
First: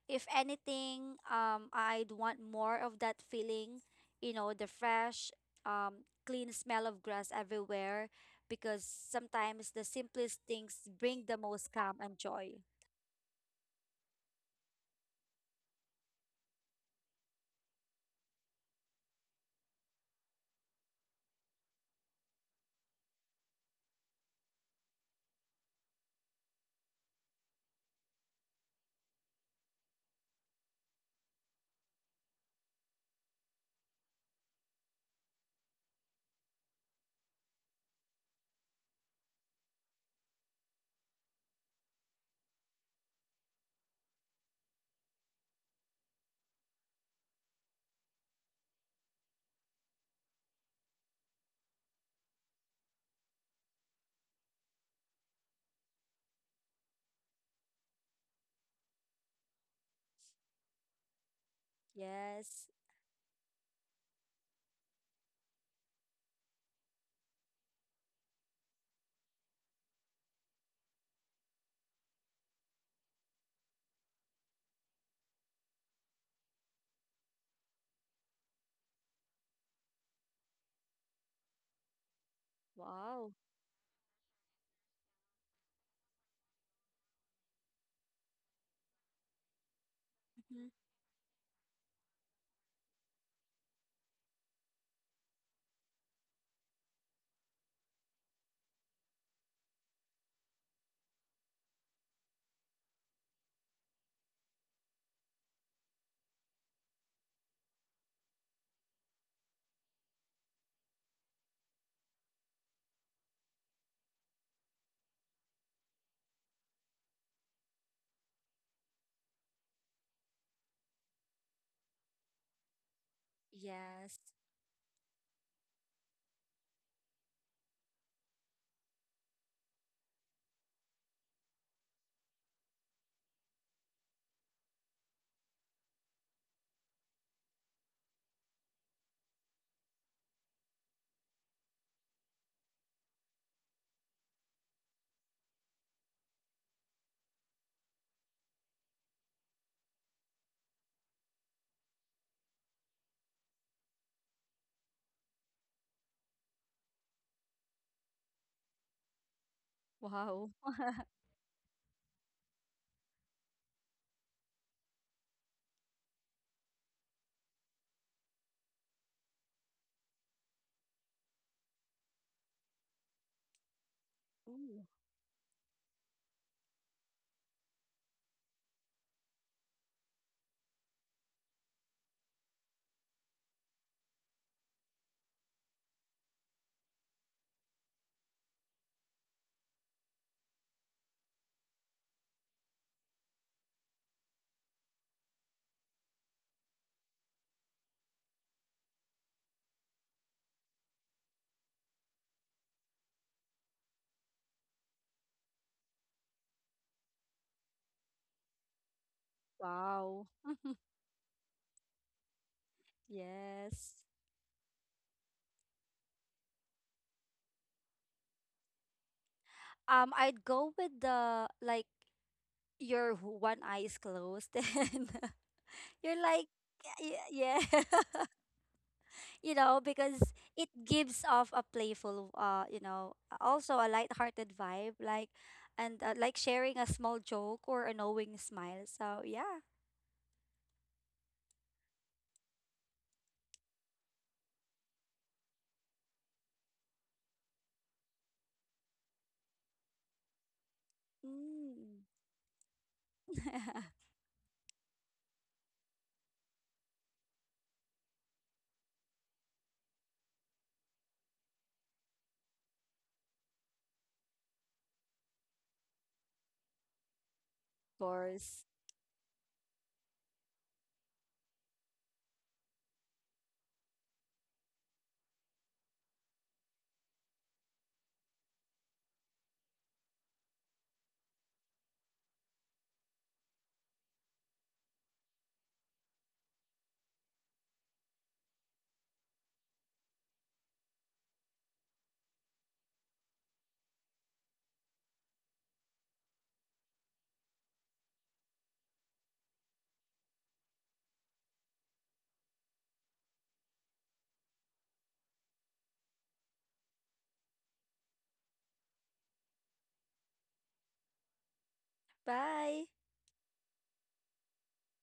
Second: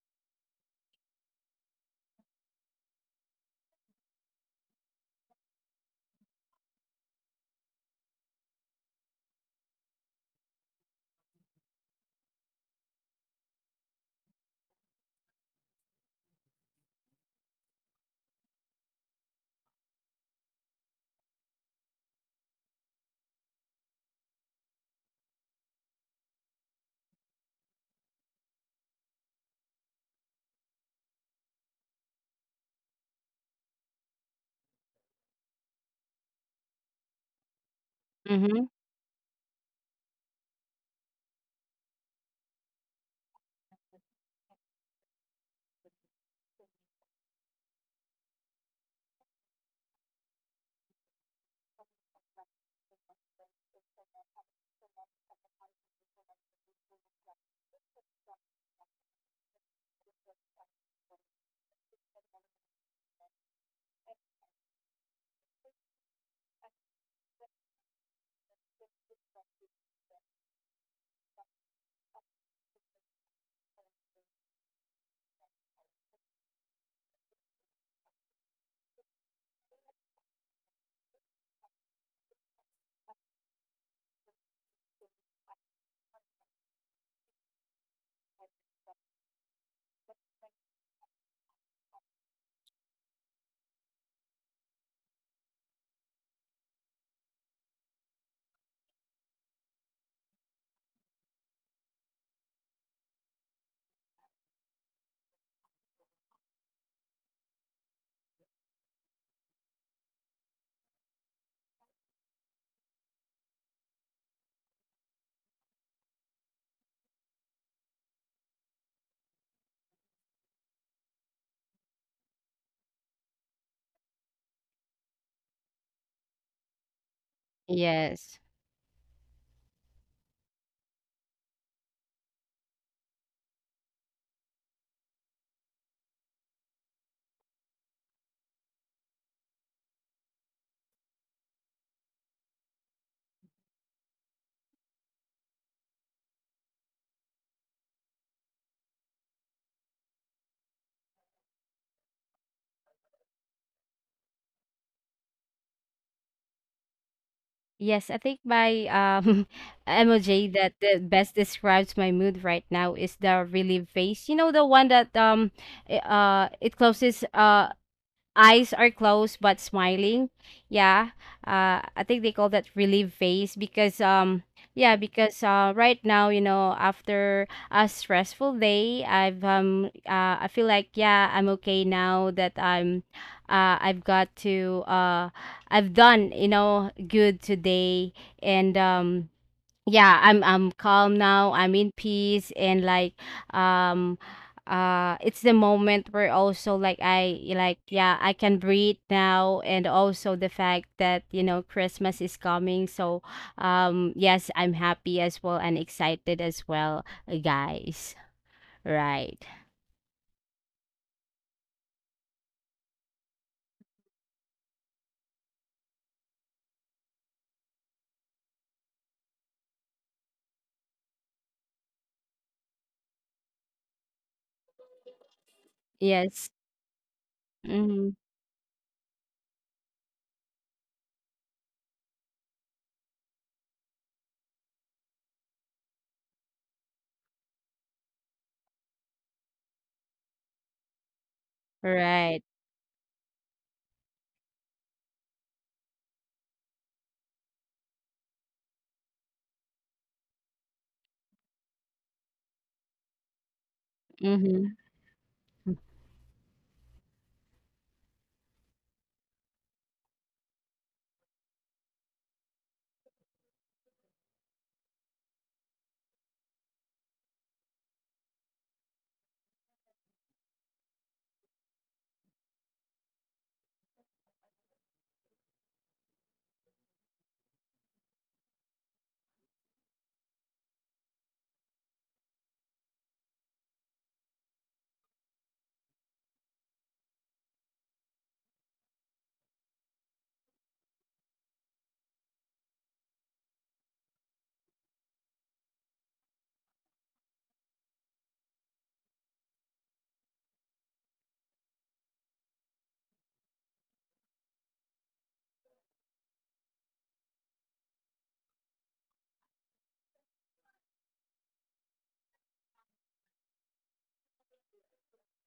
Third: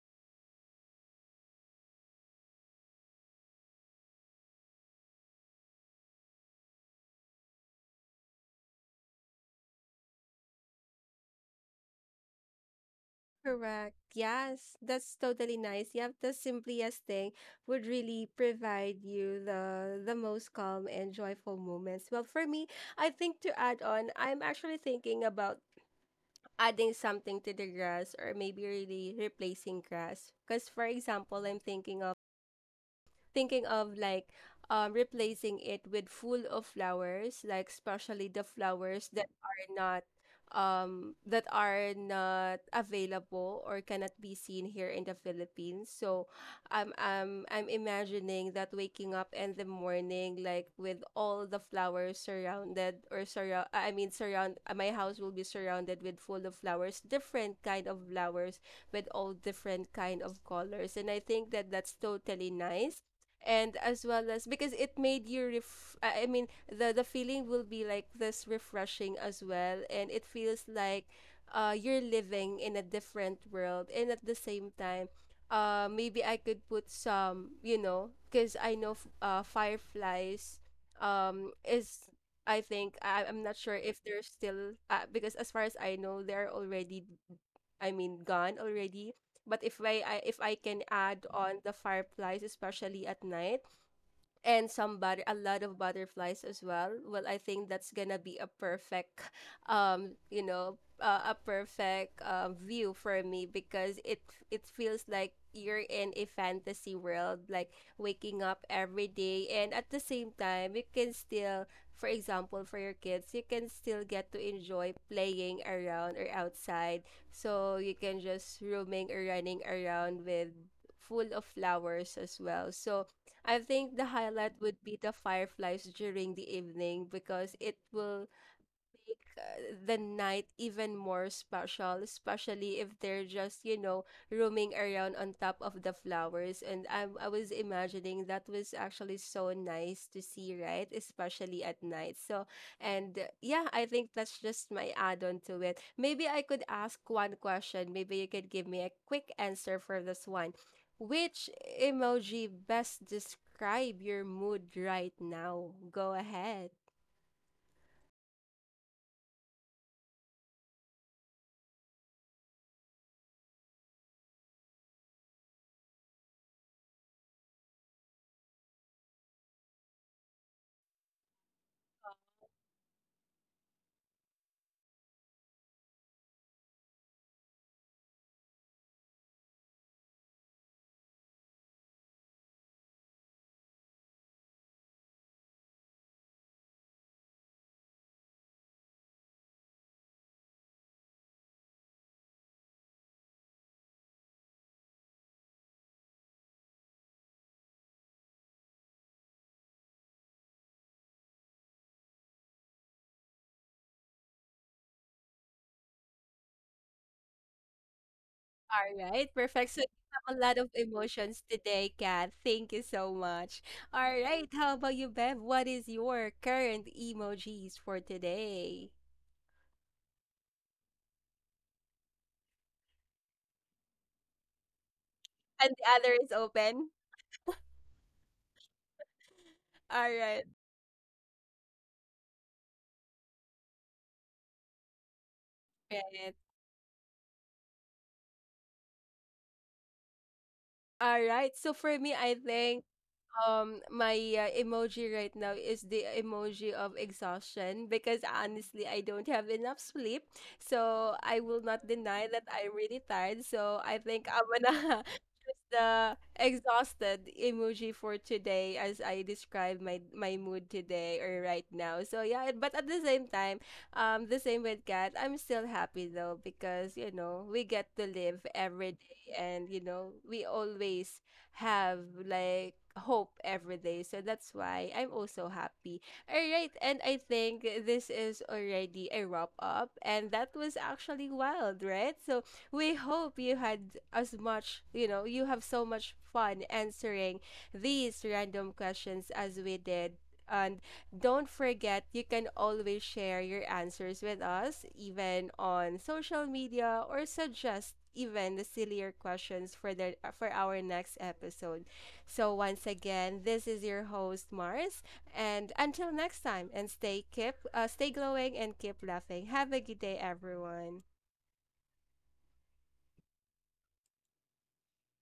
Speaker 3: if anything, I'd want more of that feeling, you know, the fresh, clean smell of grass everywhere, because sometimes the simplest things bring the most calm and joy.
Speaker 1: correct. Yes, that's totally nice. Yep, the simplest thing would really provide you the most calm and joyful moments. Well, for me, I think to add on, I'm actually thinking about adding something to the grass or maybe really replacing grass. Because for example, I'm thinking of like replacing it with full of flowers, like especially the
Speaker 2: Mm-hmm.
Speaker 1: flowers that are not that are not available or cannot be seen here in the Philippines. So I'm imagining that waking up in the morning like with all the flowers surrounded or surround I mean surround my house will be surrounded with full of flowers, different kind of flowers with all different kind of colors. And I think that that's totally
Speaker 3: Yes.
Speaker 1: nice and as well as because it made you ref I mean the feeling will be like this refreshing as well, and it feels like you're living in a different world. And at the same time, maybe I could put some, you know, because I know fireflies is I think I,
Speaker 3: Wow.
Speaker 1: I'm not sure if they're still because as far as I know they're already, I mean gone already. But if I
Speaker 3: Mhm.
Speaker 1: can add on the fireflies, especially at night, and some but a lot of butterflies as well, well I think that's gonna be a perfect you know, a perfect view for me because it feels like you're in a fantasy world, like waking up every day. And at the same time, you can still, for example, for your kids, you can still get to enjoy playing around or outside. So you can just roaming or running around with full of flowers as well. So I think the
Speaker 3: Yes.
Speaker 1: highlight would be the fireflies during the evening because it will
Speaker 2: Yes.
Speaker 1: make the night even more special, especially if they're just, you know, roaming around on top of the flowers. And I was imagining that was actually so nice to see, right? Especially at night. So, and yeah, I think that's just my add on to it. Maybe I could ask one question. Maybe you could give me a quick answer for this one. Which emoji best describe your mood right now? Go ahead.
Speaker 2: Yes, I think my um, emoji
Speaker 3: Wow.
Speaker 2: that, that best describes my mood right now is the relief face. You know the one that it closes eyes are closed but smiling. Yeah. I think they call that relief phase because um,
Speaker 3: Ooh,
Speaker 2: yeah, because right now, you know, after a stressful day, I've um, uh, I feel like, yeah, I'm okay now that I'm I've got to I've done, you know, good today. And um, yeah, I'm calm now, I'm in peace and like um, it's the moment where also like I, like, yeah, I can breathe now. And also the fact that, you know, Christmas is coming, so um, yes, I'm happy as well and excited as well, guys.
Speaker 1: All right,
Speaker 2: Right.
Speaker 1: perfect. So you
Speaker 3: wow.
Speaker 1: have a lot of emotions today, Kat. Thank you so much.
Speaker 3: Yes.
Speaker 1: All right, how about you, Bev? What is your current emojis for today?
Speaker 3: I'd go with the like your one eye is closed and
Speaker 1: And the other
Speaker 3: you're
Speaker 1: is
Speaker 3: like,
Speaker 2: Yes.
Speaker 1: open.
Speaker 3: yeah, yeah.
Speaker 2: Mm-hmm.
Speaker 3: You know,
Speaker 1: All
Speaker 3: because
Speaker 1: right,
Speaker 3: it gives off a playful you know, also a lighthearted vibe, like, and like
Speaker 1: right.
Speaker 3: sharing a small joke or a knowing smile. So, yeah.
Speaker 1: All right. So for me, I
Speaker 2: Right.
Speaker 1: think my emoji right now is the emoji of exhaustion because honestly, I don't have enough sleep. So I will not
Speaker 3: Mm.
Speaker 1: deny that I'm really tired.
Speaker 3: Of
Speaker 1: So I think I'm
Speaker 2: Mm-hmm.
Speaker 1: gonna That's the exhausted emoji for today as I describe my my mood today or right now. So yeah, but at the same time, the same with Kat, I'm still happy though because, you know, we get to live
Speaker 3: course.
Speaker 1: every day and, you know, we always have like hope every day. So that's why I'm also happy. All right, and I think this is already a wrap up, and that was actually wild, right? So we hope you had as much, you know, you have so much fun answering these random questions as we did. And don't forget, you can always share your answers with us, even on social media, or suggest even the sillier questions for the for our next episode. So once again, this is your host Mars, and until next time, and stay glowing and keep laughing. Have a good day, everyone.
Speaker 3: Bye.